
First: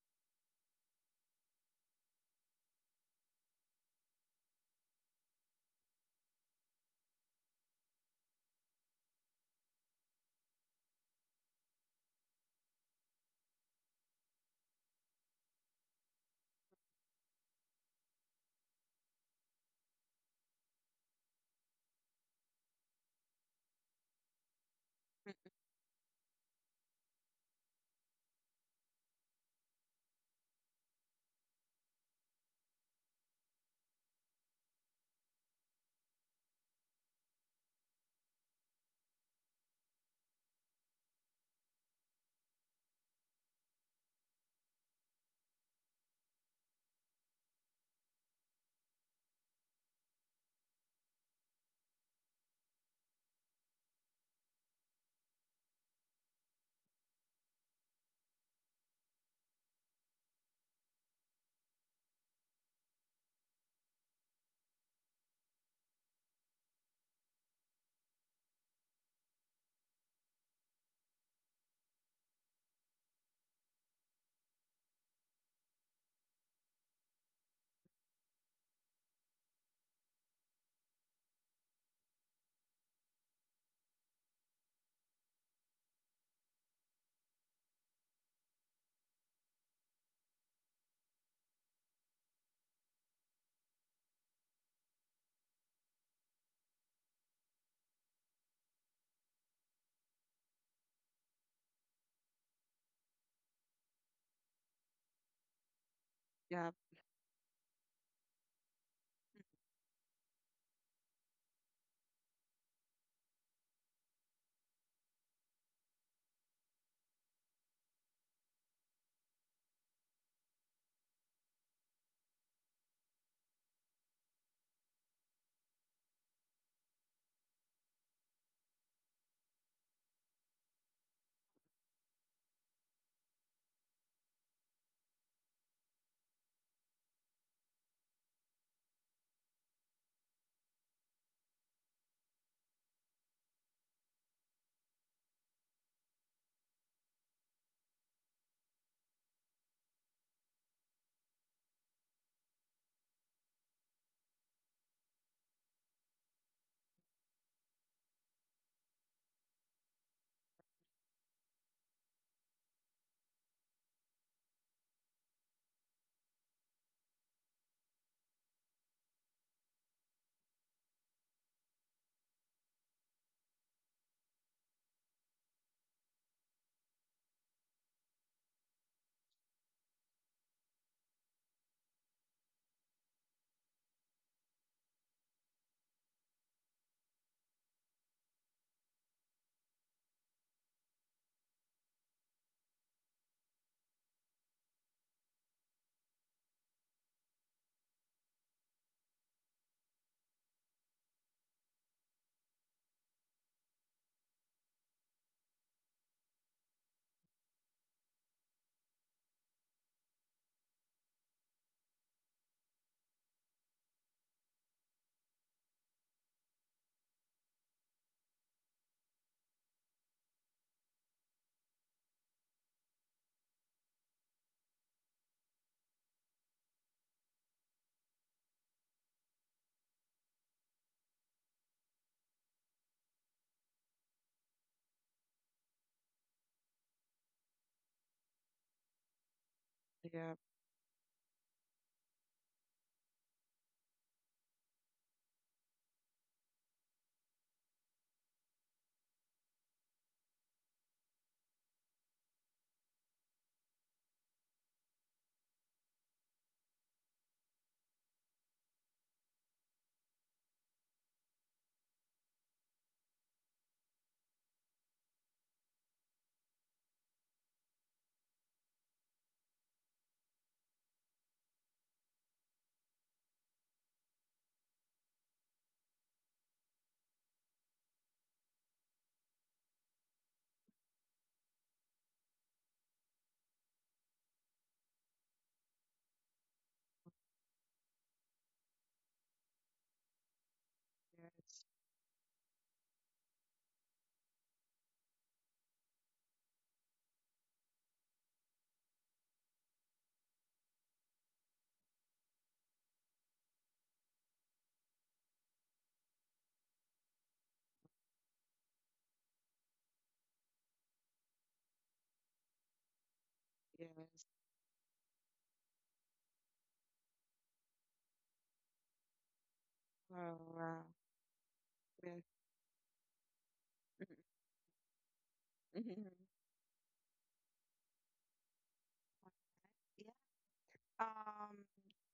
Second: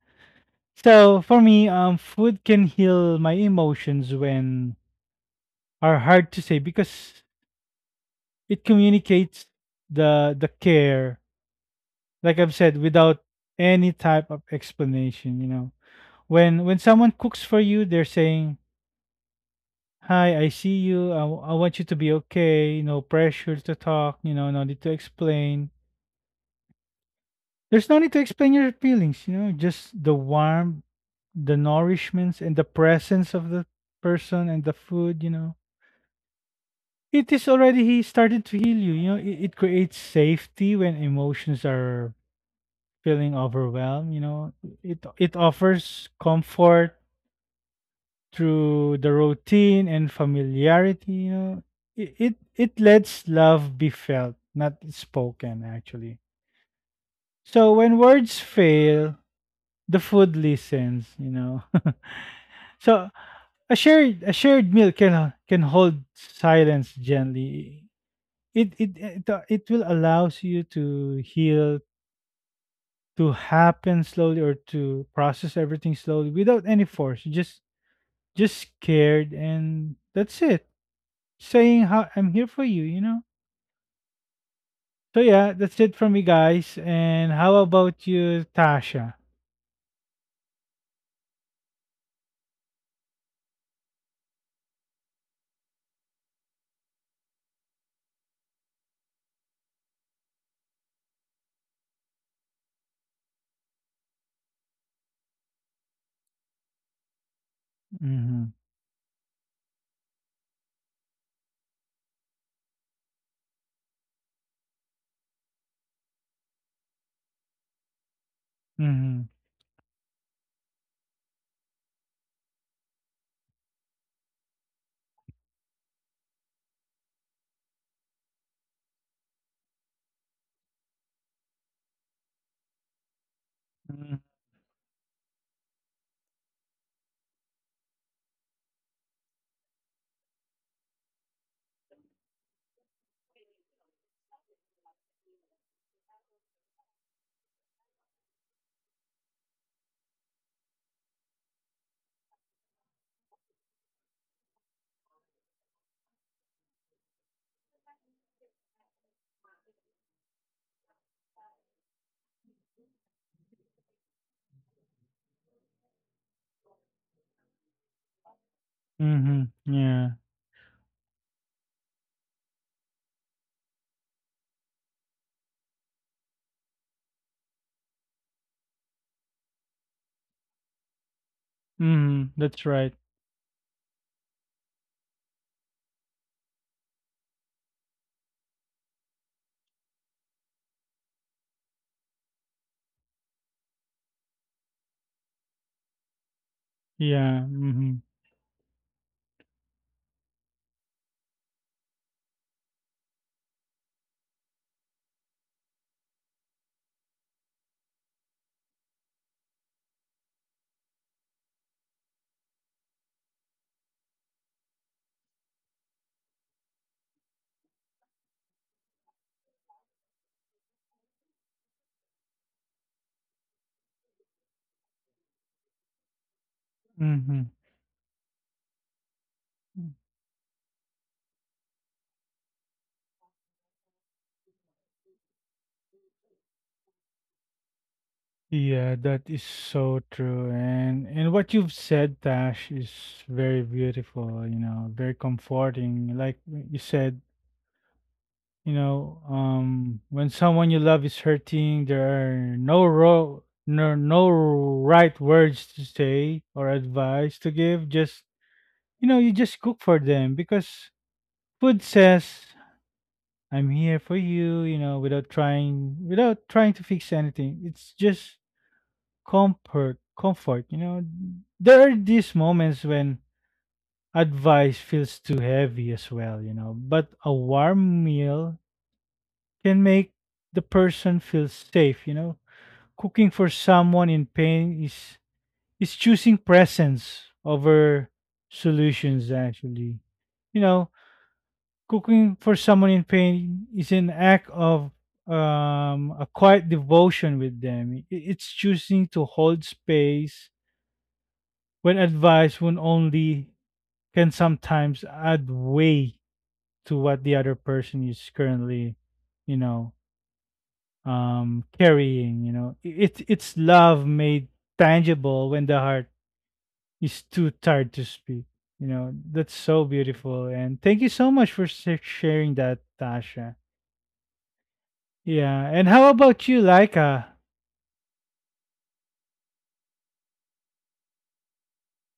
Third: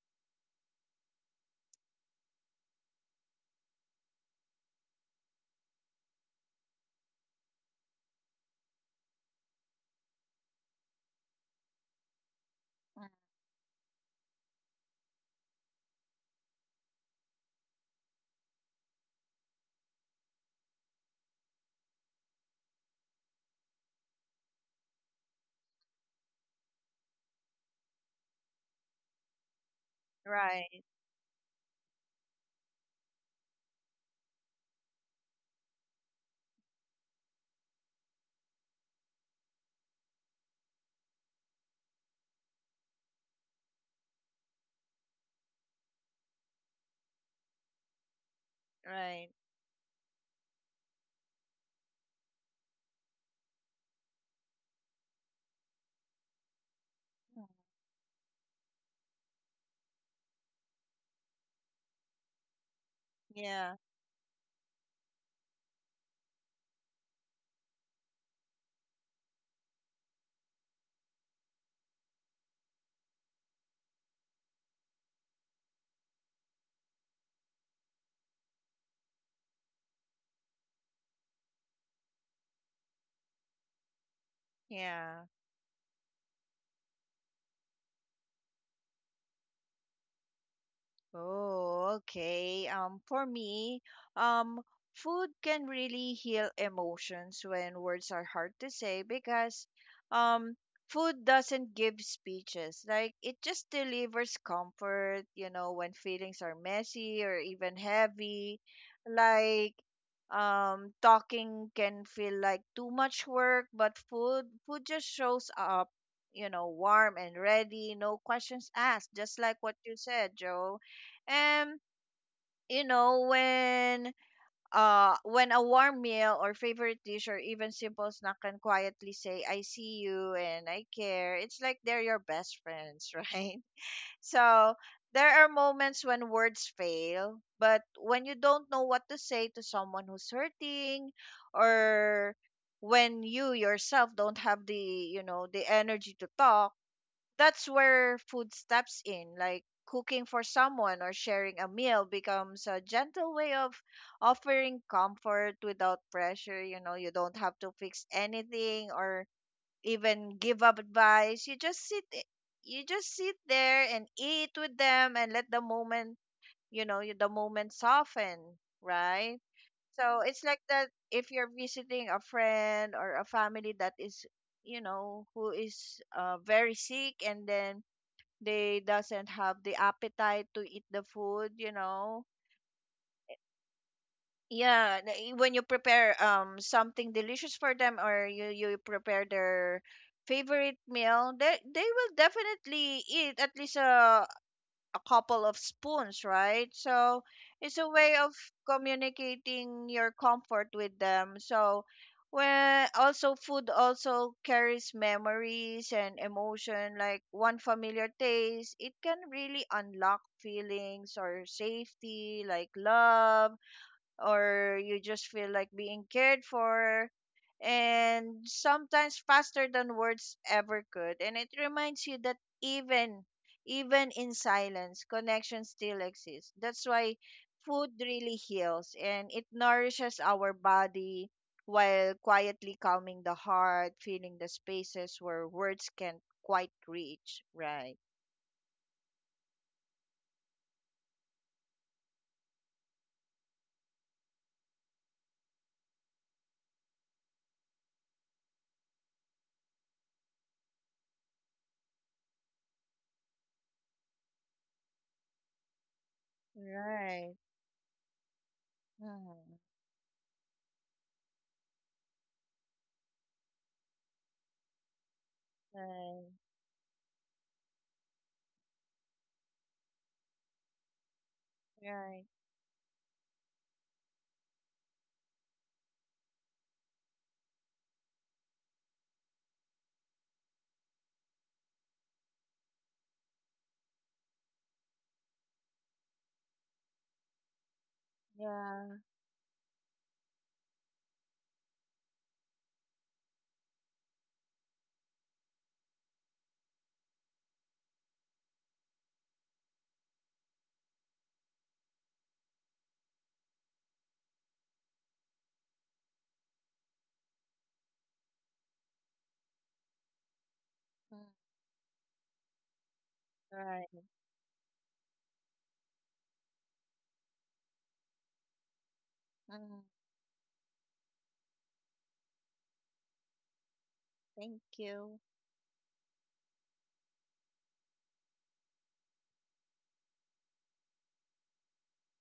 So for me, food can heal my emotions when are hard to say because it communicates the care, like I've said,
Mm.
without any type of explanation. You know, when someone cooks for you, they're saying, "Hi, I see you. I want you to be okay. No pressure to talk. You know, no need to explain. There's no need to explain your feelings. You know, just the warmth,
Right.
the nourishments, and the presence of the person and the food. You know." It is already he started to heal you. You know, it creates safety when emotions are feeling overwhelmed. You know, it offers comfort through the
Right.
routine and familiarity. You know, it lets love be felt, not spoken. Actually,
Mm.
so when words fail, the food listens. You know, so a
Yeah.
shared a shared meal can hold silence gently. It eh, it, it will allows you to heal to happen slowly or to process everything slowly without any force just scared and that's it saying how I'm here for you you know So
Yeah.
yeah, that's it from me, guys. And how about you, Tasha?
Oh, okay. For me, um, food can really heal emotions when words are hard to say, because um, food doesn't give speeches. Like, it just delivers comfort, you know, when feelings are
Yeah.
messy or even
Mm-hmm.
heavy. Like, talking can feel like too much work, but food just shows up, you know, warm and ready, no questions asked,
Mm-hmm.
just like what you said, Joe. And, you know, when a warm meal or favorite dish or even simple snack can quietly say, I see you and I care, it's like they're your best friends, right?
Mm-hmm.
So there are moments when words fail, but when you don't know what to say to someone who's hurting, or when you yourself don't have the, you know, the energy to talk, that's where food steps in. Like, cooking for someone or sharing a meal becomes a gentle way of offering comfort without pressure. You know, you don't have to fix anything or even give up advice. You just sit, you just sit there and eat with them and let the moment, you know, the moment soften, right?
Mm-hmm, yeah.
So it's like that, if you're visiting a friend or a family that is, you know, who is very sick, and then they doesn't have the appetite to eat the food, you know.
Mm-hmm, that's right.
Yeah, when you prepare something delicious for them, or you prepare their favorite meal, they will definitely eat at least a couple of spoons, right? So
Yeah.
it's a
Mm-hmm.
way of communicating your comfort with them. So when, also, food also carries memories and emotion. Like, one familiar taste, it can really unlock feelings or safety, like love, or you just feel like being cared for, and sometimes faster than words ever could. And it reminds you that even in silence, connection still exists. That's why
Mm-hmm.
food really heals, and it nourishes our body while quietly calming the heart, feeling the spaces where words can't quite reach, right?
Yeah, that is so
Yeah.
true. And what you've said, Tash, is very beautiful, you know, very comforting. Like you said, you know, when someone you love is hurting, there are no ro no no right words to say or
Right.
advice to give. Just you know, you
Mhm.
just cook for them because food says, "I'm here for you," you know, without trying
Right.
without trying to fix anything. It's just comfort, you know. There are
right
these moments when advice feels too heavy as well, you know, but a warm meal can make the person feel safe, you know. Cooking for someone in pain is choosing presence over
yeah
solutions, actually, you know.
Yes.
Cooking for someone in pain is an act of a quiet devotion with them. It's choosing to hold space when advice when only can sometimes add weight to what the other person is currently, you know,
Mhm.
carrying, you know. It's
Right.
love
Yes.
made tangible when the heart is too tired to speak, you know. That's so
Oh,
beautiful, and
wow.
thank you so much for
With.
sharing that, Tasha.
Mhm.
Thank you.
Yeah. And how
Mhm.
about you, Laika?
Yeah. Um,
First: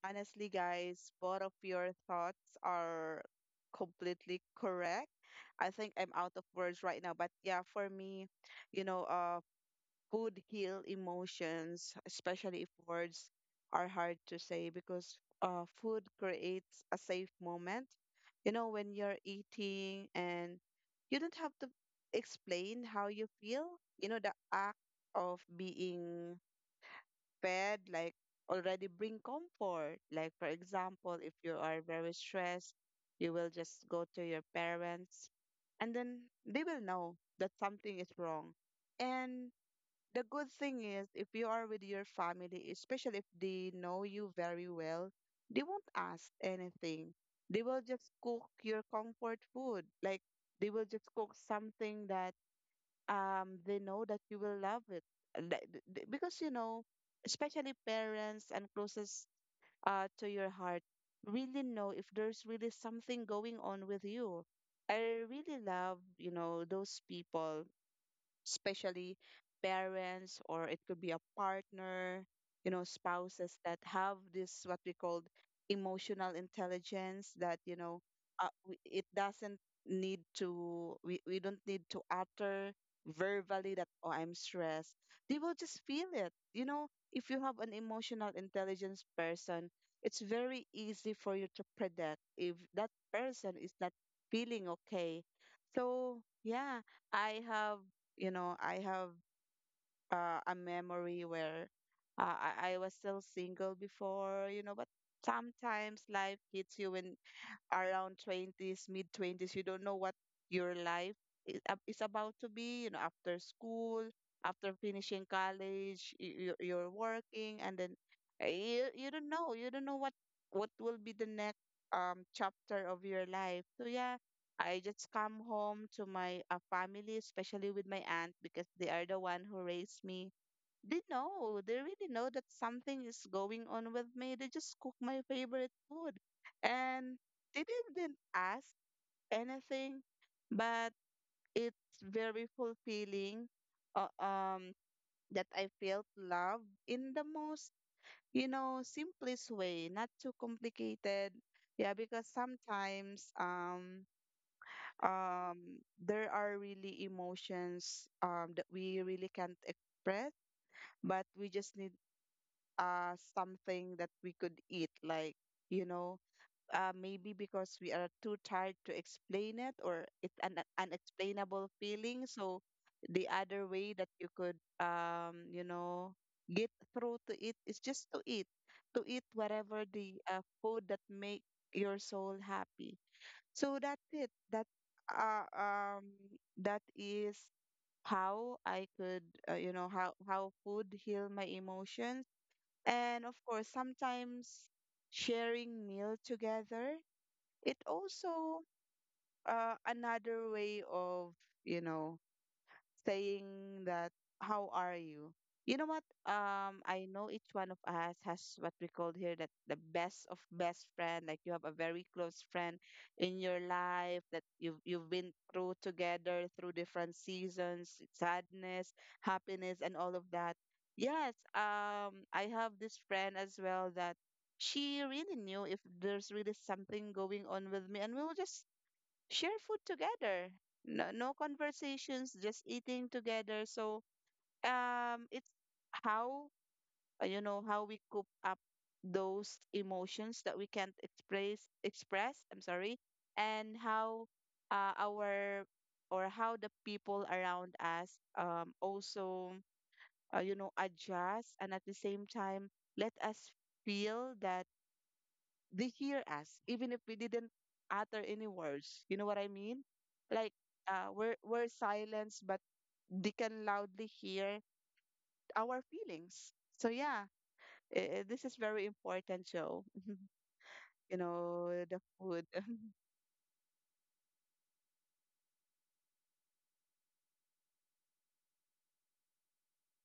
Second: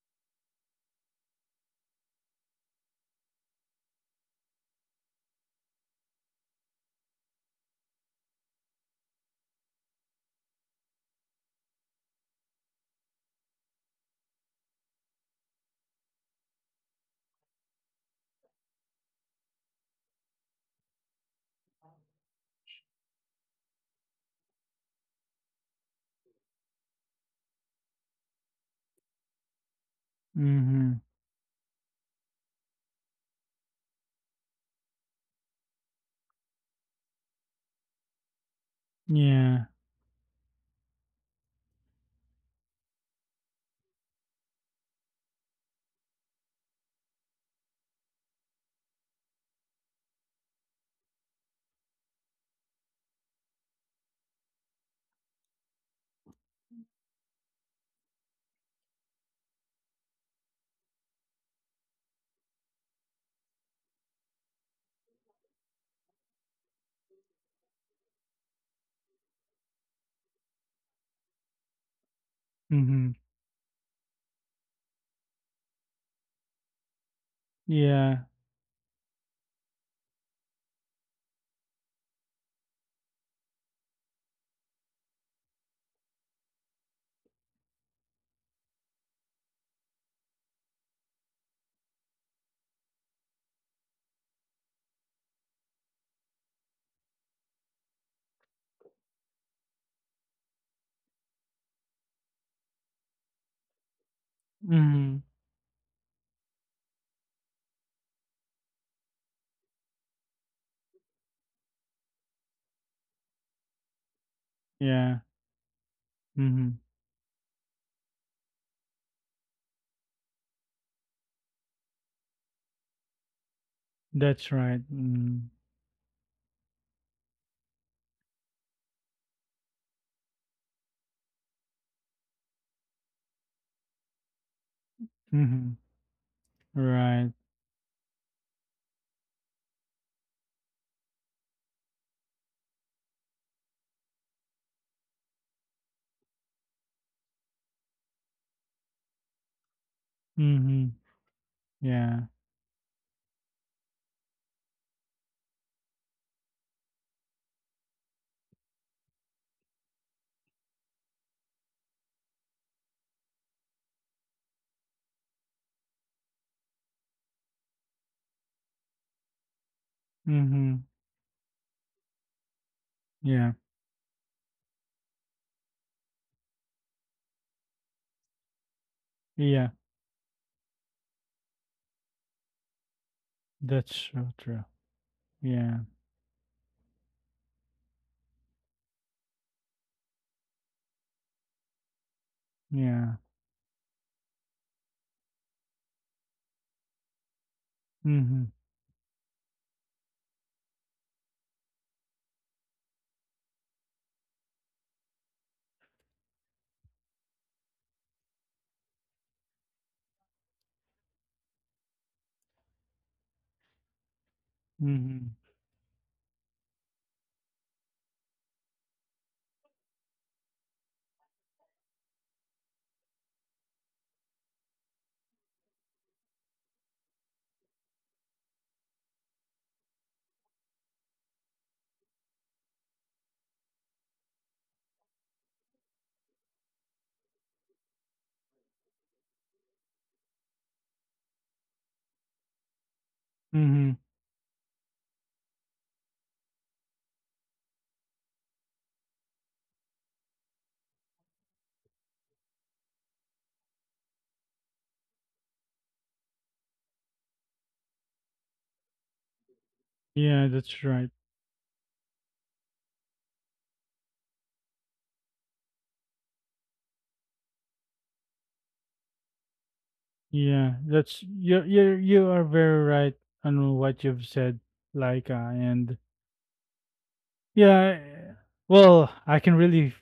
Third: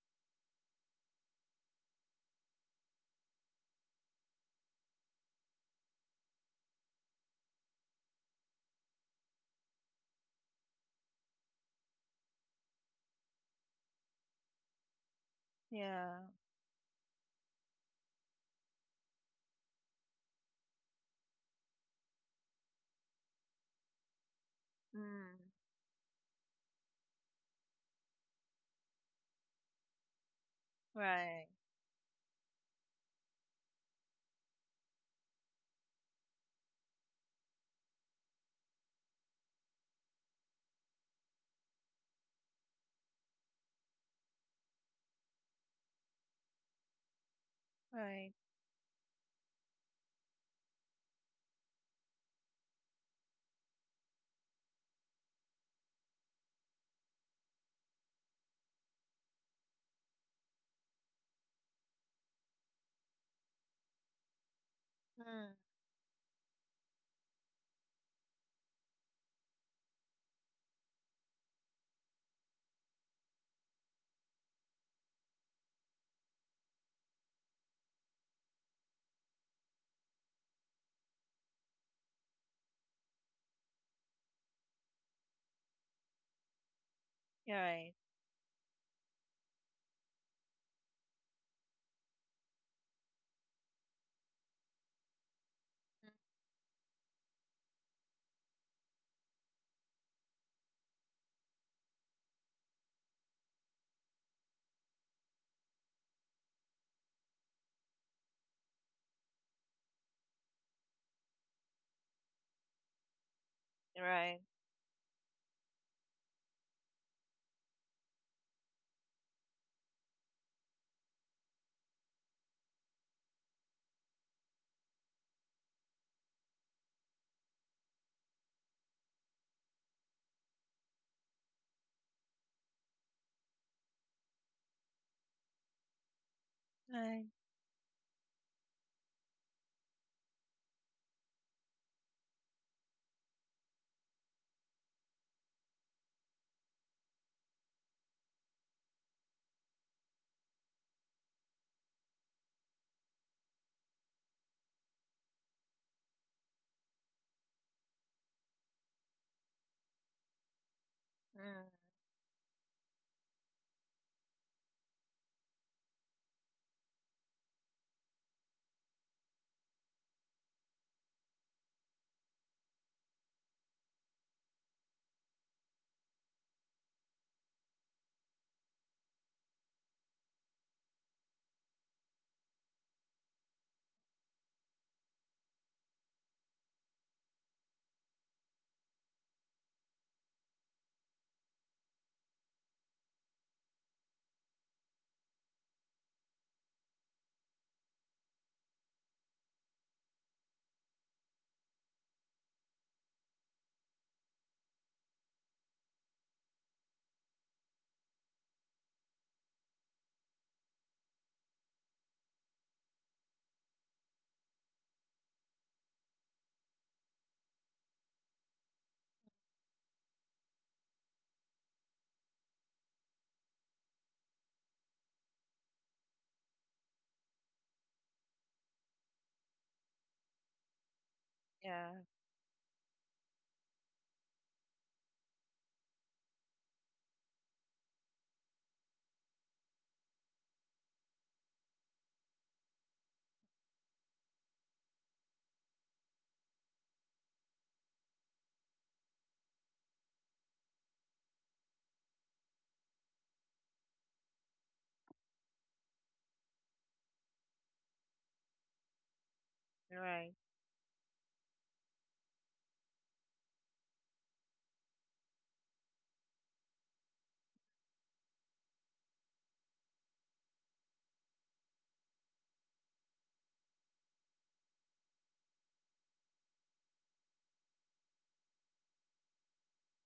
Honestly, guys, both of your thoughts are completely correct. I think I'm out of words right now, but yeah, for me, you know, uh, food heal emotions, especially if words are hard to say, because food
Yeah.
creates a safe moment. You know, when you're eating and you don't have to explain how you feel, the act
Mm.
of being bed like already bring comfort. Like for
Mm-hmm.
example, if
Right.
you are very stressed, you will just go to your parents, and then they will know that something is wrong. And
Yeah.
the good thing is, if you are with your family, especially if they know you very well, they won't ask anything. They will just
Right.
cook your comfort food. Like, they will just cook something that they know that you will love it. Like, because especially parents and closest to your heart really know if there's really something going on with you. I
Mm.
really love, those people, especially parents, or it could be a partner,
Mm-hmm.
spouses that have this what we call emotional intelligence, that,
Yeah.
it doesn't need to, we don't need to utter verbally that, oh, I'm stressed. They will just feel it. If you have an
Right.
emotional intelligence person, it's very easy for you to predict if that person is not feeling okay. So, yeah, I have I have a memory where uh, I was still single before, but
Mm-hmm.
sometimes life hits you in, around 20s, mid 20s, you don't know what your life is, is about to be, after school,
Right.
after finishing
Yeah.
college, you're
Mm-hmm,
working, and then you don't know what will be the next chapter of your life. So yeah,
that's
I
right.
just come
Mm-hmm.
home to my family, especially with my aunt, because they are the one who raised me. They know, they really know that something is going on with me. They just cook my favorite
Mm-hmm.
food. And
Right.
Right.
they didn't ask anything, but it's very fulfilling. Uh, um, that I felt love in the most, simplest way, not too
Mhm.
complicated. Yeah, because
Yeah.
sometimes um there are really emotions that we really can't express, but we
Mm.
just need something that we could eat, like, you know maybe because we are too tired to explain it, or it's an
Mhm.
unexplainable feeling, so the
Yeah.
other way that you could get through to it is just to eat
Yeah.
whatever the food that make your soul happy. So
That's
that's it.
so true.
Uh,
Yeah.
um that is how I could, how food heal my emotions.
Yeah.
And of course, sometimes sharing meal together, it
Mhm.
also another way of, you know, saying that how are you. You know what, I know each one of us has what we call here that the best of best friend, like you have a very close friend in your life that you've been
Mhm.
through together through different seasons, sadness, happiness, and all of that. Yes, I have this friend as well that she really knew if there's really something going on with me, and we will just share food together. No, no
Yeah.
conversations, just eating together. So, it's how you know how we coop up those emotions that we can't express. Express, I'm sorry, and
Mhm.
how our or how the people around us also adjust, and at the same time let us feel that they hear us even if we didn't utter any words, you know what I mean?
Right.
Yeah,
Like,
that's right.
we're silenced, but they can loudly hear our feelings. So yeah, this is very important, Joe.
Yeah.
You
That's, you
know,
you
the
you are
food.
very right on what you've said, like and yeah, well, I can really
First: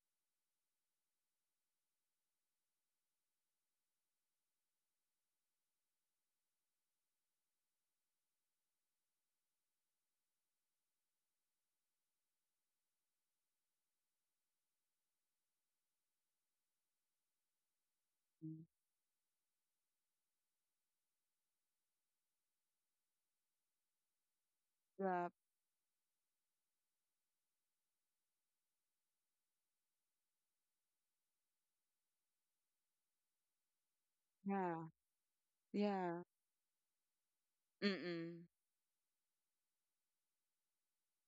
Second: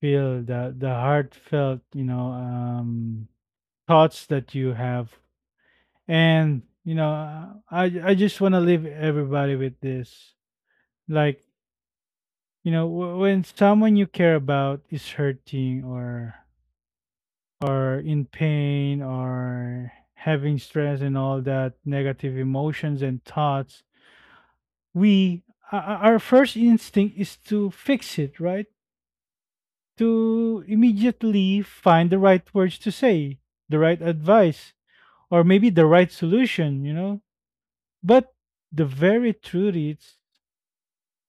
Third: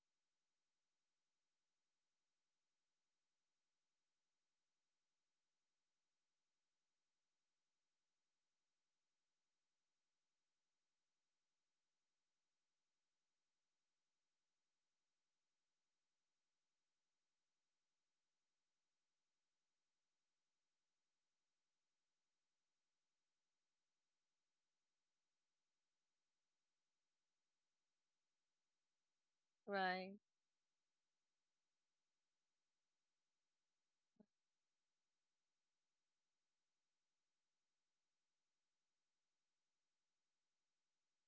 feel the heartfelt, you know, thoughts that you have. And, you know, I just want to leave everybody with this. Like, you know, when someone you care about is hurting or in
Mm.
pain or having stress and all that negative emotions and thoughts,
Yeah,
we o- o- our first instinct is to fix it, right?
Right.
To immediately find the right words to say, the right advice,
yeah,
or maybe the right
yeah.
solution, you know? But
Mm-mm.
the very truth is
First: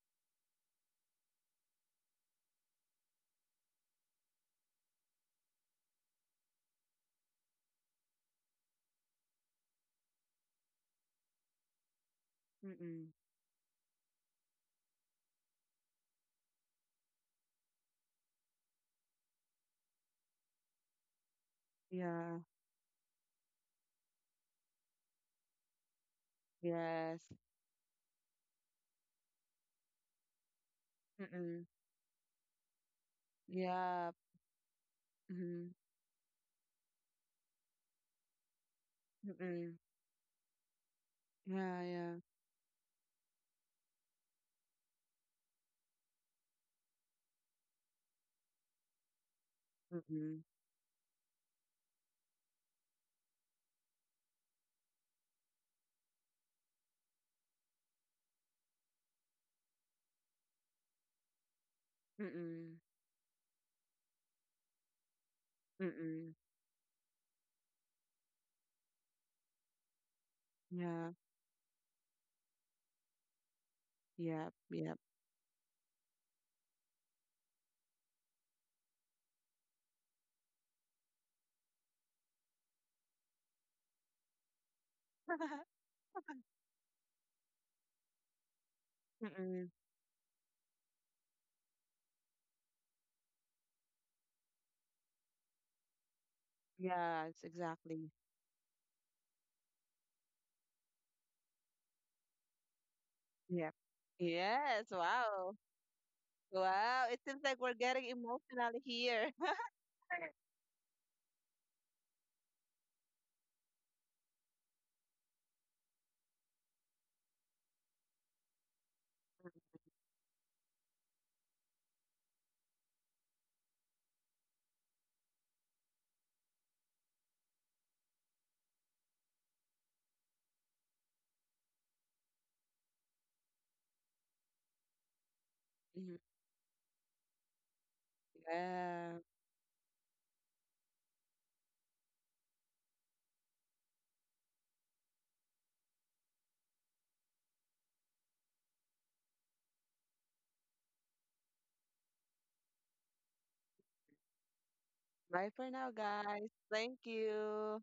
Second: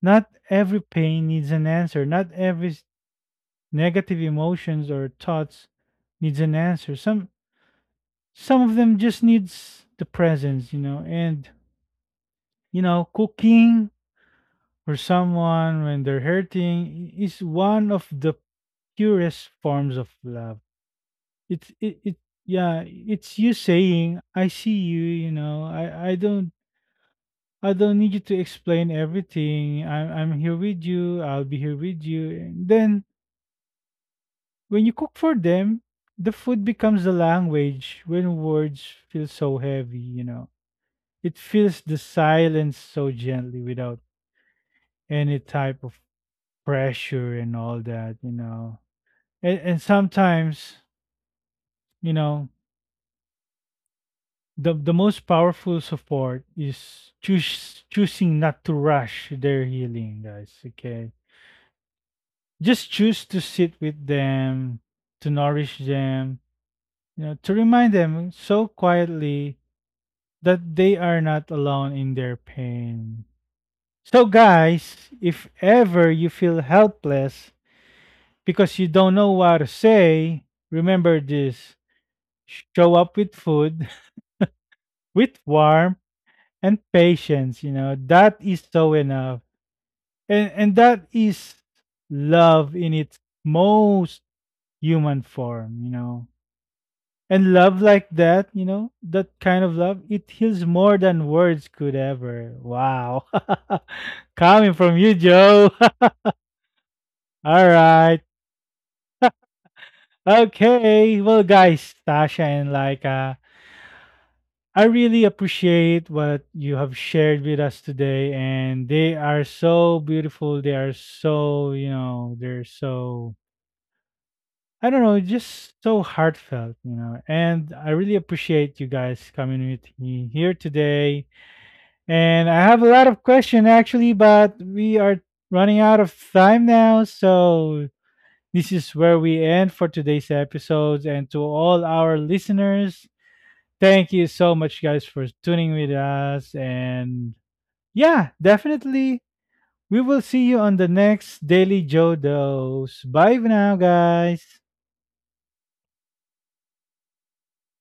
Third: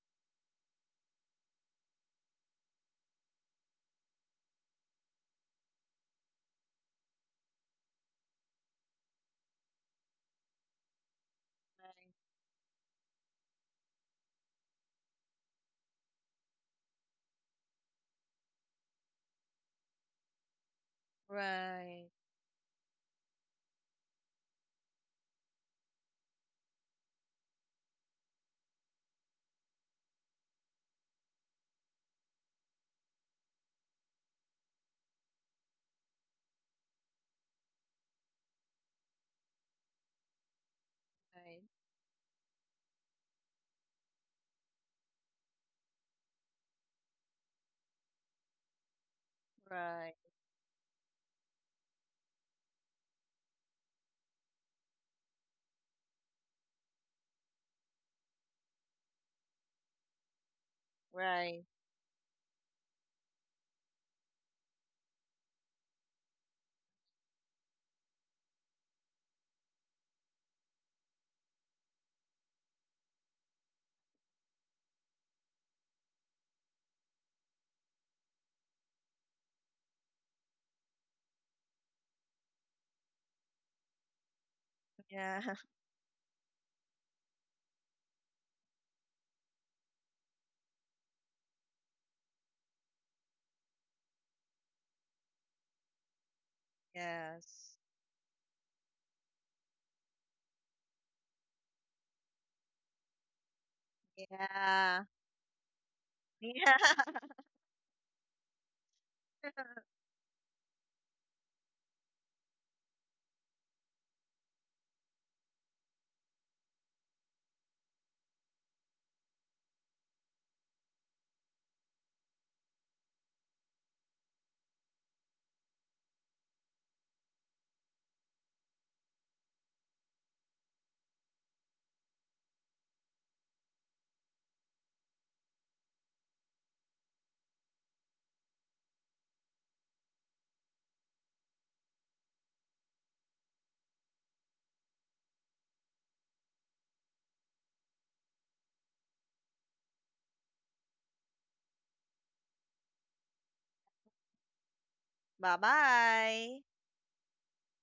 not every pain needs an answer. Not every negative emotions or thoughts needs an answer. Some of them just needs the presence, you know. And you know,
Mm-mm.
cooking for someone when they're hurting is one of the purest forms of love. It's it,
Right.
it
Yeah.
yeah, it's you saying, "I see you," you know. I don't
Yes.
I don't need you to explain everything. I'm here with you, I'll be
Mm-mm.
here with you. And then
Yeah.
when you cook for
Mm-mm.
them, the food becomes the language when words feel so
Mm-mm.
heavy, you know. It
Right.
fills
Yeah,
the
yeah.
silence so gently without any type of pressure and all that, you know. And
Right.
Mm-mm.
sometimes, you know, the most powerful support is choosing not to rush their healing, guys. Okay.
Right.
Mm-mm.
Just choose to sit with them, to nourish
Mm-mm.
them, you know, to remind them so quietly that they
Yeah.
are not alone in their pain. So,
Yep, yep.
guys, if ever you feel helpless because you don't know what to say, remember this: show up with food, with
Yeah.
warmth, and patience. You know, that is so enough.
Mm-mm.
And that is love in its most human form, you know.
Yes,
And
Yes.
love like
exactly.
that, you know, that kind of love, it heals more than words could ever. Wow.
Yeah.
Coming
Yes.
from
Yeah.
you,
Wow.
Joe. All
Wow. It
Yeah.
seems like we're getting
right.
emotional here.
Okay. Well, guys, Tasha and Laika, I really appreciate what you have shared with us today. And they are so beautiful. They are so, you know, they're so, I don't know, just so heartfelt, you know. And I really appreciate you guys coming with me here today. And I have a lot of questions actually, but we are running out of
Mhm.
time now. So this is
Yeah.
where we end for today's episodes. And to all our listeners, thank you so much, guys, for tuning with us. And yeah, definitely. We will see you on the next Daily Joe Dose. Bye for now, guys.
Bye
Bye
for now, guys.
bye.
Thank you.